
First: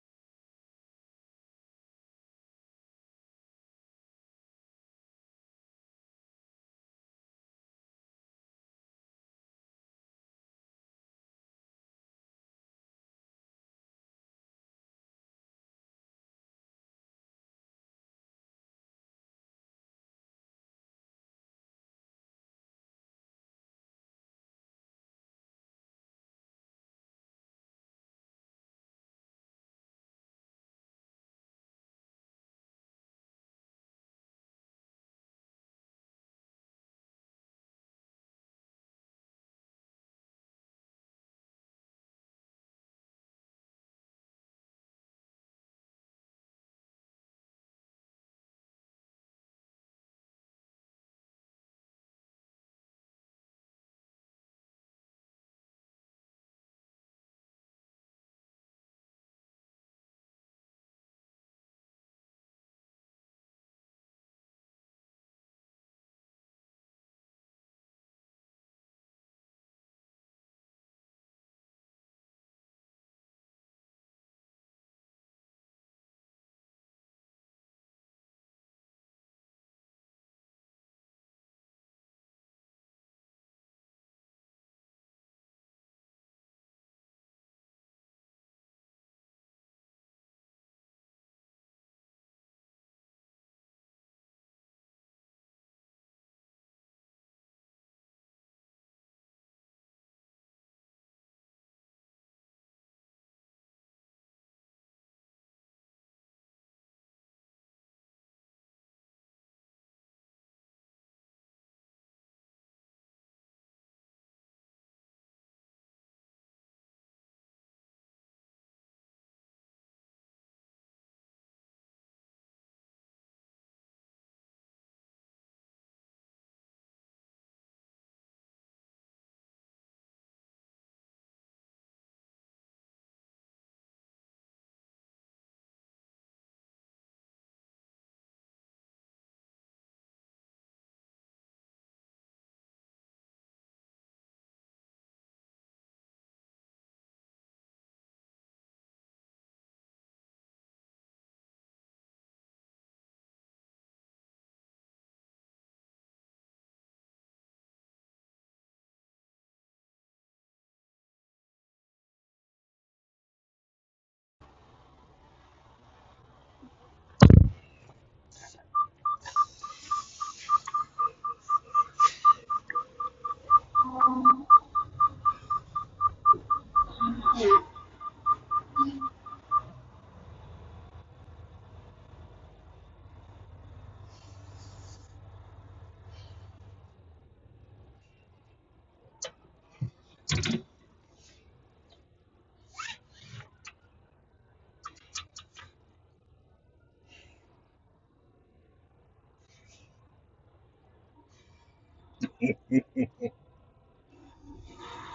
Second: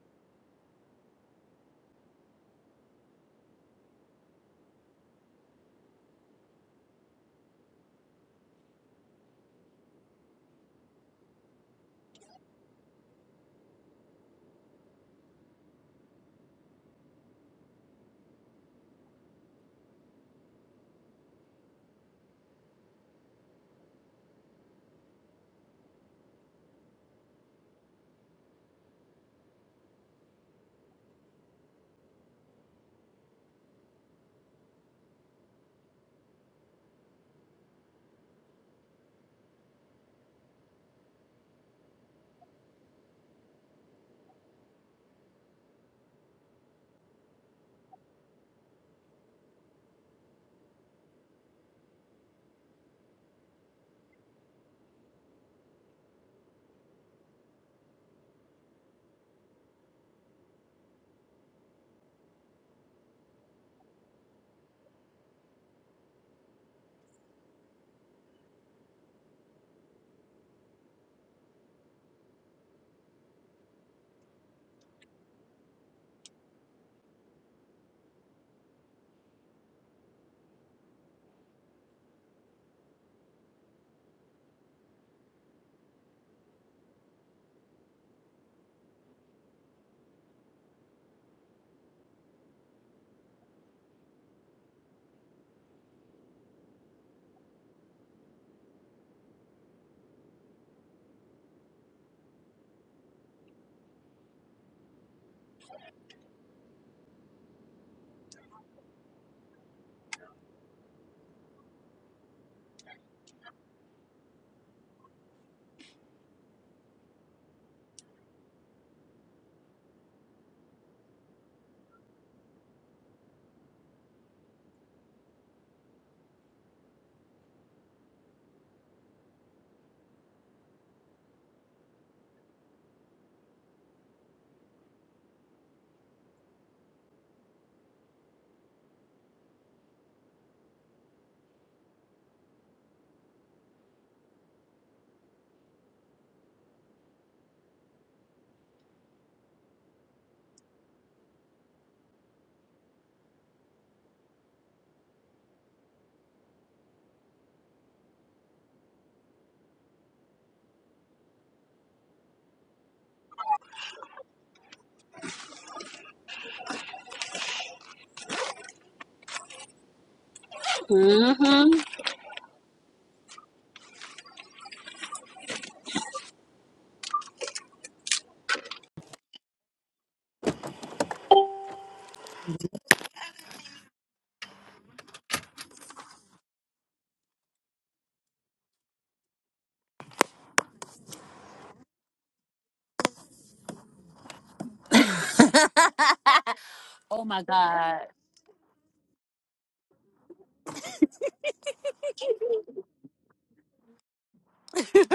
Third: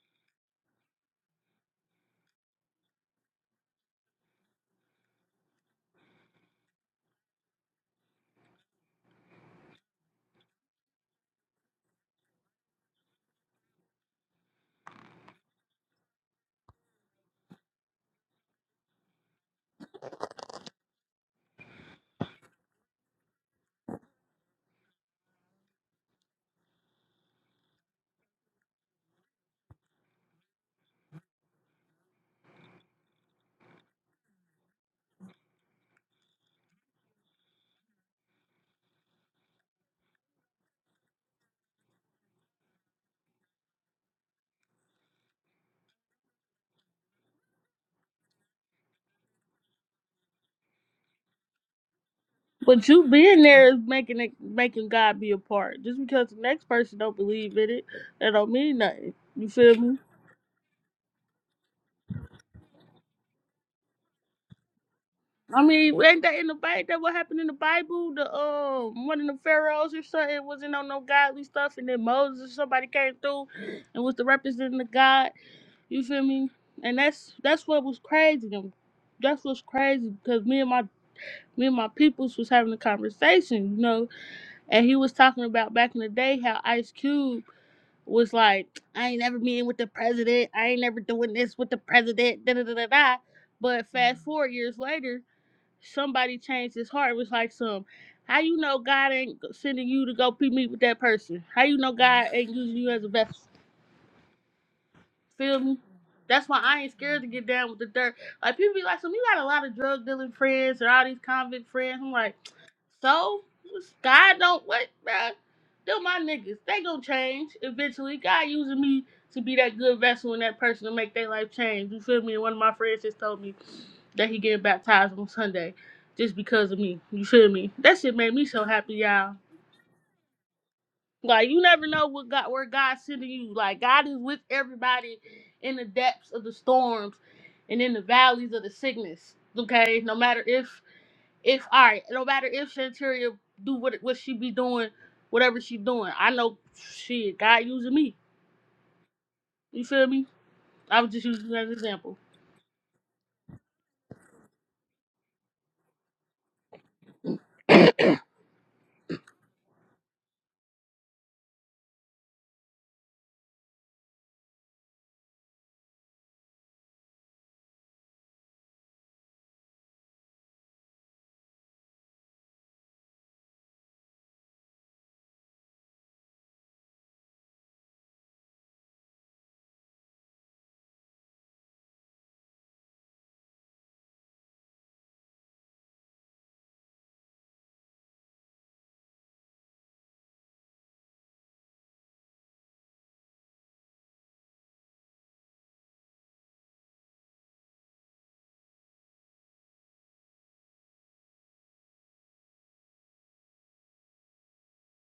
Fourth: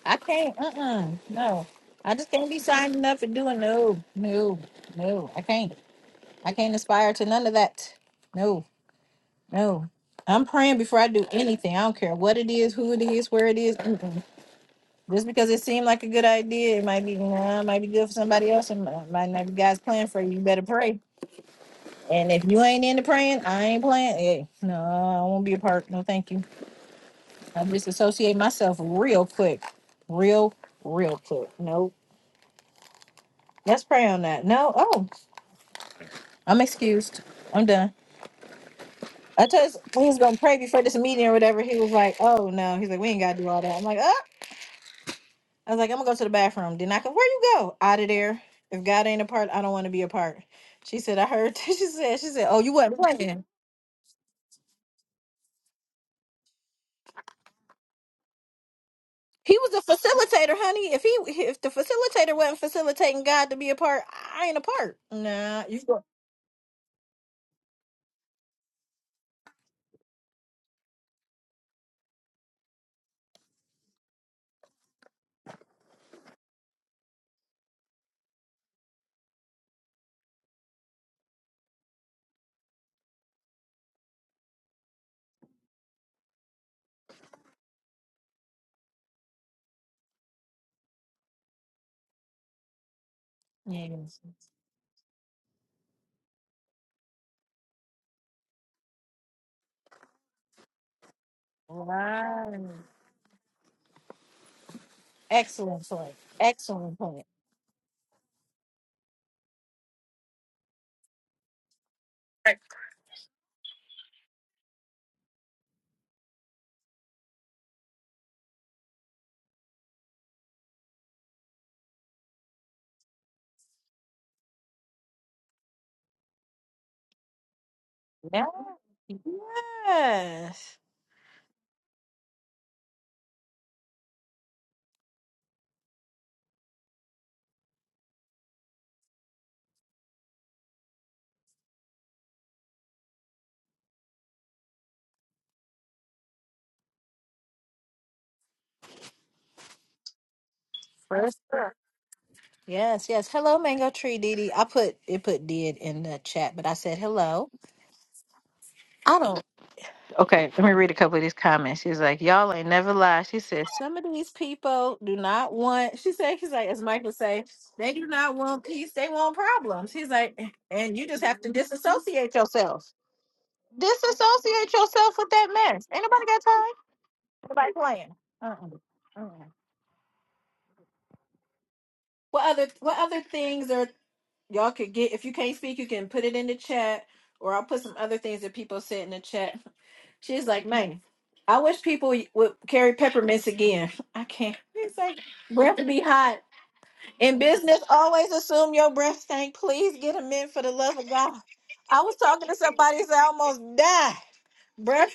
S1: I can't. Uh-uh. No, I just can't be signing up and doing no, no, no. I can't. I can't aspire to none of that. No, no. I'm praying before I do anything. I don't care what it is, who it is, where it is. Mm-mm. Just because it seemed like a good idea, it might be nah, it might be good for somebody else, and might might not be God's plan for you. You better pray. And if you ain't into praying, I ain't playing. Hey, no, I won't be a part. No, thank you. I disassociate myself real quick, real, real quick. Nope. Let's pray on that. No. Oh, I'm excused. I'm done. I told us we was gonna pray before this meeting or whatever. He was like, "Oh no," he's like, "We ain't gotta do all that." I'm like, "Oh." I was like, I'm gonna go to the bathroom. Then I can, where you go? Out of there. If God ain't a part, I don't want to be a part. She said, I heard. She said, she said, oh, you
S4: But
S1: wasn't
S4: you being
S1: playing.
S4: there is making it making God be a part. Just because the next person don't believe in it, that don't mean nothing. You
S1: He was
S4: feel
S1: a
S4: me?
S1: facilitator, honey. If he, if the facilitator wasn't facilitating God to be a part, I ain't a part.
S4: I
S1: Nah, you
S4: mean,
S1: go.
S4: ain't that in the Bible? That what happened in the Bible? The um one of the pharaohs or something wasn't on no godly stuff, and then Moses or somebody came through and was the representing of God. You feel me? And that's that's what was crazy. Them that's what's crazy because me and my me and my peoples was having a conversation, you know, and he was talking about back in the day how Ice Cube was like, I ain't never meeting with the president. I ain't never doing this with the president. Da da da da da. But
S1: Yes.
S4: fast Mhm. forward years later, somebody changed his heart. It was like some, how you know God ain't sending you to go pe- meet with that person? How you know God Mhm. ain't
S1: Right.
S4: using you as a vessel? Feel me?
S1: Excellent point.
S4: That's why I ain't
S1: Excellent
S4: scared
S1: point.
S4: to get down with the dirt. Like people be like, so we got a lot of drug dealing friends and all these convict friends. I'm like, so God don't what, bruh? They're my niggas. They gonna change eventually. God using me to be that good vessel and that person to make their life change. You feel me? And one of my friends just told me that he getting baptized on Sunday just because of me. You feel me? That shit made
S1: Yeah.
S4: me so happy, y'all.
S1: Yes.
S4: Like you never know what God where God's sending you. Like God is with everybody in the depths of the storms and in the valleys of the sickness. Okay, no matter if if all right, no matter if Santeria do what what she be doing, whatever she doing. I know shit. God using me. You feel me? I was just
S1: First.
S4: using you as an example.
S1: Yes, yes. Hello, Mango Tree Didi. I put it put did in the chat, but I said hello. I don't. Okay, let me read a couple of these comments. She's like, Y'all ain't never lie. She says, Some of these people do not want she said, she's like, as Michael say, they do not want peace, they want problems. He's like, and you just have to
S3: Mm-hmm.
S1: disassociate yourself. Disassociate yourself with that mess. Ain't nobody got time? Nobody playing. Uh-uh. Uh-uh. What other what other things are Y'all could get if you can't speak, you can put it in the chat, or I'll put some other things that people said in the chat. She's like, man, I wish people would carry peppermints again. I can't. It's like breath be hot.
S3: oh
S1: In
S3: my
S1: business,
S3: god.
S1: always assume your breath stank. Please get a mint for the love of God. I was talking to somebody, said I almost died. Breath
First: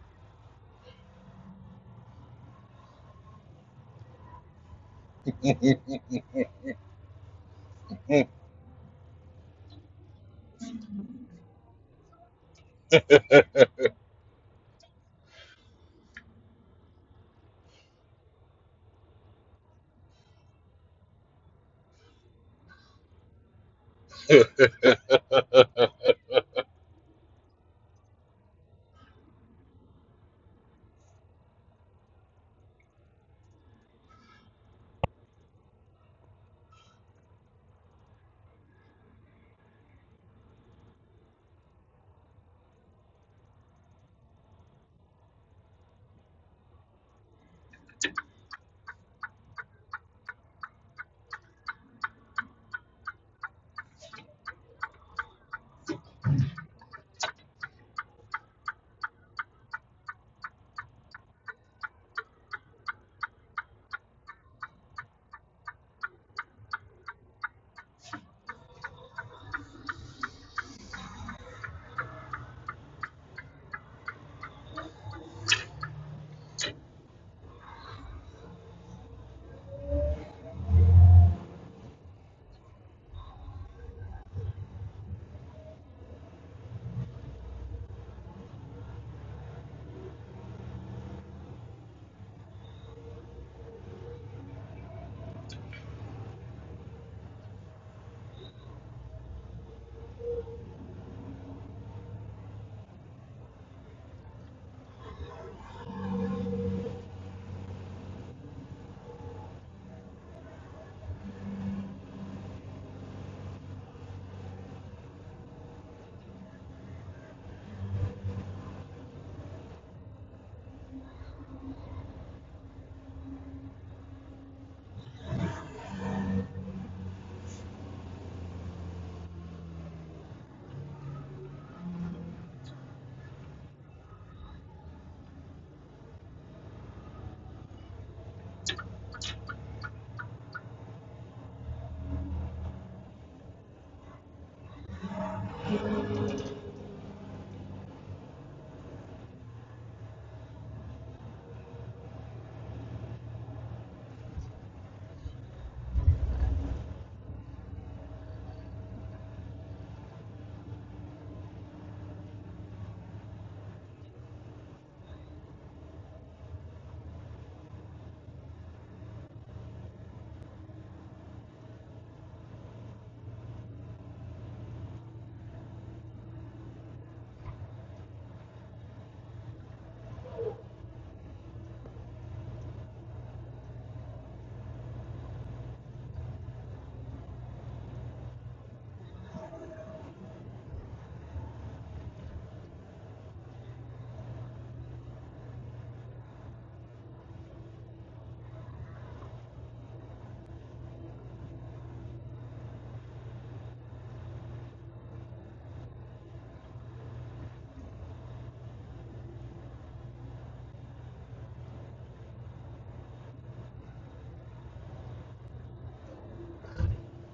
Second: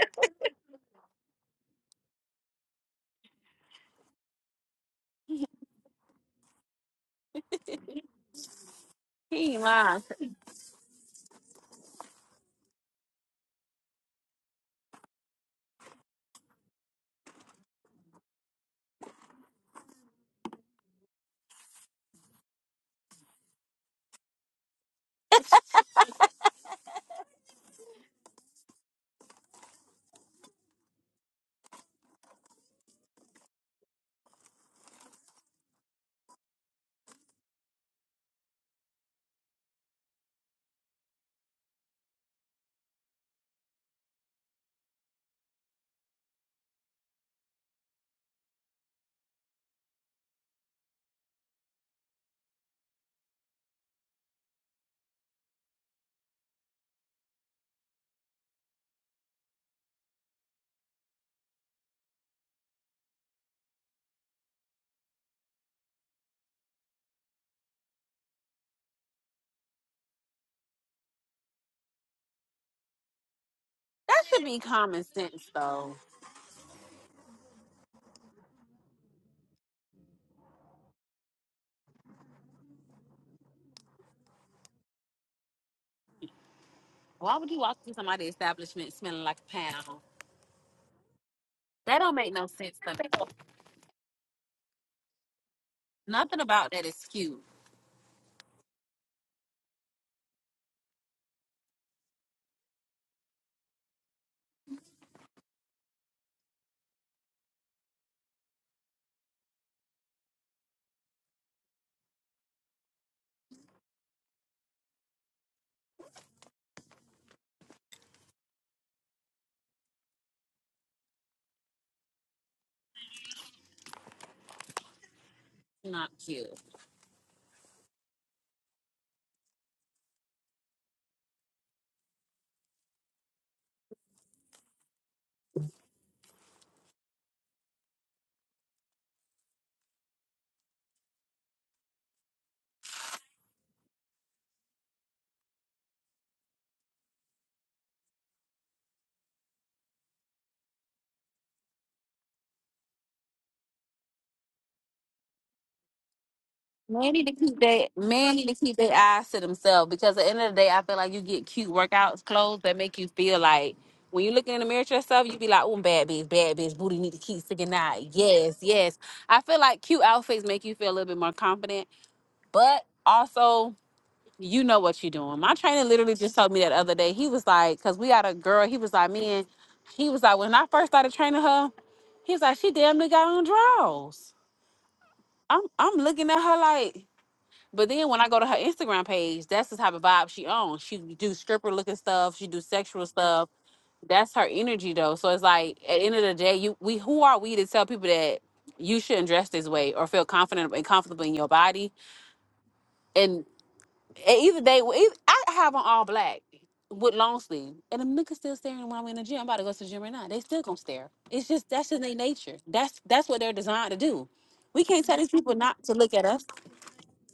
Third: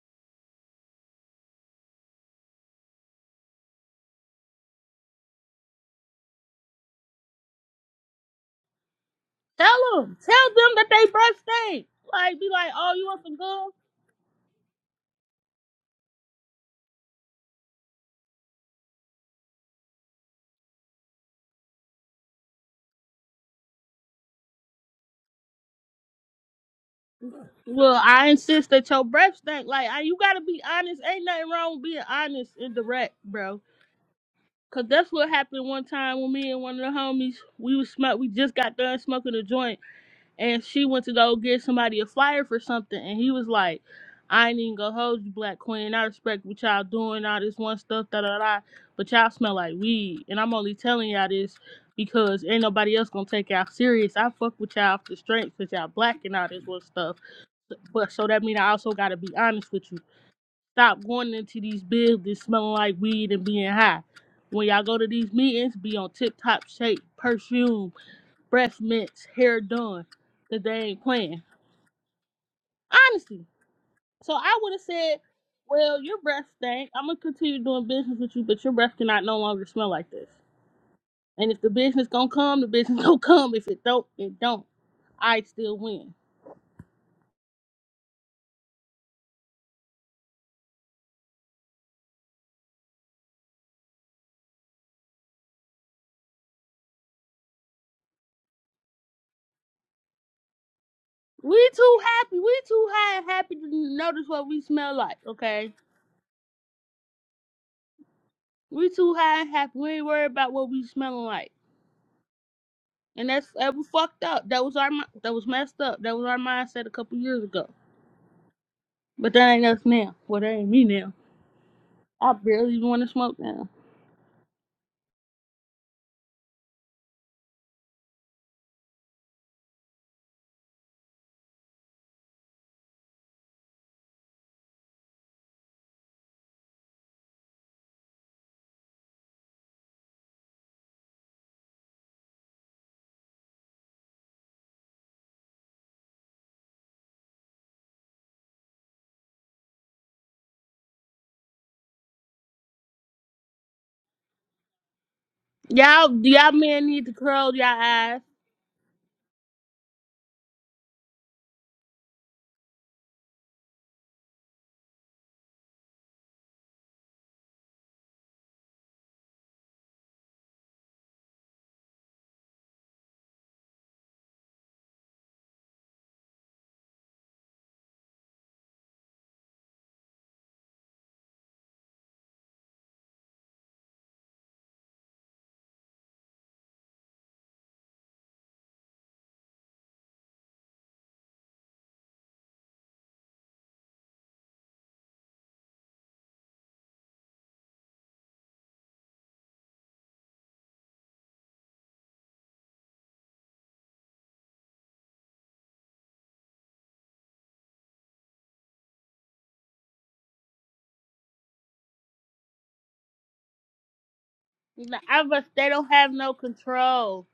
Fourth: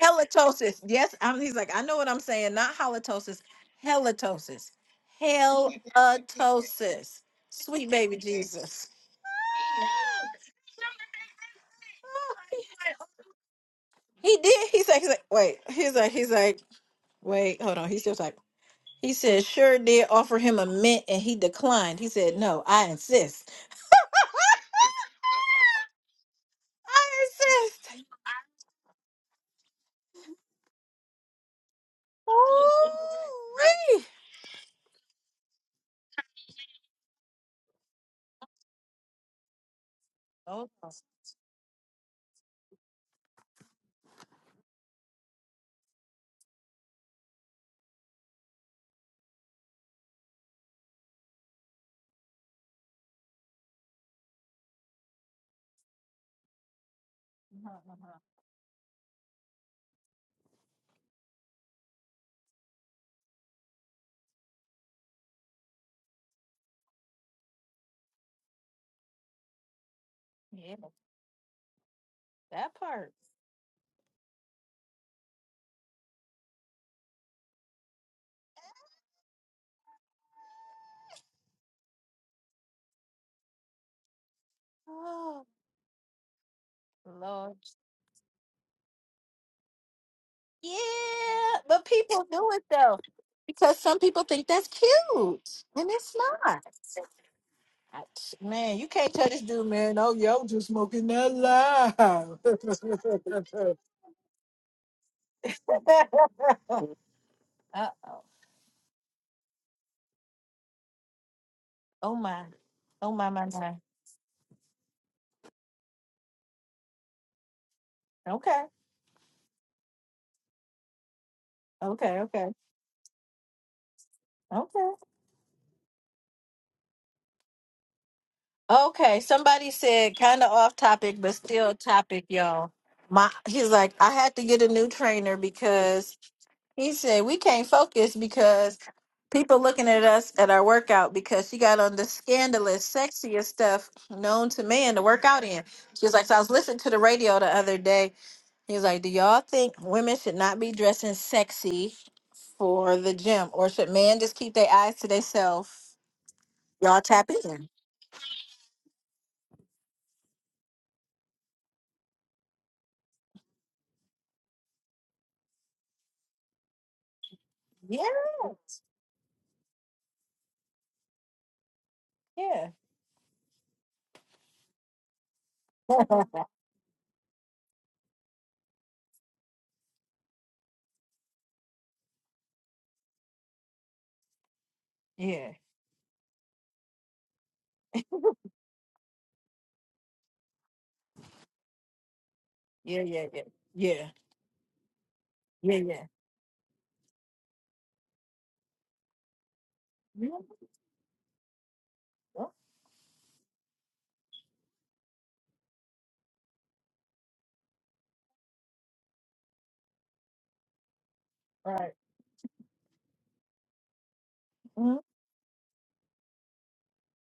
S1: halitosis. Yes, I'm, he's like, I know what I'm saying. Not halitosis, halitosis. Halitosis. Sweet baby Jesus.
S3: He
S4: Tell
S3: lying.
S4: them, tell them that they breath stink. Like be like, oh, you want some gum?
S1: He did. He's like, he's like, wait. He's like, he's like, wait, hold on. He's just like, he said, sure did offer him a mint and he declined. He said, no, I insist. I
S4: Well,
S1: insist.
S4: I insist that your breath stink. Like I, you gotta be honest. Ain't nothing wrong with being honest and direct, bro.
S1: Ooh-wee.
S4: Cause that's what happened one time when me and one of the homies we was smoke we just got done smoking a joint and
S1: Oh,
S4: she went to go get somebody a flyer for something and he was like, I ain't even gonna hold you black queen. I respect what y'all doing, all this one stuff, da da da but y'all smell like weed. And I'm only telling y'all this because ain't nobody else gonna take y'all serious. I fuck with y'all off the strength because y'all black and all this one stuff. But so that mean I also gotta be honest with you. Stop going into these buildings smelling like weed and being high. When y'all go to these meetings, be on tip top shape, perfume, breath mints, hair done. Cause they
S1: yeah,
S4: ain't playing.
S1: that part.
S4: Honestly.
S3: That
S4: So
S3: should
S4: I
S3: be
S4: would have
S3: common
S4: said,
S3: sense, though.
S4: Well, your breath stank. I'm gonna continue doing business with you, but your breath cannot no longer smell like this. And if the business gonna come, the business gonna come. If it don't, it don't. I
S1: Oh,
S4: still win.
S3: Why would
S1: Lord.
S3: you walk through somebody's establishment smelling like a pound?
S1: Yeah, but
S3: That don't
S1: people
S3: make no
S1: do it
S3: sense to
S1: though
S3: me.
S1: because some people think that's cute and it's
S3: Nothing
S1: not.
S3: about that is cute.
S1: Ouch. Man, you can't tell this dude, man. Oh, yo, just smoking that
S4: We too happy.
S1: loud.
S4: We too high and happy to notice what we smell like, okay?
S1: uh,
S4: We too high and happy. We ain't worried about what we smelling like.
S1: oh my, oh
S4: And
S1: my, my
S4: that's
S1: my.
S4: that was fucked up. That was our mi- that was messed up. That was our mindset a couple years ago.
S1: Okay,
S4: But that ain't us now. Well, that ain't me now.
S1: okay,
S4: I
S1: okay,
S4: barely even want to smoke now.
S1: okay,
S3: Not cute.
S1: okay. Somebody said kind of off topic, but still topic, y'all. My, he's like, I had to get a new trainer because He said we can't focus because people looking at us at our workout because she got on the scandalous, sexiest stuff known to man to work out in. She was like, so I was listening to the radio the other day. He was like, do y'all think women should not be dressing sexy for the gym, or should men just keep their eyes to themselves?
S4: Y'all, y'all men
S1: Y'all
S4: need to
S3: Men need
S1: tap
S3: to
S4: curl
S3: keep
S4: y'all
S1: in.
S3: their
S4: eyes.
S3: men need to keep their eyes to themselves because at the end of the day, I feel like you get cute workouts clothes that make you feel like when you looking in the mirror at yourself, you be like, "Oh, bad bitch, bad bitch, booty need to keep sticking
S1: Yeah,
S3: out." Yes, yes. I feel like cute outfits make you feel a little bit more confident,
S1: yeah,
S3: but also you know what you're doing. My trainer literally just told me that the other day. He was like, "Cause we got a girl." He was like, "Man," he was like, "When I first started training her, he was like, she damn near got on draws."
S1: yeah,
S3: I'm I'm looking at her like. But then when I go to her Instagram page, that's the type of vibe she owns. She do stripper looking stuff. She do
S1: yeah, yeah,
S3: sexual
S1: yeah,
S3: stuff.
S1: yeah,
S3: That's her energy though. So it's like
S1: yeah,
S3: at the
S1: yeah.
S3: end of the day, you we who are we to tell people that you shouldn't dress this way or feel
S1: Mhm.
S3: confident and comfortable in your body?
S1: Oh,
S3: And and either they, well, either, I have on all black with long sleeve, and them niggas still staring when I'm in the gym. I'm about to go to the gym right now. They still gonna stare. It's just that's
S1: Right.
S3: just their nature. That's that's what they're designed to do. We
S1: Mhm.
S4: Nah,
S3: can't tell
S4: I
S3: these
S4: was,
S3: people
S4: they
S3: not
S4: don't
S3: to
S4: have
S3: look at
S4: no
S3: us.
S4: control.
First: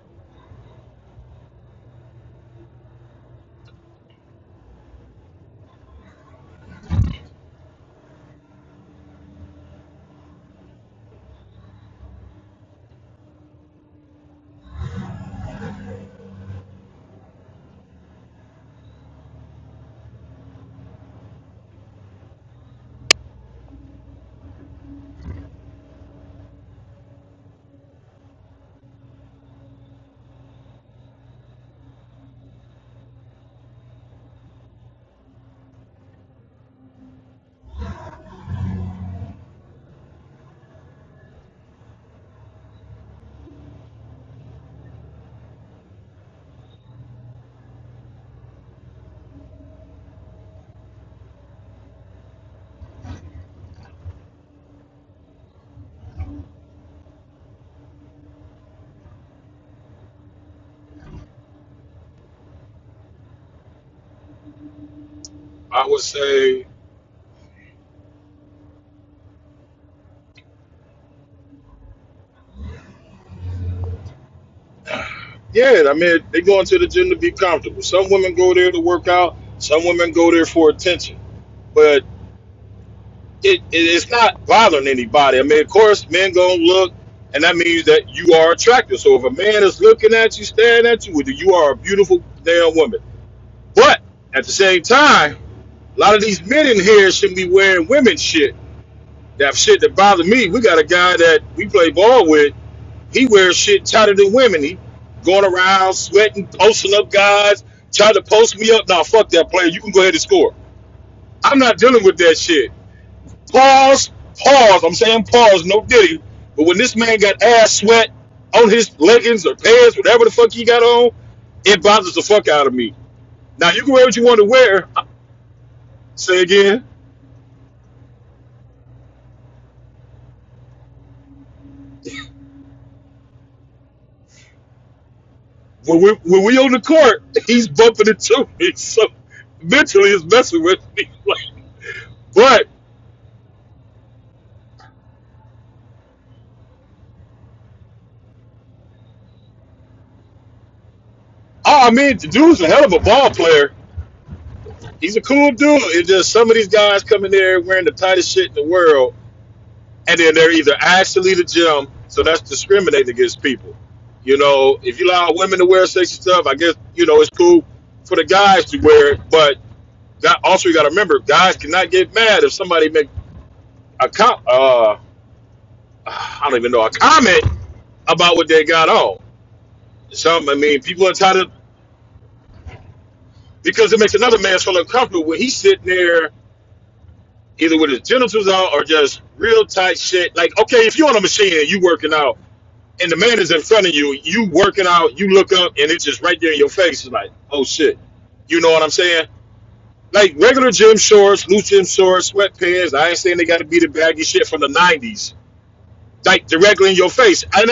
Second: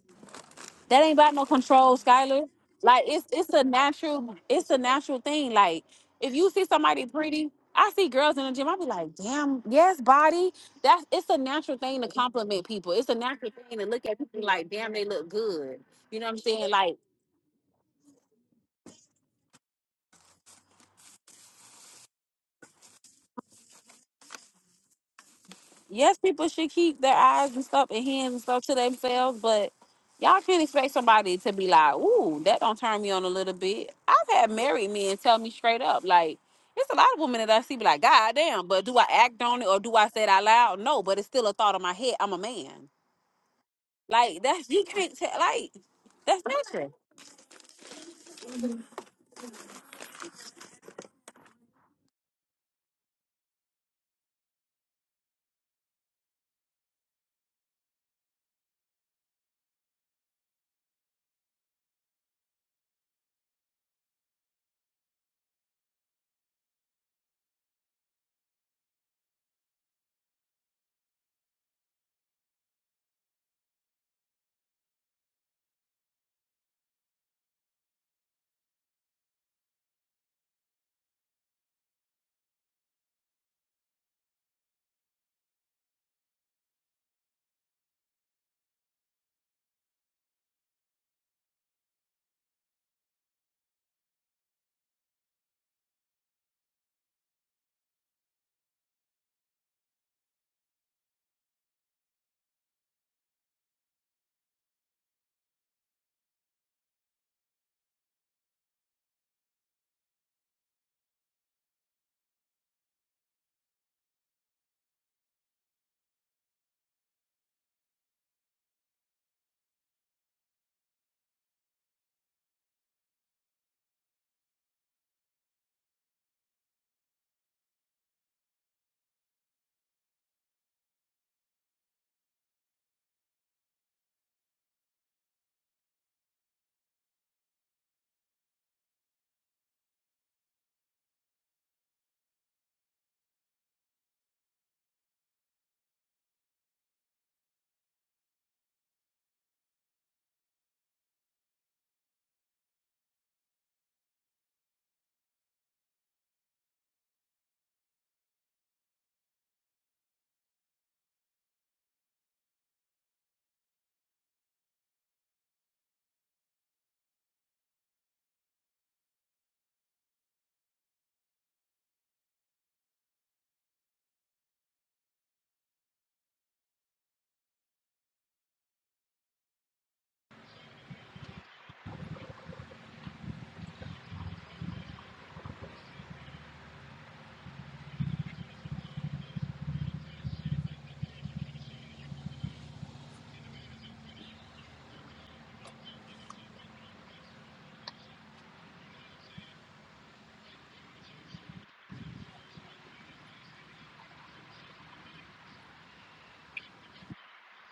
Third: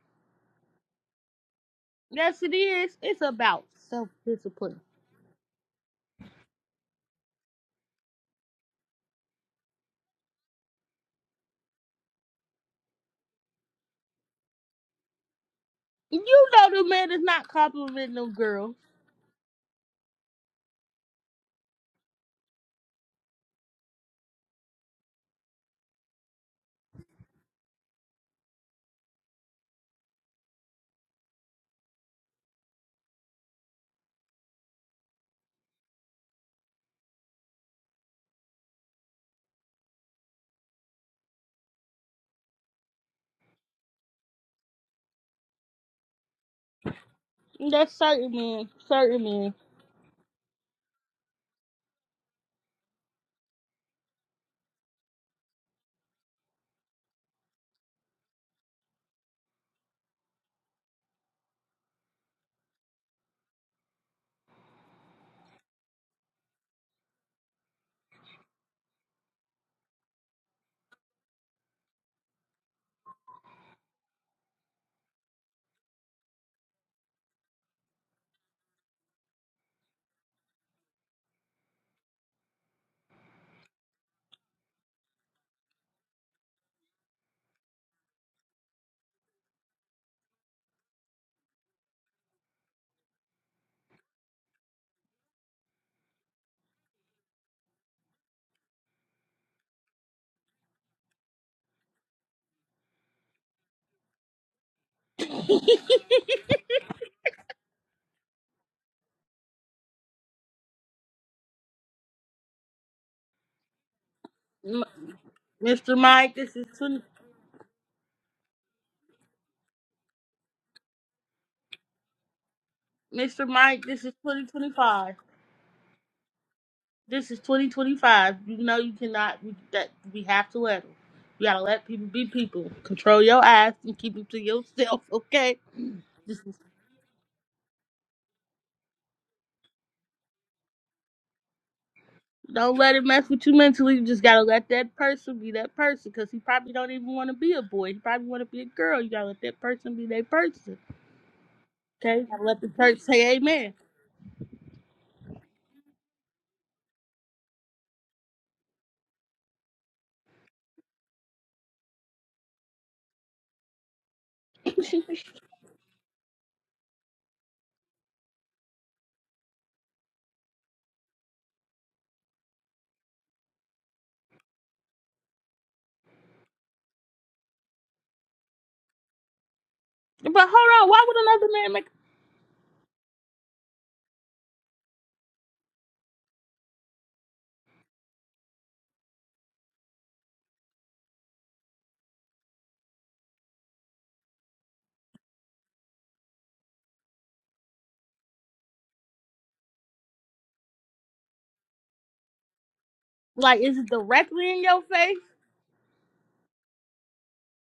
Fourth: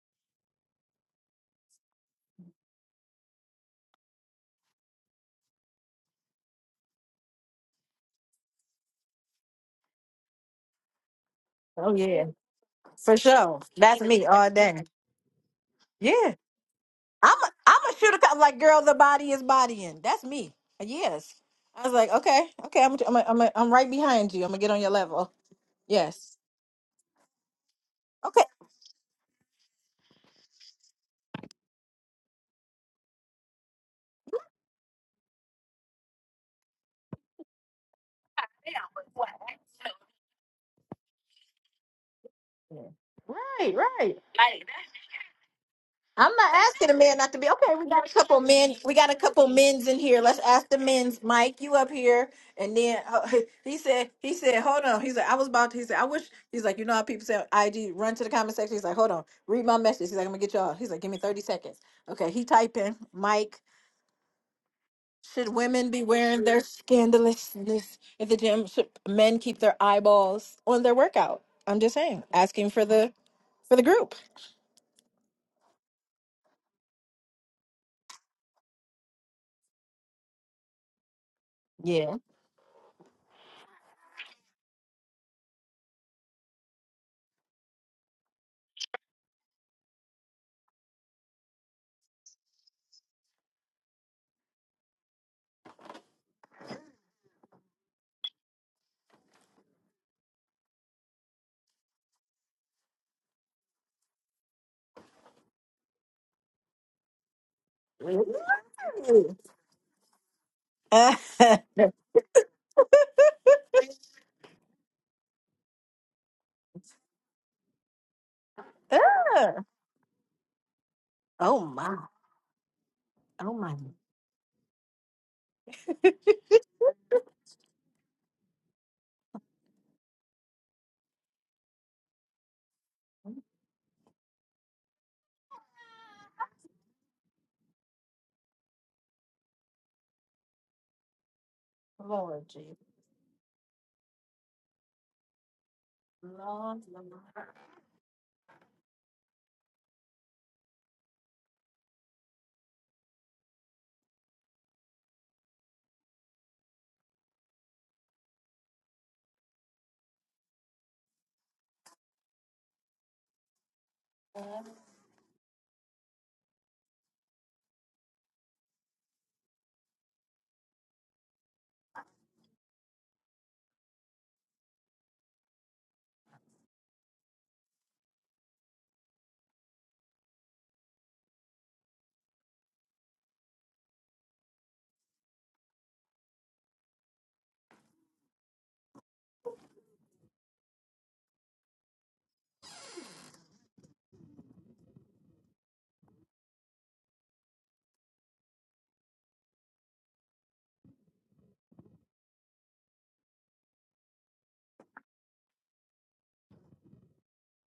S3: That ain't about no control,
S4: Yes,
S3: Skylar.
S4: it is.
S3: Like
S4: It's
S3: it's it's
S4: about
S3: a
S4: self
S3: natural it's a
S4: discipline.
S3: natural thing. Like if you see somebody pretty, I see girls in the gym. I be like, damn, yes, body. That's it's a natural
S1: Oh
S3: thing to
S1: yeah,
S3: compliment people. It's a
S1: for
S3: natural
S1: sure.
S3: thing to
S1: That's
S3: look at
S1: me
S3: people
S1: all
S3: like,
S1: day.
S3: damn, they look good. You
S4: You
S1: Yeah.
S3: know what I'm saying?
S4: know the
S3: Like
S4: man is
S1: I'm
S4: not
S1: a, I'm a
S4: complimenting
S1: shooter.
S4: no
S1: cop. Like,
S4: girl.
S1: girl, the body is bodying. That's me. Yes. I was like, okay, okay, I'm, I'm, I'm, I'm right behind you. I'm gonna get on your level.
S3: yes,
S1: Yes.
S3: people should keep their eyes and stuff and hands and
S1: Okay.
S3: stuff to themselves, but y'all can't expect somebody to be like, ooh, that don't turn me on a little bit. I've had married men tell me straight up, like, it's a lot of women that I see be like, God damn, but do I act on it or do I say it out loud? No, but it's still a thought in my head. I'm a man.
S1: Right, right.
S3: Like that's you can't tell like
S1: I'm
S3: that's
S1: not
S3: nature.
S1: asking a man not to be okay. We
S4: That's
S1: got a
S4: certain
S1: couple
S4: men.
S1: men. We got a
S4: Certain
S1: couple
S4: men.
S1: men's in here. Let's ask the men's. Mike, you up here? And then uh, he said, he said, hold on. He said, I was about to. He said, I wish. He's like, you know how people say on IG run to the comment section. He's like, hold on, read my message. He's like, I'm gonna get y'all. He's like, give me 30 seconds. Okay, he typing. Mike. Should
S2: I
S1: women
S2: would
S1: be wearing
S2: say.
S1: their scandalousness at the gym? Should men keep their eyeballs on their workout? I'm just saying, asking for the for the group.
S2: Yeah, I mean, they go into the gym to be comfortable. Some women go there to work out. Some women go there for attention. But
S1: Yeah.
S2: it, it it's not bothering anybody. I mean, of course, men gonna look, and that means that you are attractive. So if a man is looking at you, staring at you, whether you are a beautiful damn woman. But at the same time, a lot of these men in here shouldn't be wearing women's shit. That shit that bothers me. We got a guy that we play ball with. He wears shit tighter than women. He going around sweating, posting up guys, trying to post me up. Nah, fuck
S1: Ooh.
S2: that player. You can go ahead and score.
S1: Ah.
S2: I'm not dealing with that shit. Pause, pause.
S4: M-
S2: I'm saying pause, no
S4: Mr.
S2: diddy.
S4: Mike, this
S2: But when this
S4: is
S2: man got ass sweat on his leggings or pants, whatever the fuck he got on,
S1: oh
S2: it
S1: my!
S2: bothers the fuck out of me.
S4: Mr.
S1: Oh
S2: Now
S1: my!
S4: Mike,
S2: you can
S4: this
S2: wear
S4: is
S2: what you want to wear.
S4: 2025.
S2: Say again.
S4: This is 2025. You know you cannot. We, that we have to let them. You gotta let people be people. Control your ass and keep it to yourself. Okay.
S2: When we
S4: This
S2: when
S4: is,
S2: we on the court, he's bumping into me. So mentally, it's messing with me.
S1: Lord
S2: But.
S1: Jesus.
S4: don't let it mess with you mentally. You just gotta let that person be that person. Cause he probably don't even want to be a boy. He probably want to be a girl. You gotta let that person be that person.
S2: Oh, I mean,
S4: Okay. You
S2: the
S4: gotta
S2: dude's
S4: let
S2: a
S4: the
S2: hell of a
S4: church
S2: ball
S4: say
S2: player.
S4: amen.
S2: He's a cool dude. It's just some of these guys come in there wearing the tightest shit in the world, and then they're either actually the gym, so that's discriminating against people. You know, if you allow women to wear sexy stuff, I guess you know it's cool for the guys to wear it. But also, you got to remember, guys cannot get mad if somebody make a com- uh, I don't even know a comment about what they got on. Some,
S4: But
S2: I mean,
S4: hold on. Why
S2: people are
S4: would
S2: entitled
S4: another man make
S2: because it makes another man feel uncomfortable when he's sitting there either with his genitals out or just real tight shit. Like, okay, if you're on a machine and you working out and the man is in front of you, you working out, you look up and it's just right there in your face. It's like, oh shit. You know what I'm saying? Like regular gym shorts, loose gym shorts, sweatpants. I ain't saying they
S4: like?
S2: gotta
S4: Is
S2: be
S4: it
S2: the baggy shit
S4: directly
S2: from
S4: in
S2: the
S4: your face?
S2: nineties. Like directly in your face. And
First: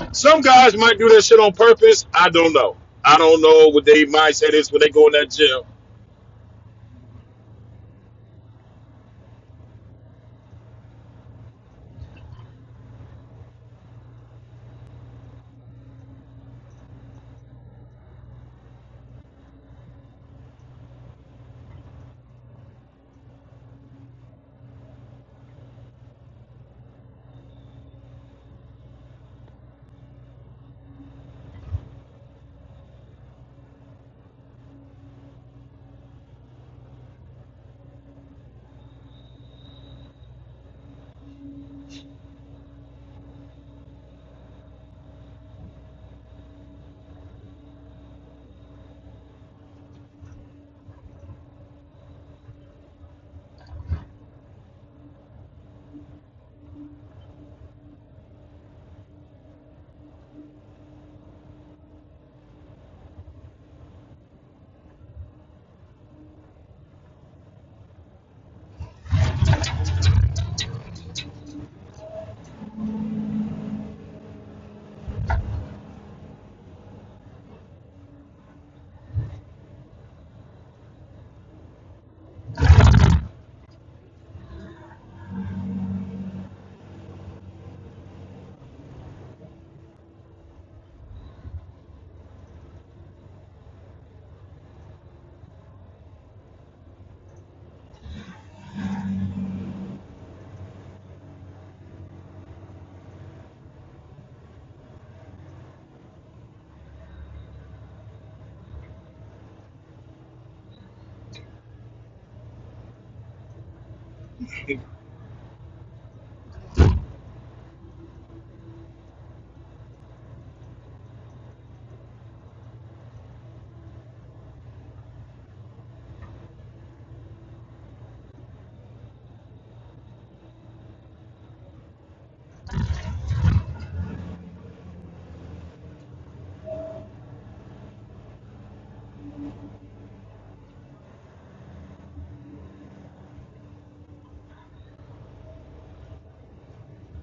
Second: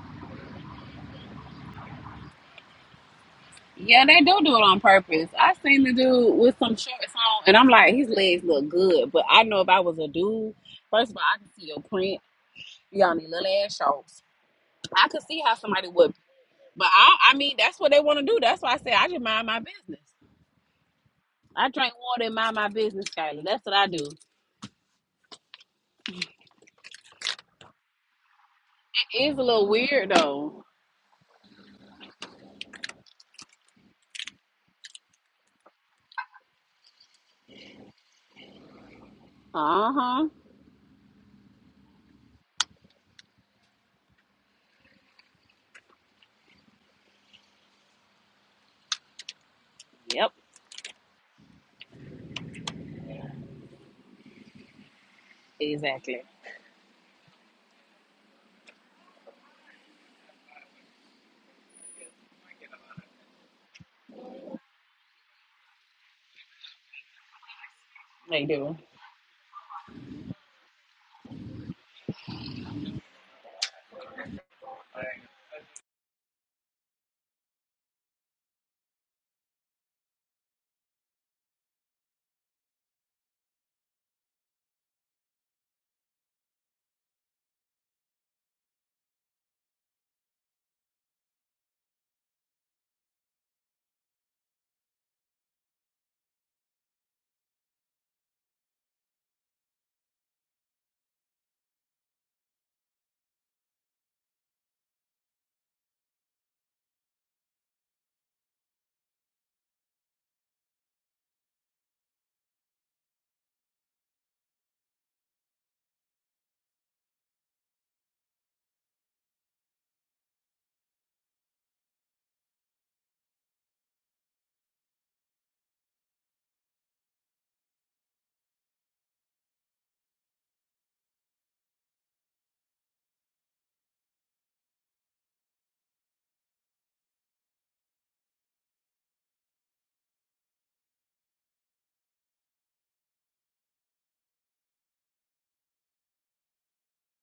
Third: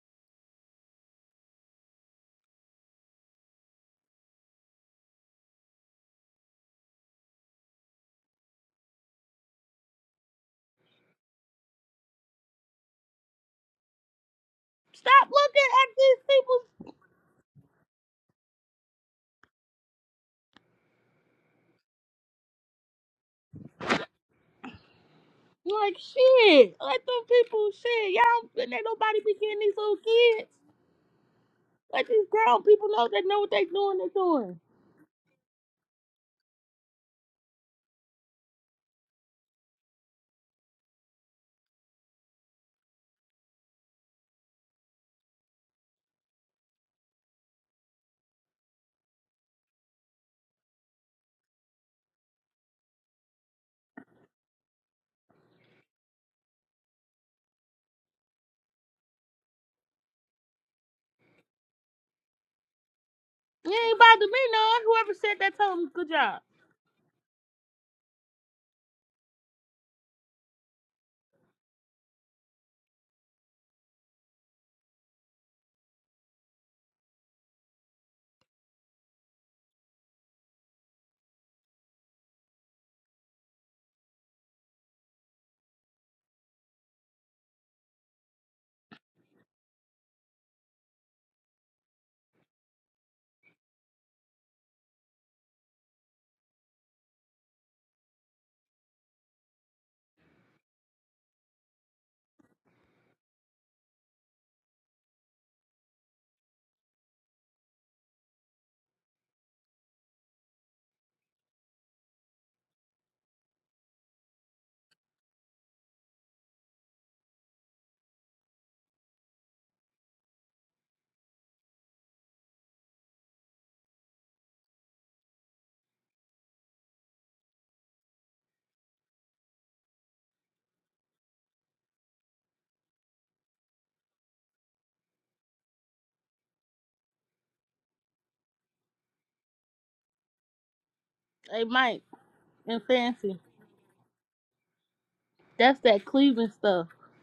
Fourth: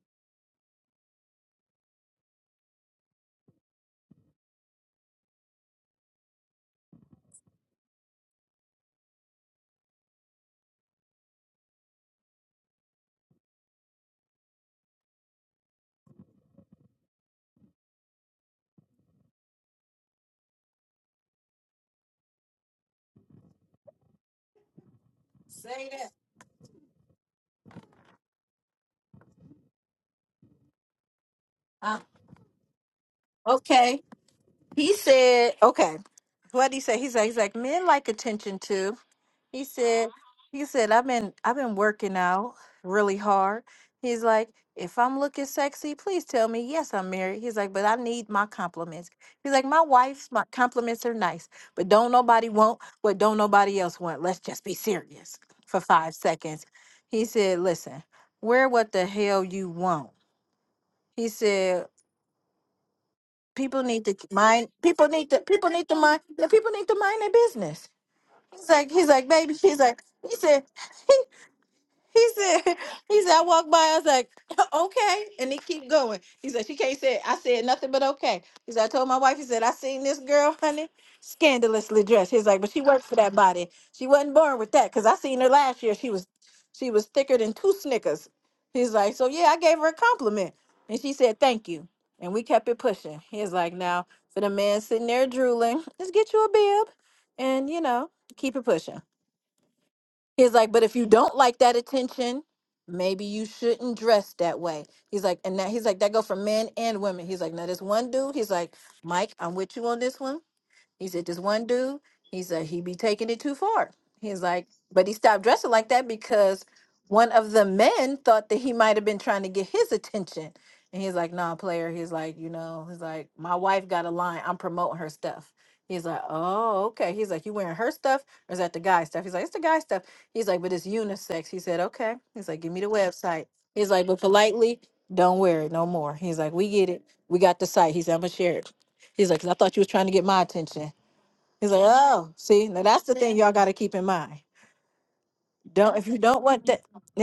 S2: I, some guys might do that shit on purpose. I don't know. I don't know what
S3: Yeah,
S2: their
S3: they do
S2: mindset
S3: do it
S2: is
S3: on
S2: when they go in
S3: purpose.
S2: that
S3: I
S2: gym.
S3: seen the dude with some shorts on, and I'm like, his legs look good. But I know if I was a dude, first of all, I can see your print. Y'all need little ass shows. I could
S4: Stop
S3: see how
S4: looking at
S3: somebody would,
S4: these people
S3: but I, I mean, that's what they want to do. That's why I say I just mind my business. I drink water and mind my business, Skylar. That's what I do.
S1: Say
S4: Like
S1: that.
S4: shit. Let them people shit. Y'all and ain't nobody be
S3: It's a
S4: getting
S3: little
S4: these little
S3: weird
S4: kids.
S3: though.
S1: Uh,
S4: Let these grown people know they know what they doing,
S1: okay.
S4: they doing.
S1: He said. Okay. What did he say? He's like. He's like. Men like attention too. He
S3: Uh
S1: said,
S3: huh.
S1: he said, I've been I've been working out really hard. He's like, if I'm looking sexy, please tell me. Yes, I'm married. He's like, but I need my compliments. He's like, my wife's my compliments are nice, but don't nobody want what don't nobody else want. Let's just be serious for five
S3: Exactly.
S1: seconds. He said, listen, wear what the hell you want. He said, people
S4: It ain't
S1: need to
S4: bother me
S1: mind
S4: none.
S1: people
S4: Whoever
S1: need
S4: said
S1: to
S4: that
S1: people
S4: told
S1: need
S4: them
S1: to
S4: good
S1: mind
S4: job.
S1: people need to mind their business.
S3: They
S1: He's
S3: do.
S1: like, he's like, baby, he's like, he said. He said, he said, I walked by, I was like, okay. And they keep going. He said, she can't say it. I said nothing but okay. He said, I told my wife, he said, I seen this girl, honey, scandalously dressed. He's like, but she worked for that body. She wasn't born with that. Cause I seen her last year. She was she was thicker than two Snickers. He's like, so yeah, I gave her a compliment. And she said, thank you. And we kept it pushing. He's like, now for the man sitting there drooling, just get you a bib and you know, keep it pushing. He's like, but if you don't like that attention, maybe you shouldn't dress that way. He's like, and that he's like, that go for men and women. He's like, now this one dude, he's like, Mike, I'm with you on this one he said, this one dude, he said, he be taking it too far. He's like, but he stopped dressing like that because one of the men thought that he might have been trying to get his attention. And he's like, nah, player. He's like, you know, he's like, my wife got a line. I'm promoting her stuff. He's like, oh, okay. He's like, you wearing her stuff or is that the guy stuff? He's like, it's the guy stuff. He's like, but it's unisex. He said, okay. He's like, give me the website. He's like, but politely, don't wear it no more. He's like, we get it. We got the site. He's like, I'm going to share it. He's like, 'Cause I thought you was trying to get my attention.
S4: Hey
S1: He's like,
S4: Mike
S1: oh, see,
S4: and
S1: now that's the thing
S4: Fancy.
S1: y'all got to keep in mind.
S4: That's
S1: Don't
S4: that
S1: if you don't
S4: Cleveland
S1: want that.
S4: stuff.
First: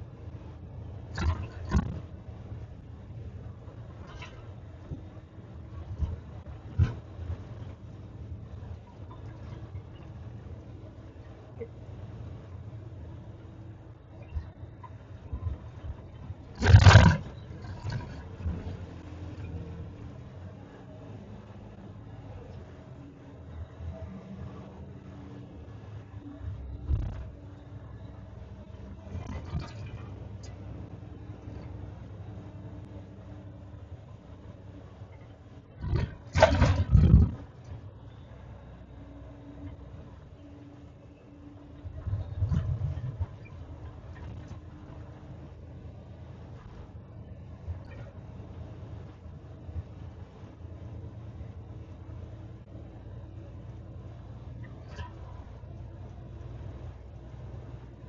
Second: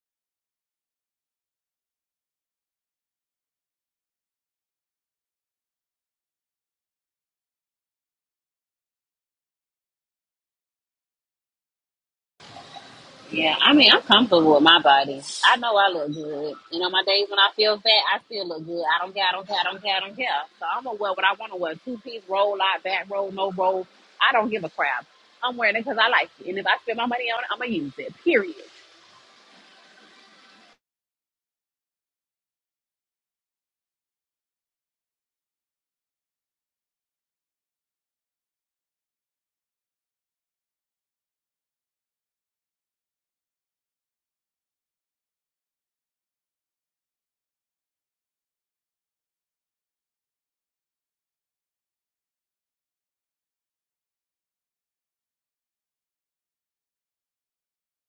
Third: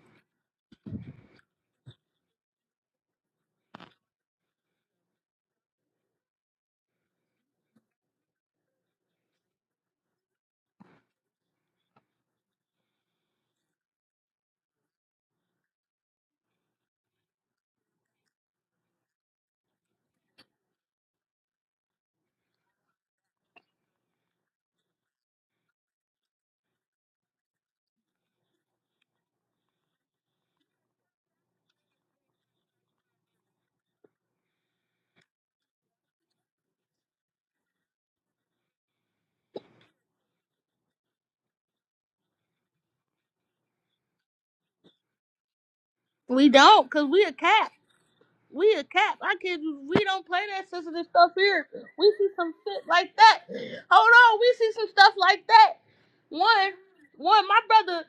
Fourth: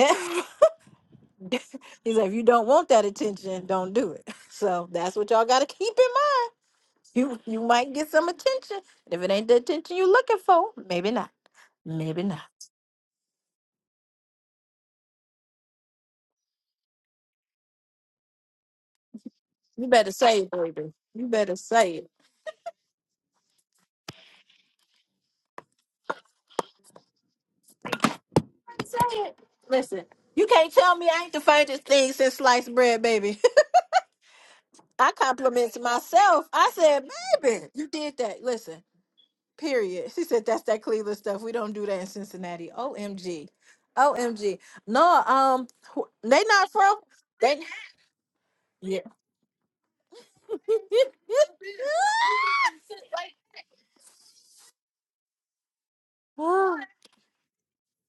S1: He's like, if you don't want that attention, don't do it. So that's what y'all got to keep in mind. You you might get some attention, and if it ain't the attention you're looking for, maybe not. Maybe not.
S3: Yeah. I mean, I'm comfortable with my body. I know I look good. You know, my days when I feel fat, I still look good. I don't care. I don't care. I don't
S1: You
S3: care. I
S1: better
S3: don't care.
S1: say it,
S3: So I'm
S1: baby.
S3: gonna wear what
S1: You
S3: I want
S1: better
S3: to wear:
S1: say
S3: two
S1: it.
S3: piece, roll out, back roll, no roll. I don't give a crap. I'm wearing it because I like it, and if I spend my money on it, I'm gonna use it. Period.
S1: Say it. Listen, you can't tell me I ain't the favorite thing since sliced bread, baby. I compliments myself. I said, baby, you did that. Listen. Period. She said that's that Cleveland stuff. We don't do that in Cincinnati. OMG. OMG. No, um wh- they
S4: We
S1: not
S4: don't,
S1: from
S4: cause we a
S1: they
S4: cat. We a
S1: yeah.
S4: cap. I kid you. We don't play that sensitive stuff here. We see some shit like that. Hold on. We see some stuff like that. One, one. My brother.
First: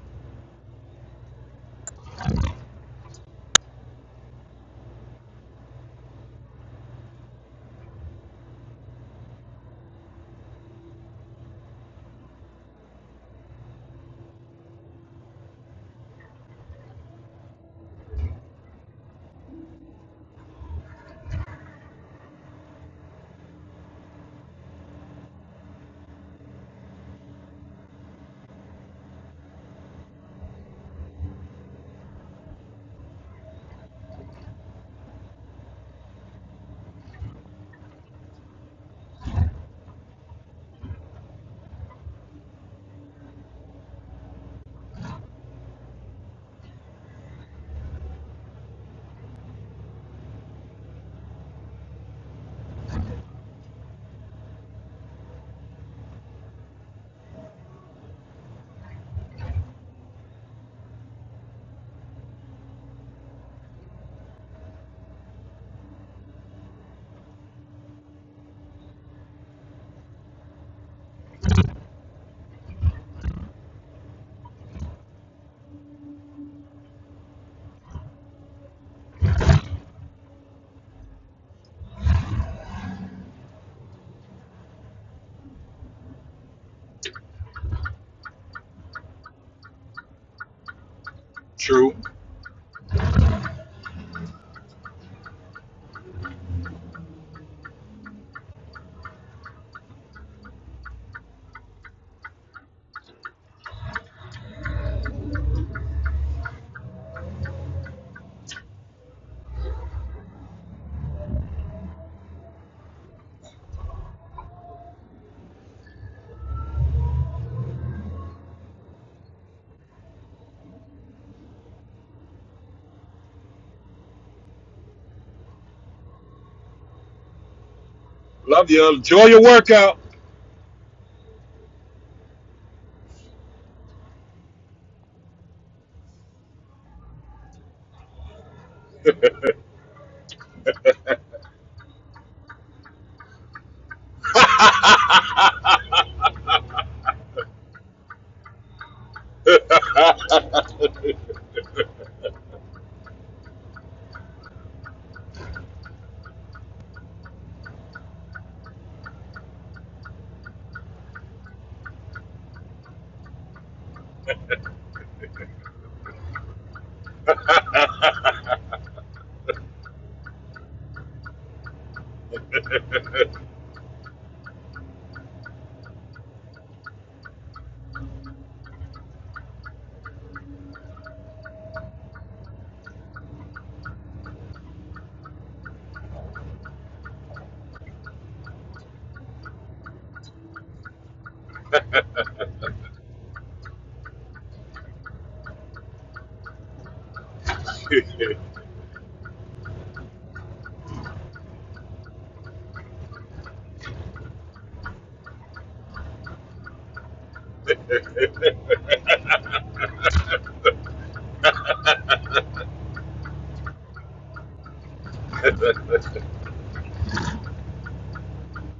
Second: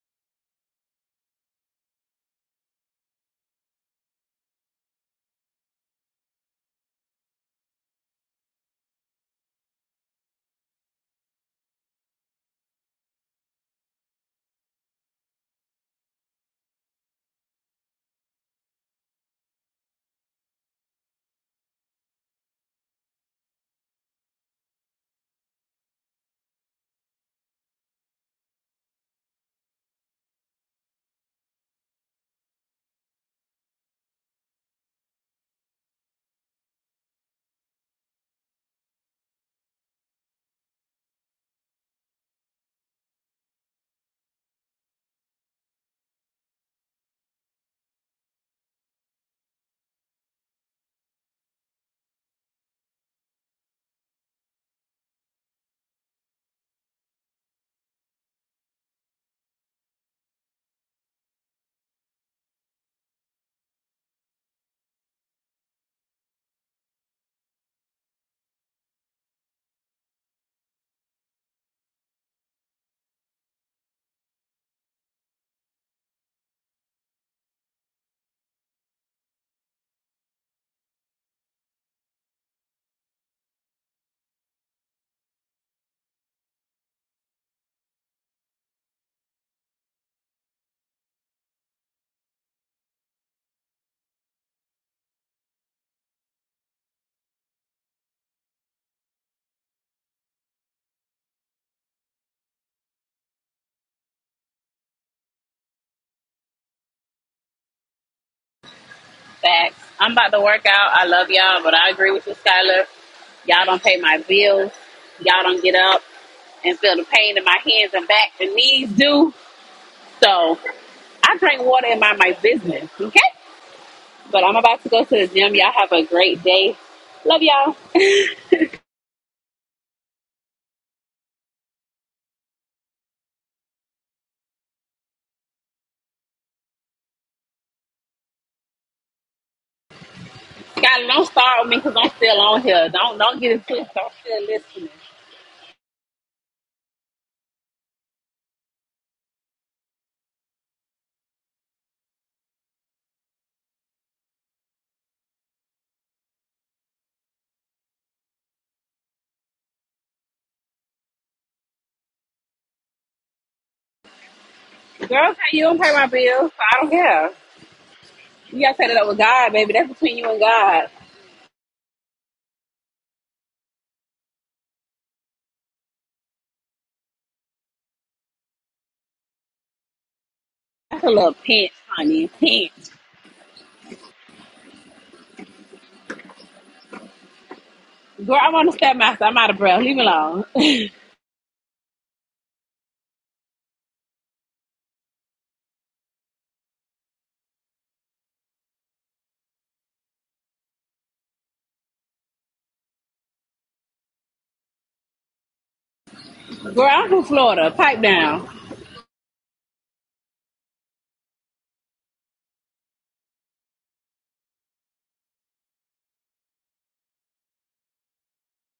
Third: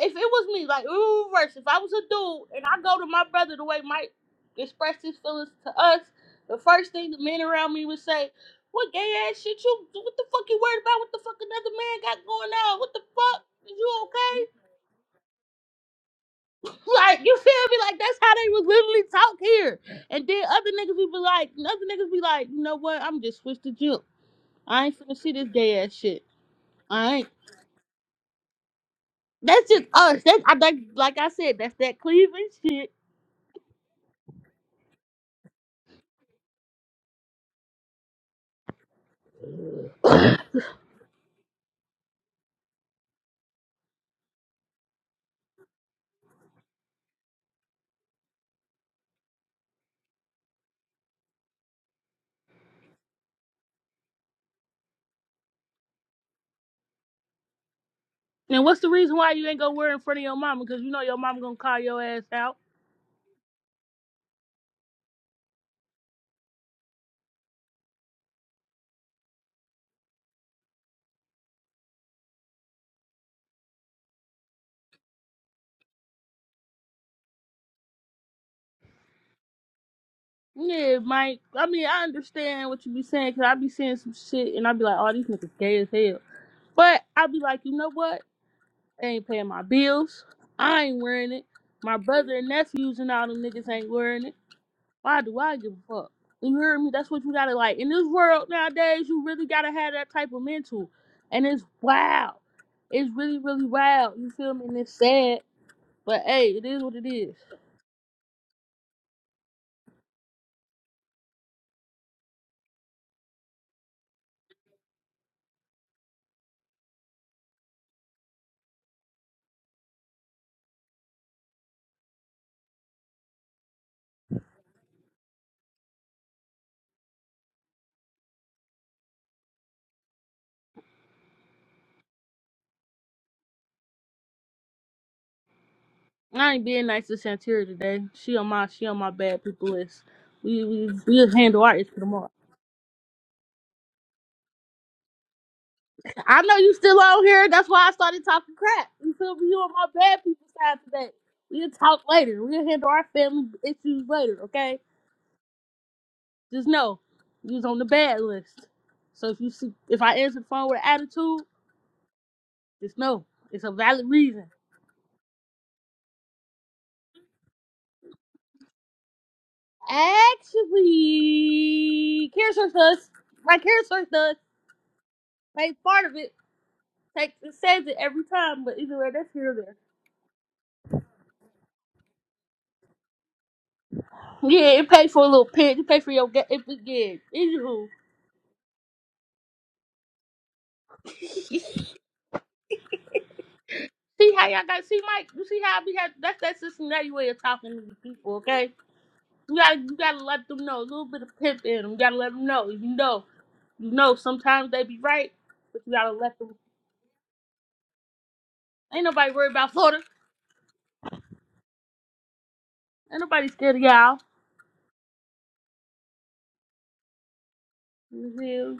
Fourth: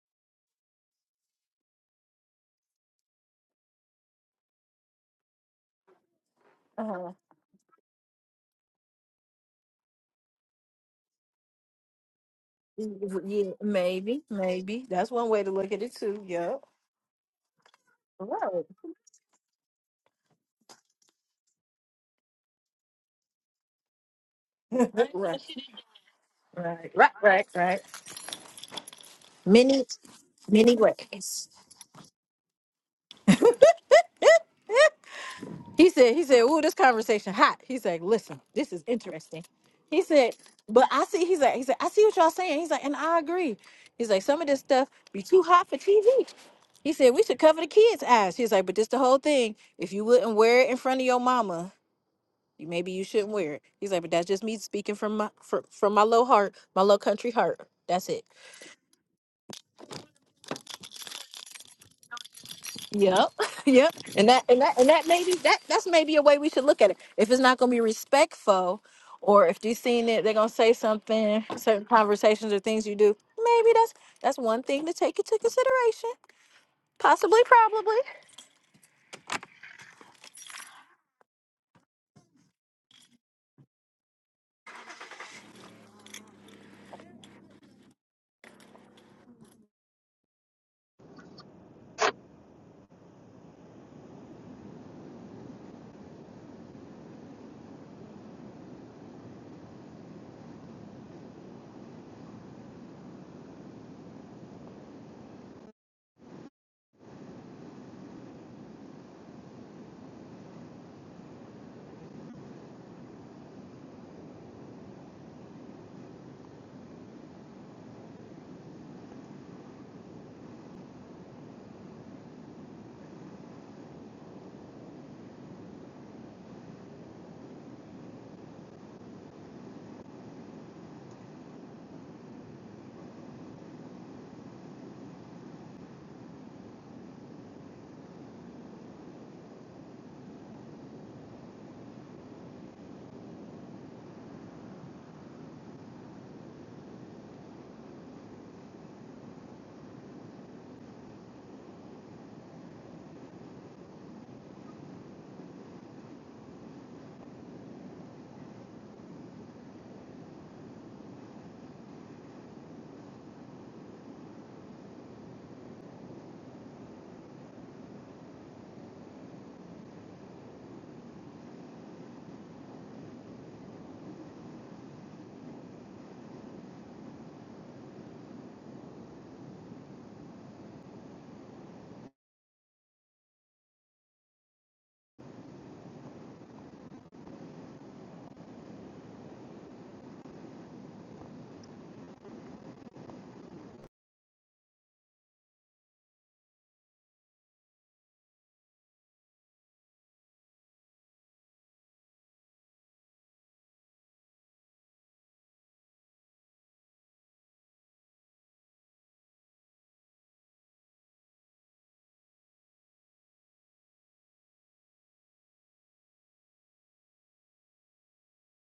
S4: If it was me, like ooh, reverse. If I was a dude and I go to my brother the way Mike expressed his feelings to us, the
S1: Ah,
S4: first thing
S1: uh,
S4: the men around me would say, "What gay ass shit you? What the fuck you worried about? What the fuck another man got going on? What the fuck?
S1: yeah,
S4: Is you
S1: maybe,
S4: okay?"
S1: maybe. That's one way to look at it too. Yep.
S4: Like, you feel me? Like, that's how they
S1: Right.
S4: was literally talk here. And then other niggas would be like, other niggas be like, you know what? I'm just switch the jump. I ain't finna see
S1: right.
S4: this gay ass shit.
S1: Right. Right.
S4: I ain't.
S1: Right. Right.
S4: That's just
S1: Many
S4: us. That's, I, like,
S1: many
S4: like I
S1: ways.
S4: said, that's that Cleveland shit.
S1: He said, he said, ooh, this conversation hot. He's like, listen, this is interesting. He said, but I see, he's like, he said, I see what y'all saying. He's like, and I agree. He's like, some of this stuff be too hot for TV. He said, we should cover the kids' eyes. He's like, but this the whole thing. If you wouldn't wear it in front of your mama, you maybe you shouldn't wear it. He's like, but that's just me speaking from my from, from my low heart, my low country heart. That's it.
S4: And what's the reason why you ain't gonna wear in front of your mama? Because you know your mama gonna call your ass out.
S1: Yep. Yep. And that and that and that maybe that that's maybe a way we should look at it. If it's not gonna be respectful or if you seen it, they're gonna say something, certain conversations or things you do, maybe that's that's one thing to take into consideration. Possibly, probably.
S4: Yeah, Mike. I mean, I understand what you be saying because I be seeing some shit and I be like, oh, these niggas gay as hell. But I be like, you know what? They ain't paying my bills. I ain't wearing it.
S2: True.
S4: My brother and nephews and all them niggas ain't wearing it. Why do I give a fuck? You hear me? That's what you gotta like. In this world nowadays, you really gotta have that type of mental. And it's wild. It's really, really wild. You feel me? And it's sad. But hey, it is what it is.
S3: Facts. I'm about to work out. I love y'all, but I agree with you, Skylar. Y'all don't pay my bills. Y'all don't get up and feel the pain in my hands and back and knees do. So I drink water and mind my business, okay? But I'm about to go to the gym. Y'all have a great day. Love y'all.
S2: Love you. Enjoy your workout.
S4: I ain't being nice to Santira today. She on my she on my bad people list. We we
S3: Skylar, don't
S4: we'll
S3: start
S4: handle
S3: with me
S4: our issue
S3: because I'm
S4: tomorrow.
S3: still on here. Don't don't get it twisted. I'm still listening.
S4: I know you still on here. That's why I started talking crap. You feel me? You
S2: oh,
S4: on my bad people side today. We'll talk later. We'll handle our family issues later, okay? Just know, you was on the bad list. So if you see, if I answer the phone with attitude, just know it's a valid reason.
S3: Girl, okay, you don't pay my bills, so I don't care. You gotta set it up with God, baby. That's between you and God.
S4: Actually, Karen Search does. My Karen Search does. Pays part of it. Takes it says it every time, but either way, that's here or there.
S3: That's a little pinch, honey. Pinch.
S4: Yeah, it paid for a little pinch. It paid for your ga- if it did. Anywho.
S3: Girl, I'm on the step master. I'm out of breath. Leave me alone.
S4: See how y'all got see Mike, you see how we have that's that's Cincinnati way of talking to people, okay? You gotta you gotta let them know a little bit of pimp in them. You gotta let them know. You know, you know sometimes they be right, but you gotta let them
S3: Girl, I'm from Florida. Pipe down.
S4: ain't nobody worried about Florida. Ain't nobody scared of y'all. You feel?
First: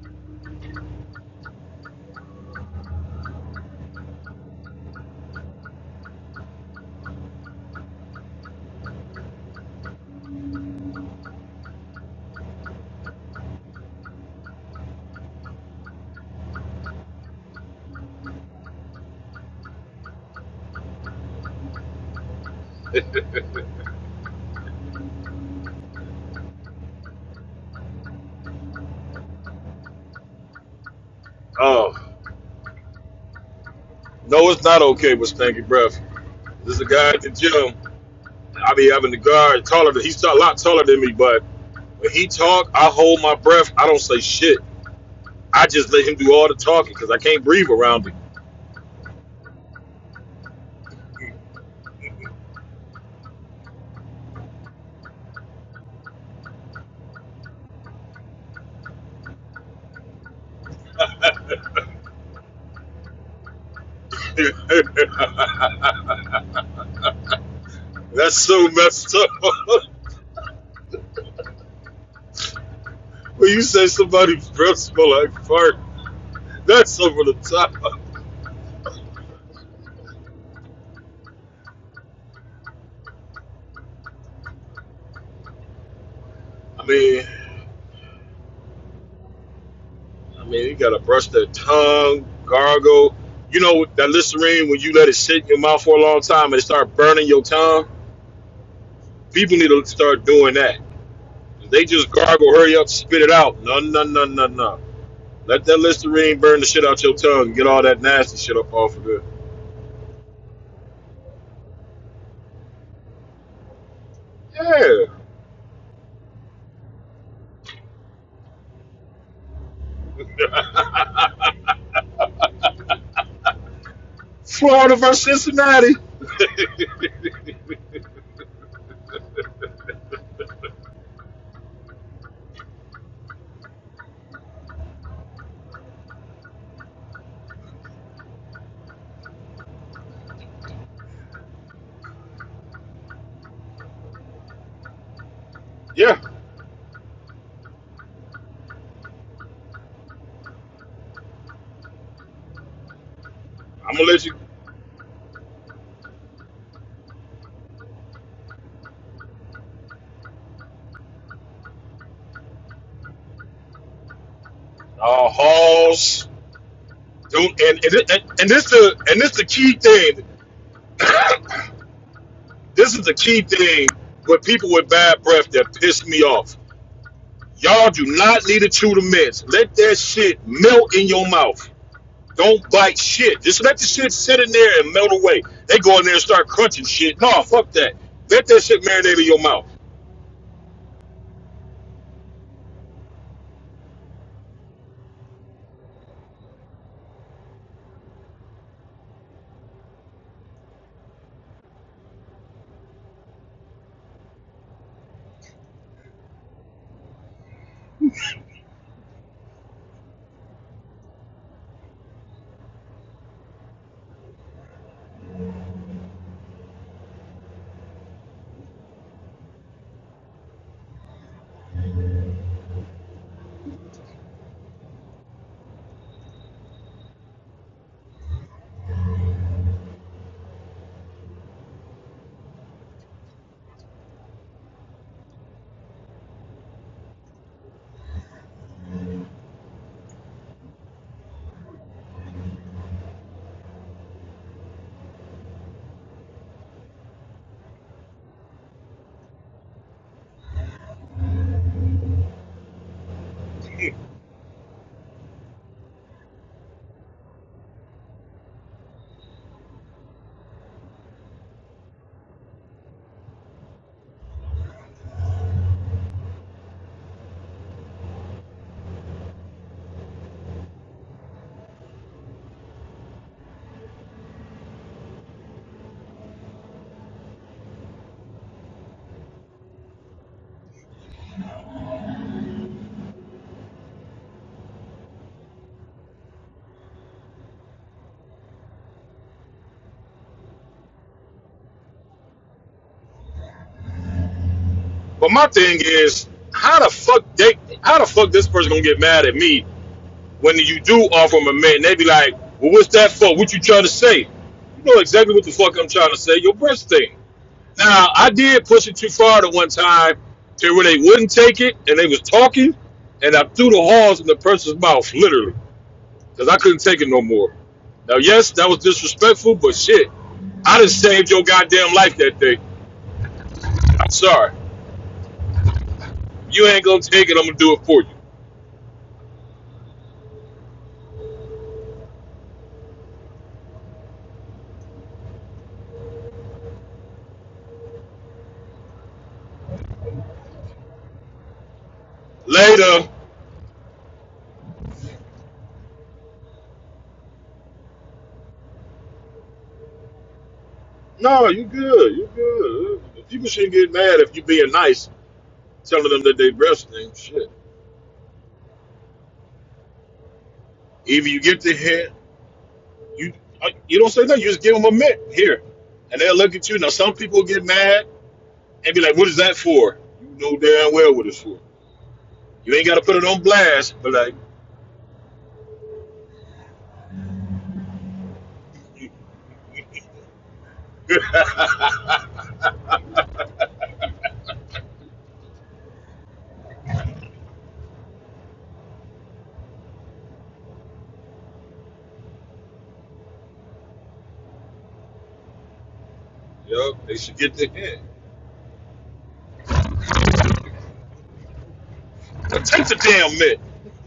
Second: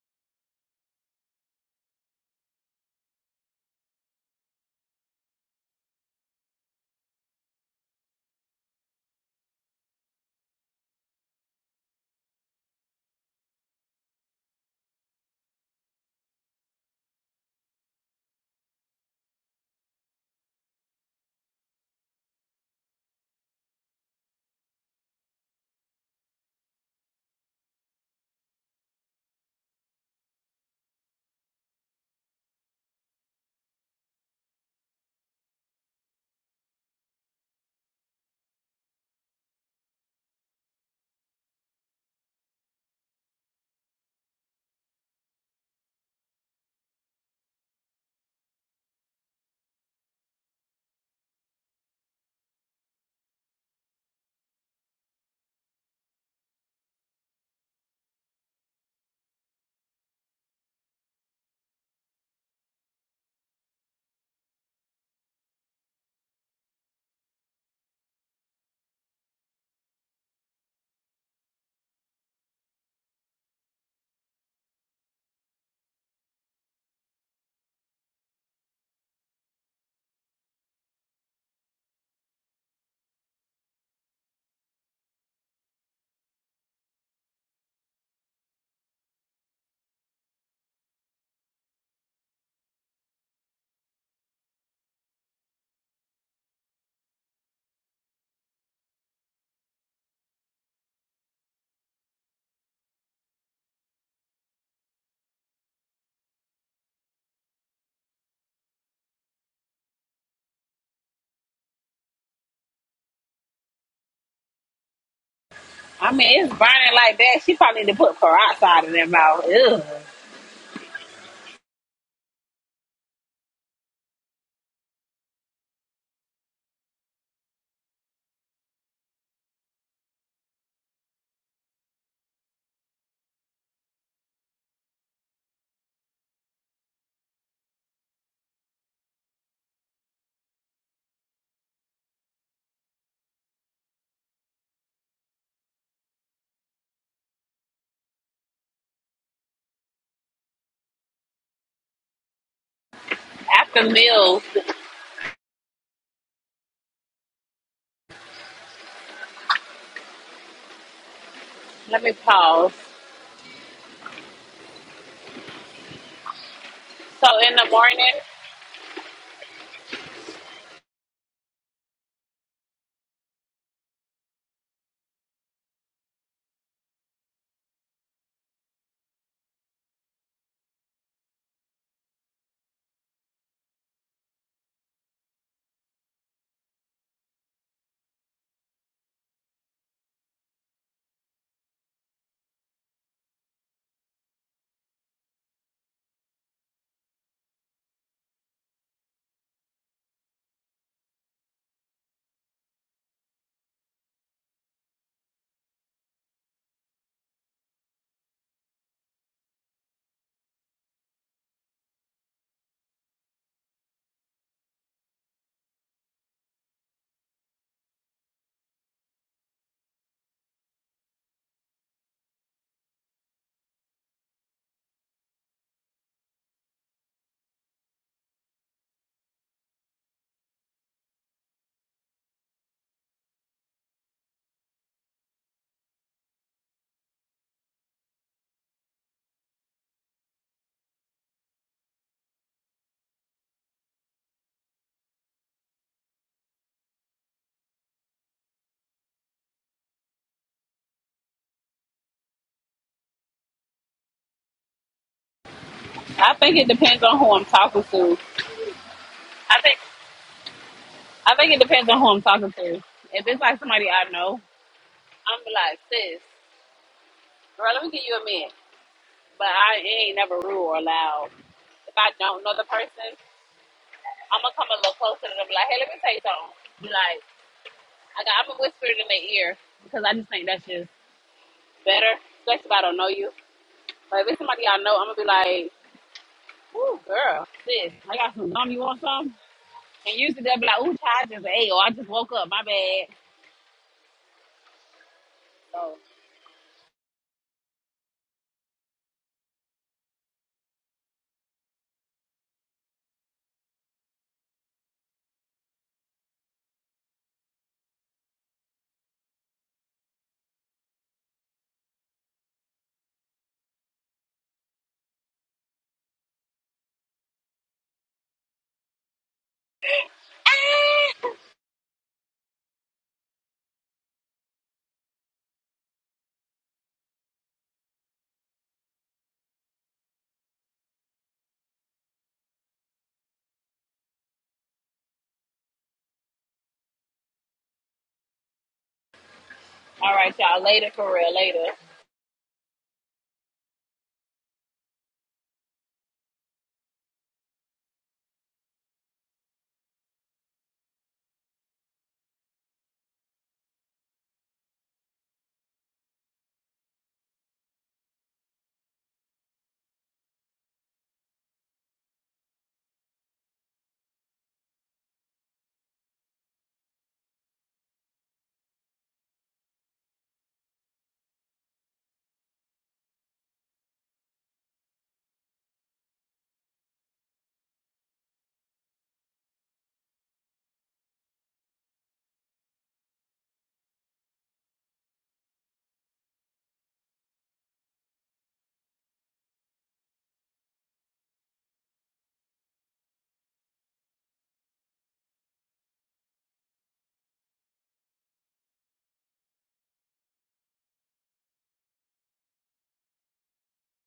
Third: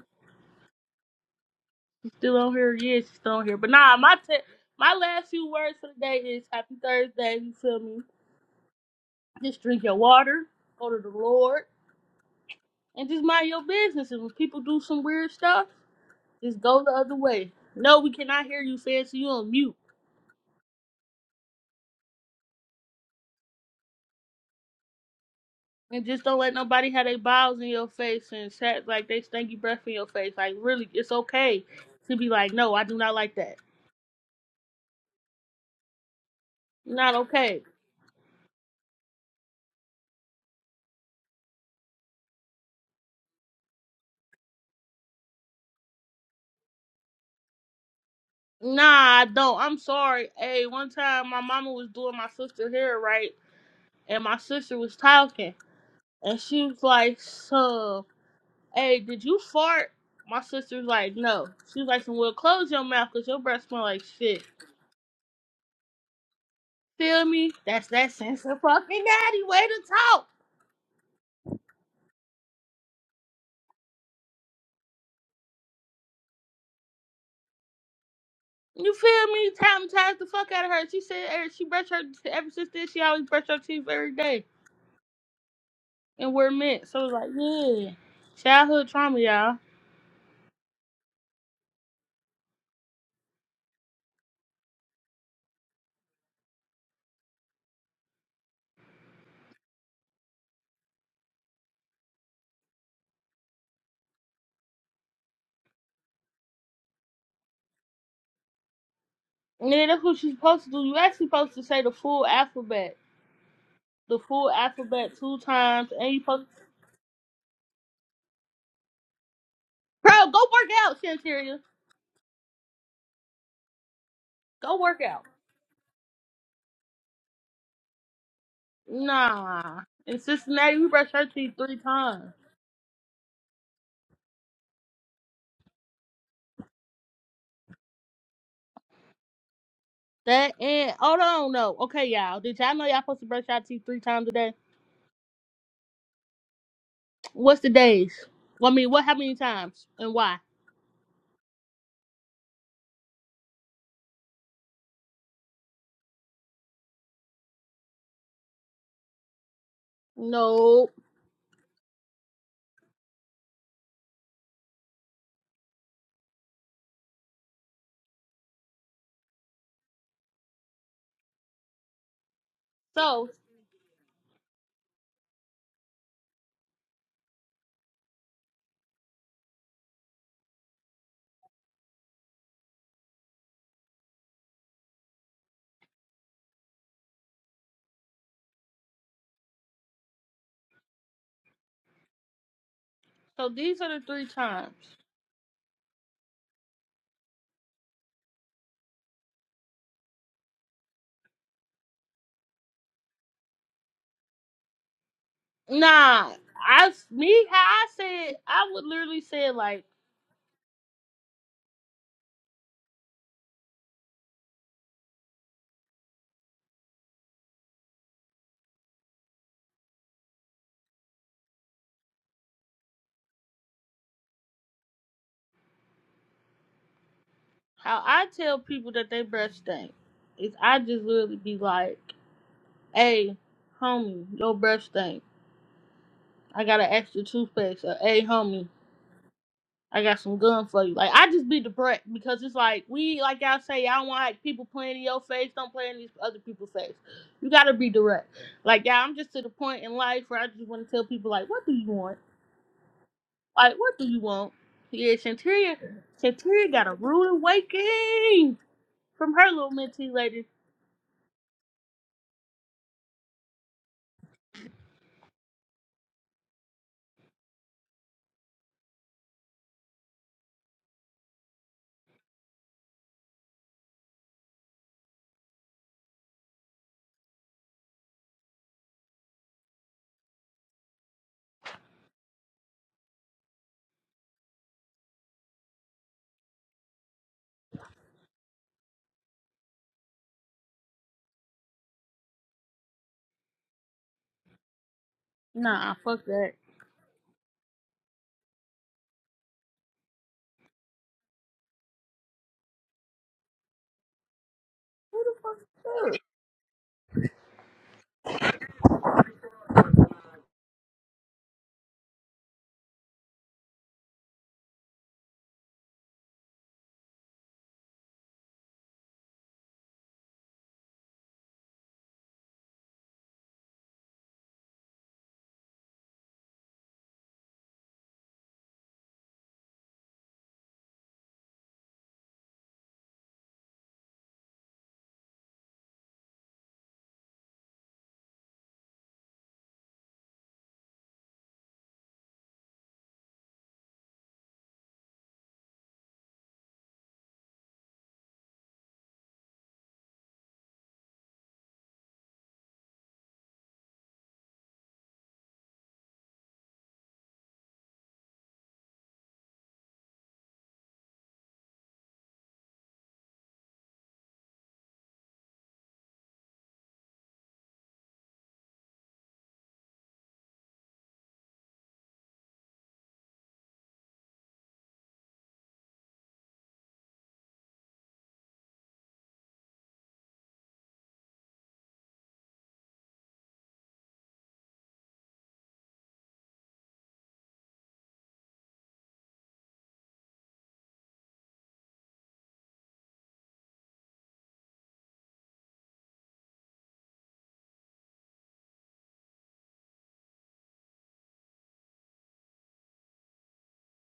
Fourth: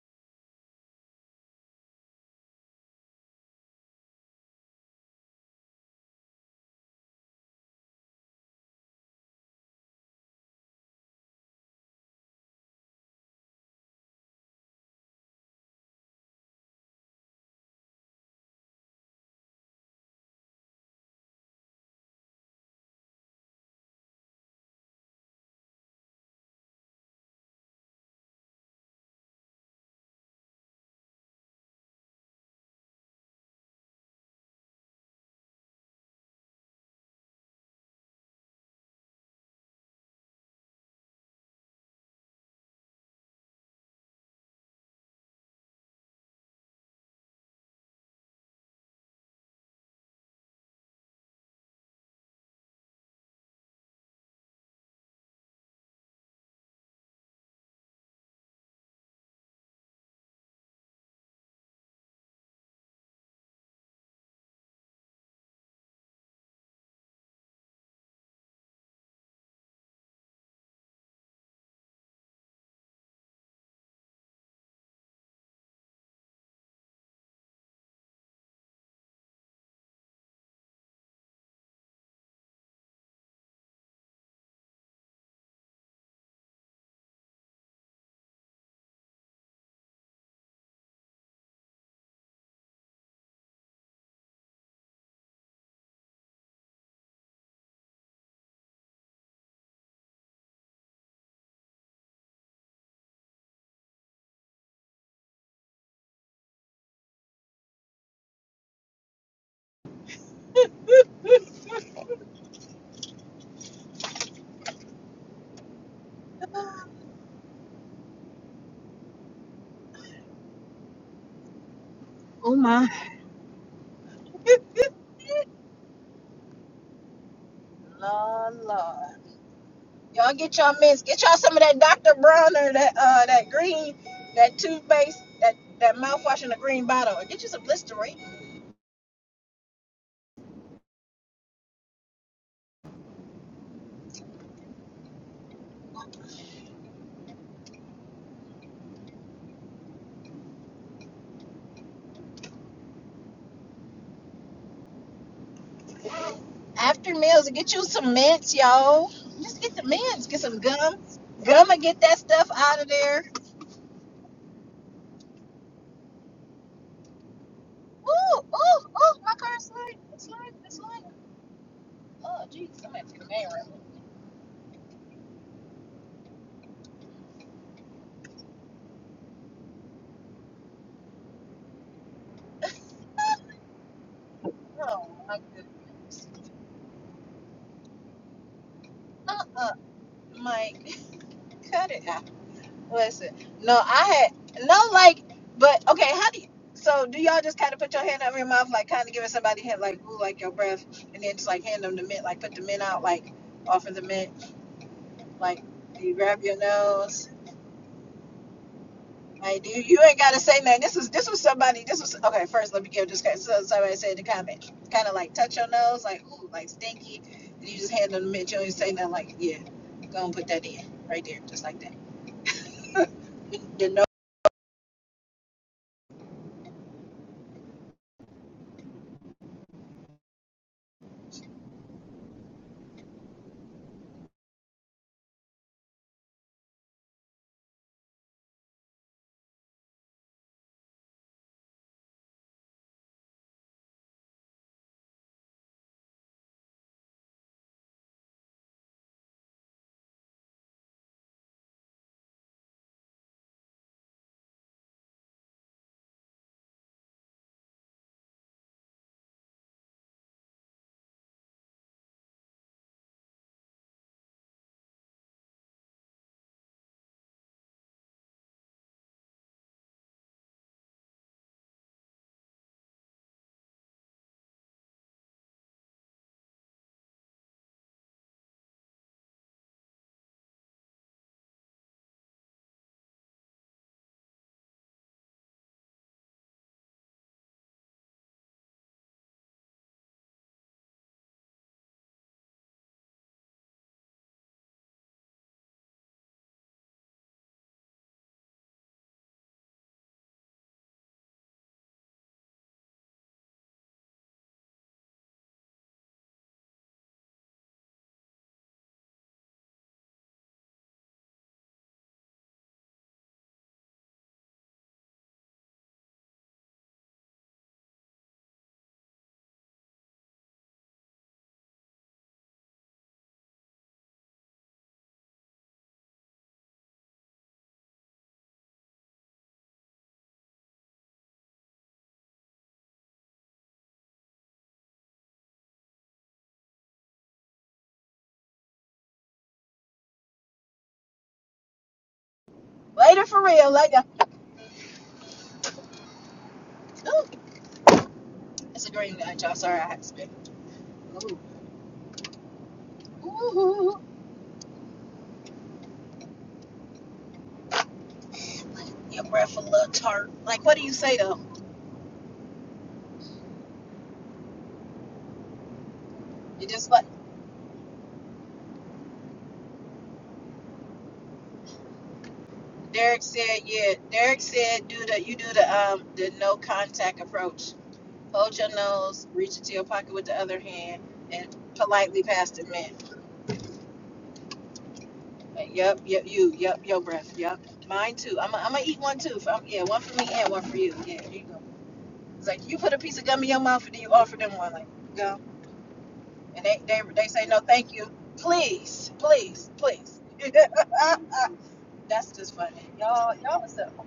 S4: She's still on here, yeah, she's still on here. But nah, my te- my last few words for the day is happy Thursday, you feel me? Just drink your water, go to the Lord, and just mind your business. And when people do some weird stuff, Just go the other way. No, we cannot hear you, Fancy you on mute. And just don't let nobody have their bowels in your face and chat like they stinky breath in your face. Like, really, it's okay to be like, no, I do not like that.
S2: no, it's not okay with stanky breath. There's a guy
S4: Not
S2: at the
S4: okay.
S2: gym. I be having the guard taller than he's a lot taller than me, but when he talk, I hold my breath. I don't say shit. I just let him do all the talking because I can't breathe around him.
S4: Nah, I don't. I'm sorry. Hey, one time my mama was doing my sister hair right, and my sister was talking, and she was like, so, hey, did you fart? My sister's like, no. She was like, well, close your mouth because your breath smell like shit. Feel me? That's that
S2: That's
S4: sense of
S2: so
S4: fucking
S2: messed up.
S4: daddy way to talk.
S2: when you say somebody's breath smell like fart, that's over the top.
S4: You feel me? Traumatized the fuck out of her. She said er, she brushed her ever since then. She always brushed her teeth every day and wear
S2: I
S4: mint. So it's
S2: mean,
S4: like, yeah, childhood trauma, y'all.
S2: I mean, you gotta brush their tongue, gargle. You know that Listerine when you let it sit in your mouth for a long time and it start burning your tongue. People need to start doing that. If they just gargle, hurry up, spit it out. No, no, no, no, no. Let that Listerine burn the shit out your tongue. and Get all that nasty shit up off of it.
S4: Yeah, that's what you're supposed to do. You actually supposed to say the full alphabet, the full
S2: Yeah,
S4: alphabet two times, and
S3: I
S4: you
S3: mean,
S4: supposed
S3: it's burning like that. She probably need to put peroxide in their mouth. Ugh.
S4: bro go work out, Santeria.
S1: Oh my.
S4: Go
S2: Florida
S4: work
S2: versus
S4: out.
S2: Cincinnati.
S1: Lord, Lord.
S4: Nah, in
S1: Y'all get y'all
S4: Cincinnati we
S1: mints.
S4: brush
S1: Get
S4: her
S1: y'all some
S4: teeth
S1: of
S4: three
S1: that Dr.
S4: times.
S1: Bronner, that uh that green, that toothpaste, that that mouthwash in the green bottle. Or Get you some Listerine.
S4: That and hold on though. Okay, y'all. Did y'all know y'all supposed to brush y'all teeth three times a day?
S2: Yeah,
S4: What's the days? Well, I mean, what how many times and why?
S3: After
S2: I'm gonna let you.
S3: meals,
S1: after meals get you some mints, yo. Just get the mints, get some
S4: No.
S1: gum. Gum and get
S3: let me
S1: that stuff
S3: pause.
S1: out of there.
S2: Uh, Halls.
S3: So in
S2: Don't
S3: the
S2: and and,
S3: morning,
S1: Ooh,
S2: and, and this
S1: ooh,
S2: the and
S1: ooh, my
S2: this the
S1: car's
S2: key
S1: sliding.
S2: thing.
S1: It's sliding, it's sliding. Oh, jeez, I'm
S2: This
S1: gonna
S2: is
S1: at
S2: the
S1: the
S4: So
S2: key
S1: main
S2: thing
S1: room.
S2: with people with bad breath that piss me off Y'all do not need to chew the mess. Let that shit melt in your mouth. Don't bite shit. Just let the shit sit in there and
S1: Oh,
S2: melt
S1: my
S2: away. They go in there and
S1: goodness.
S2: start crunching shit. No, fuck that. Let that shit marinate in your mouth.
S1: Uh-uh, Mike, cut it out. Listen,
S4: so
S1: no,
S4: these are the three
S1: I had,
S4: times.
S1: no, like, but, okay, how do you, so do y'all just kind of put your hand over your mouth, like kind of giving somebody a hint, like, ooh, like your breath, and then just like hand them the mint, like put the mint out, like offer the mint. Like you
S4: Nah,
S1: grab your
S4: I
S1: nose.
S4: me how I said I would literally say it
S1: Like you,
S4: like
S1: you ain't gotta say nothing. This was this was somebody. This was okay. First, let me give just so somebody said in the comments. Kind of like touch your nose, like ooh, like stinky. And you just hand them the mint. You don't even say nothing. Like yeah, go and put that in right there, just like that. You nose.
S4: how I tell people that they breath stink is I just literally be like, "Hey, homie, your breath stink. I got an extra toothpaste." Or, "Hey, homie, I got some gun for you. Like I just be depressed because it's like we like y'all say, y'all want like people playing in your face, don't play in these other people's face. You gotta be direct. Like yeah, I'm just to the point in life where I just wanna tell people like, what do you want? Like what do you want? Yeah, Chanteria
S3: I think it
S4: Chanteria got a
S3: depends on
S4: rude
S3: who I'm talking to.
S4: awakening from her
S3: I
S4: little
S3: think
S4: mentee lady.
S3: I think it depends on who I'm talking to. If it's like somebody I know, I'm be like, sis, girl, let me give you a minute. But I ain't never rude or loud. If I don't know the person, I'm gonna come a little closer to them. Like, hey, let me tell you something. Be like, I got, I'm a whisper it in their ear because I just think that's just better, especially if I don't know you. But if it's somebody I know, I'm gonna be like, "Ooh, girl, sis, I got some gum. You want some?" And usually they'll be like, "Ooh, child, just hey, or I just woke up. My bad."
S2: But my thing
S3: So,
S4: Nah, fuck
S2: is,
S4: that.
S2: how the fuck they? How the fuck this person gonna get mad at me when you do offer them a man? They be like, well, what's that for? What you trying to say? You know exactly what the fuck I'm trying to say. Your breast thing. Now I did push it too far the one time to where they wouldn't take it and they was talking and I threw the horns in the person's mouth, literally. Because I couldn't take it no more. Now yes, that was disrespectful, but shit. I done saved your goddamn life that day. I'm sorry. You ain't gonna take it, I'm gonna do it for you.
S3: all right, y'all. Later, for real. Later.
S2: Later.
S1: Later for real. Later. Ooh, it's a green light, y'all. Sorry, I had to spit. Ooh,
S2: No, you good. You good. People shouldn't get
S1: ooh.
S2: mad if you being nice, telling them that they breastfeeding. Shit.
S1: Your breath a little tart. Like what do you say
S2: Either
S1: though?
S2: you get the hint You uh, you don't say nothing. You just give them a mitt here, and they'll look
S1: You
S2: at you. Now
S1: just like
S2: some people get mad and be like, "What is that for?" You know damn well what it's for. You ain't got to put
S1: Derek
S2: it on
S1: said. Yeah,
S2: blast, but like,
S1: Derek said do the you do the um the no contact approach Hold your
S2: you,
S1: nose, reach into your
S2: yep,
S1: pocket with the other hand, and politely pass the mint. Uh, Yep, yep, you, yep, your breath, yep. Mine too. I'm gonna I'm eat one too. If yeah, one for me and one for you. Yeah, here you go. It's like you put a piece of gum in your mouth and then you offer them one. Like, go. And they, they,
S2: they
S1: they
S2: should
S1: say
S2: get
S1: no,
S2: the
S1: thank
S2: hint.
S1: you. Please, please, please. That's just
S2: But
S1: funny.
S2: take the
S1: Y'all,
S2: damn mitt.
S1: y'all was up.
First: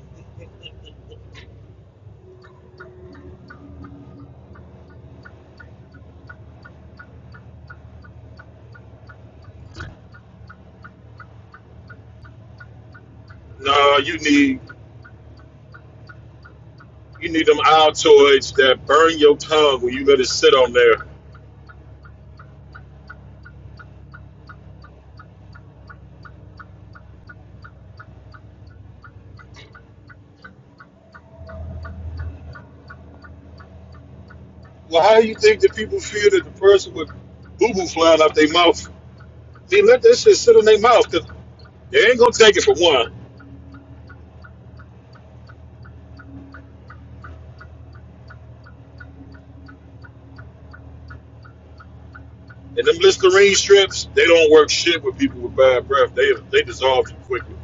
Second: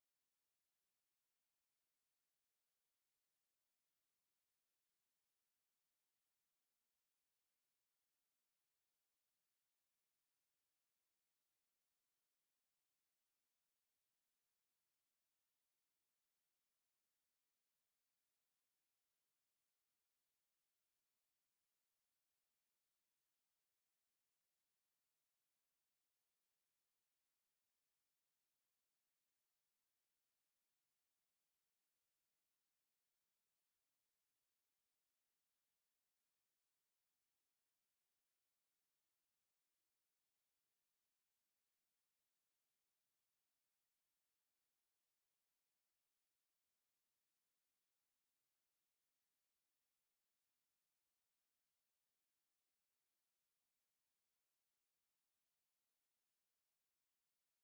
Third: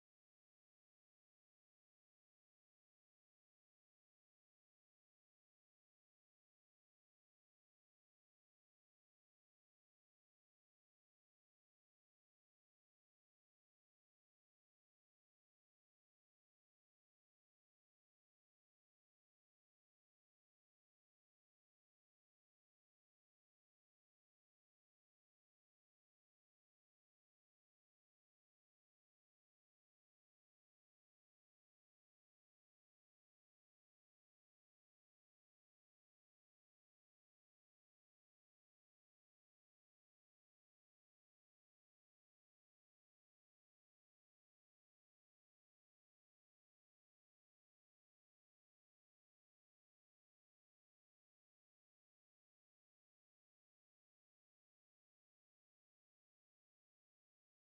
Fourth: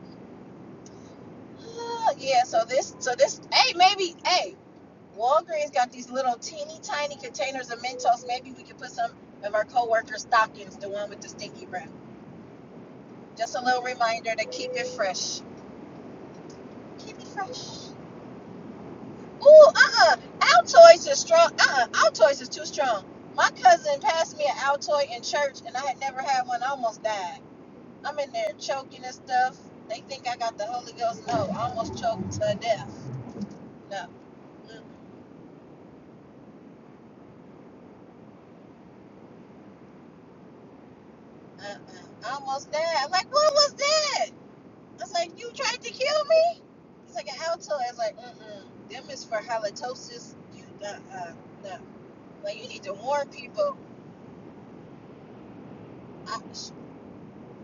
S1: Uh, yeah, so this, so this, hey, maybe, hey, Walgreens got these little teeny tiny containers of Mentos. Maybe we could put some of our coworkers' stockings, the one with the sticky wrap. Just a little
S2: No, you
S1: reminder to
S2: need
S1: keep it fresh. Keep it
S2: you need them
S1: fresh.
S2: Altoids that burn your
S1: Ooh,
S2: tongue when you
S1: uh-uh.
S2: let it sit on there.
S1: Altoids is strong. Uh-uh. Altoids is too strong. My cousin passed me an Altoid in church, and I had never had one. I almost died. I'm in there choking and stuff. They think I got the Holy Ghost. No, I almost choked to death. No. Mm,
S2: Well, how do you think that people feel that the person with boo boo flying out their mouth? They let that shit sit in their mouth because
S1: Uh-uh.
S2: they ain't gonna
S1: I
S2: take it
S1: almost
S2: for
S1: died.
S2: one.
S1: I'm like, what was that? I was like, you tried to kill me? He's like, an alto. I was like, mm-mm. Them is for halitosis. You, uh, uh, no. Like, you need
S2: And
S1: to
S2: them
S1: warn
S2: Listerine
S1: people.
S2: strips, they don't work shit with people with bad breath. They
S1: I,
S2: they dissolve you quickly.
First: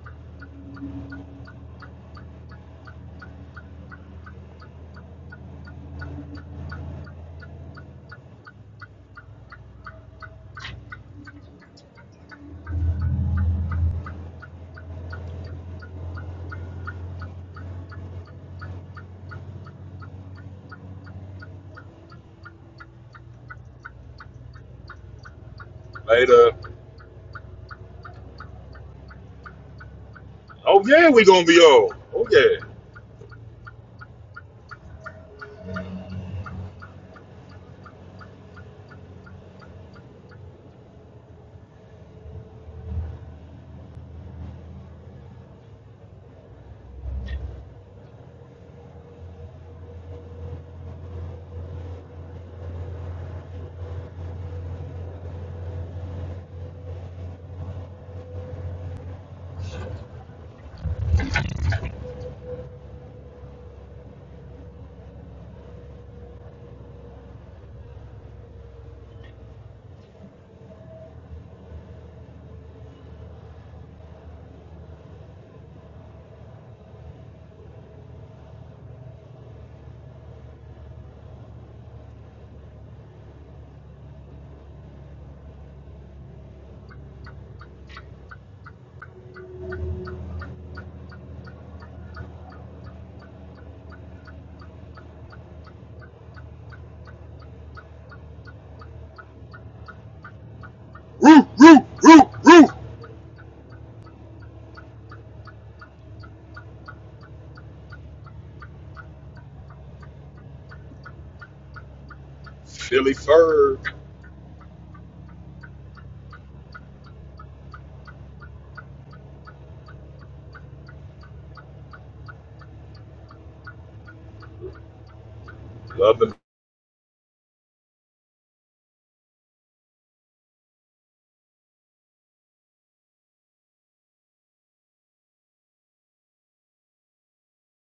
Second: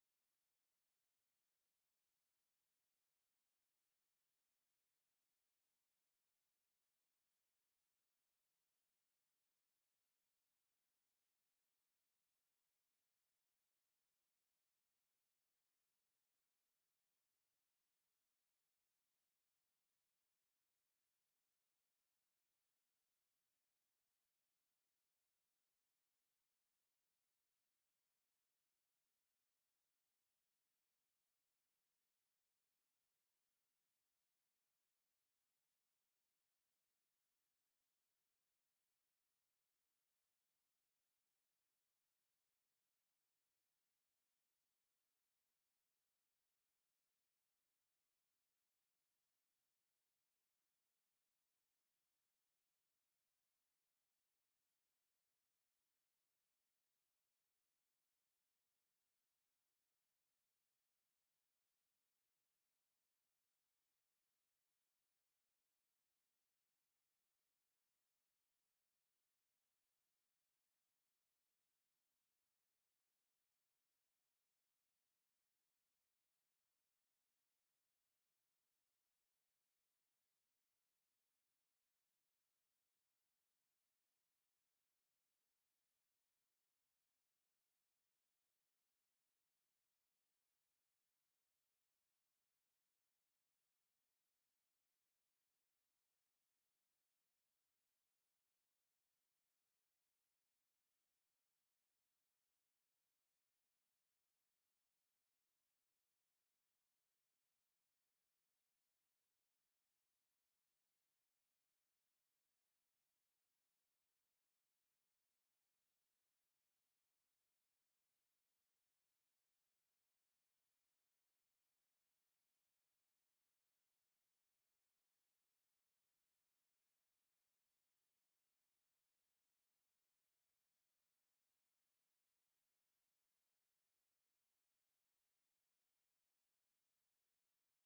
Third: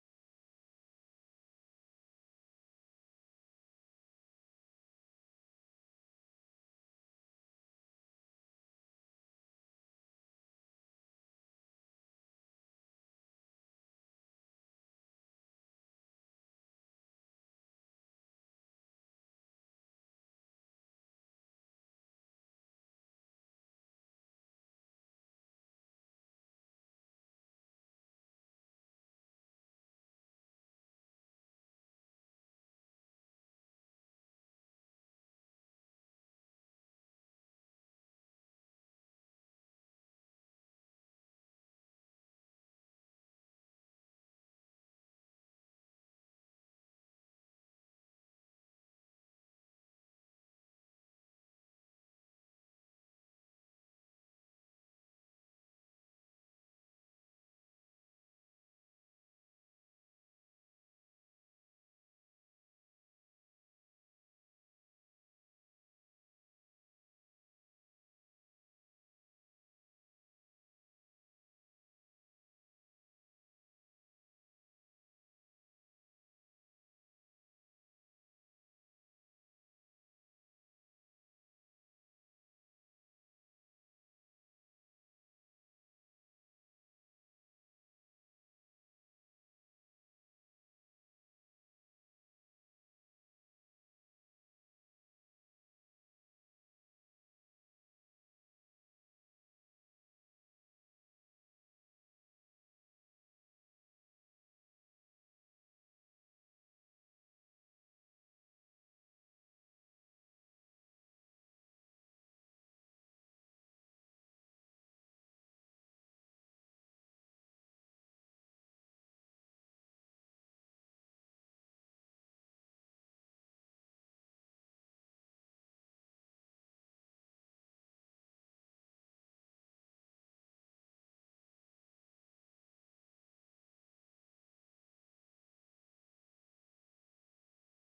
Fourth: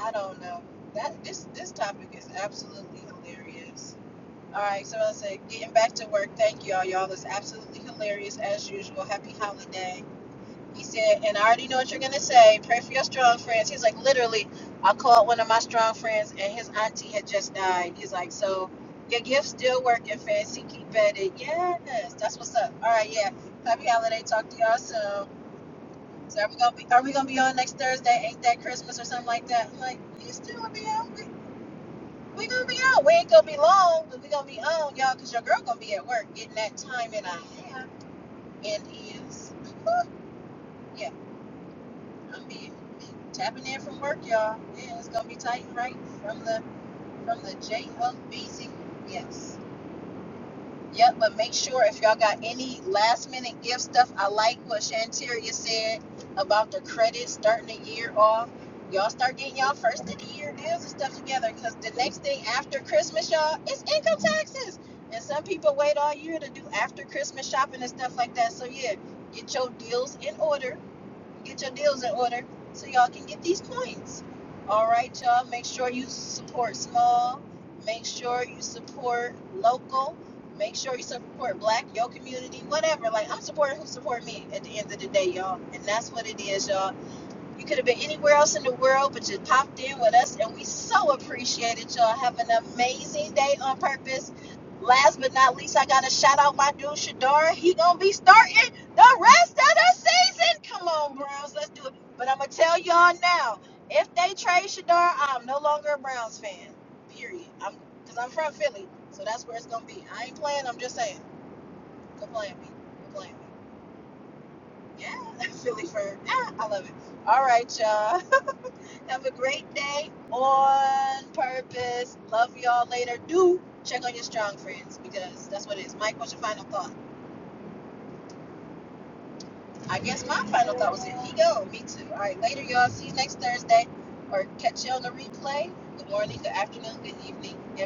S1: I don't know. That This this topic is absolutely hilarious. All right, so I said, getting back to work. Thank y'all. Y'all is absolutely hilarious as usual. Happy holiday. He said, and I already know what you're gonna say. Pray for your strong friends. He's like, literally, I called one of my strong friends, and his auntie had just died. He's like, so your gift's still working, fancy. Keep at it. Yes, that's what's up. All right, yeah. Happy holiday. Talk to y'all soon.
S2: Like,
S1: So are
S2: uh,
S1: we gonna be? Are we gonna be on next Thursday? Ain't that Christmas or something like that? I'm like, you still gonna
S2: oh
S1: be out?
S2: yeah, we
S1: We,
S2: gonna be old. Oh
S1: we
S2: yeah.
S1: gonna be out. We ain't gonna be long, but we gonna be on, y'all, cause your girl gonna be at work getting that time and a half, and is. yeah. I'm be tapping in from work, y'all. Yeah, it's gonna be tight and right from the from the J Hub BZ. Yes. Yep, but make sure if y'all got any last minute gift stuff, I like what Shanteria said about the credits starting the year off. Y'all start getting y'all first of the year deals and stuff together because the next thing after Christmas, y'all, it's income taxes. And some people wait all year to do after Christmas shopping and stuff like that. So, yeah, get your deals in order get your deals in order so y'all can get these coins. All right, y'all. Make sure you support small. Make sure you support local. Make sure you support black, your community, whatever. Like I'm supporting who support me at the end of the day, y'all. And that's what it is, y'all. You could have been anywhere else in the world, but you popped in with us, and we so appreciate it, y'all. Have an amazing day on purpose. Last but not least, I gotta shout out my dude Shadara. He gonna be starting the rest of the season. Come on,
S2: Roo,
S1: Browns, let's do
S2: roo,
S1: it. But
S2: roo,
S1: I'm gonna
S2: roo.
S1: tell y'all now, if they trade Shadara, I'm no longer a Browns fan. Period. I'm because I'm from Philly, so that's where it's gonna be. I ain't playing. I'm just saying. Go play with me.
S2: Philly
S1: Go play with me.
S2: fur.
S1: Yeah, Philly first. Yeah, I love it. All right, y'all. Have a great day on purpose. Love y'all later. Do check on your strong friends because that's what it is. Mike,
S2: loving.
S1: what's your final thought? I guess my final thought was here he go. Me too. All right, later, y'all. See you next Thursday or catch you on the replay. Good morning, good afternoon, good evening.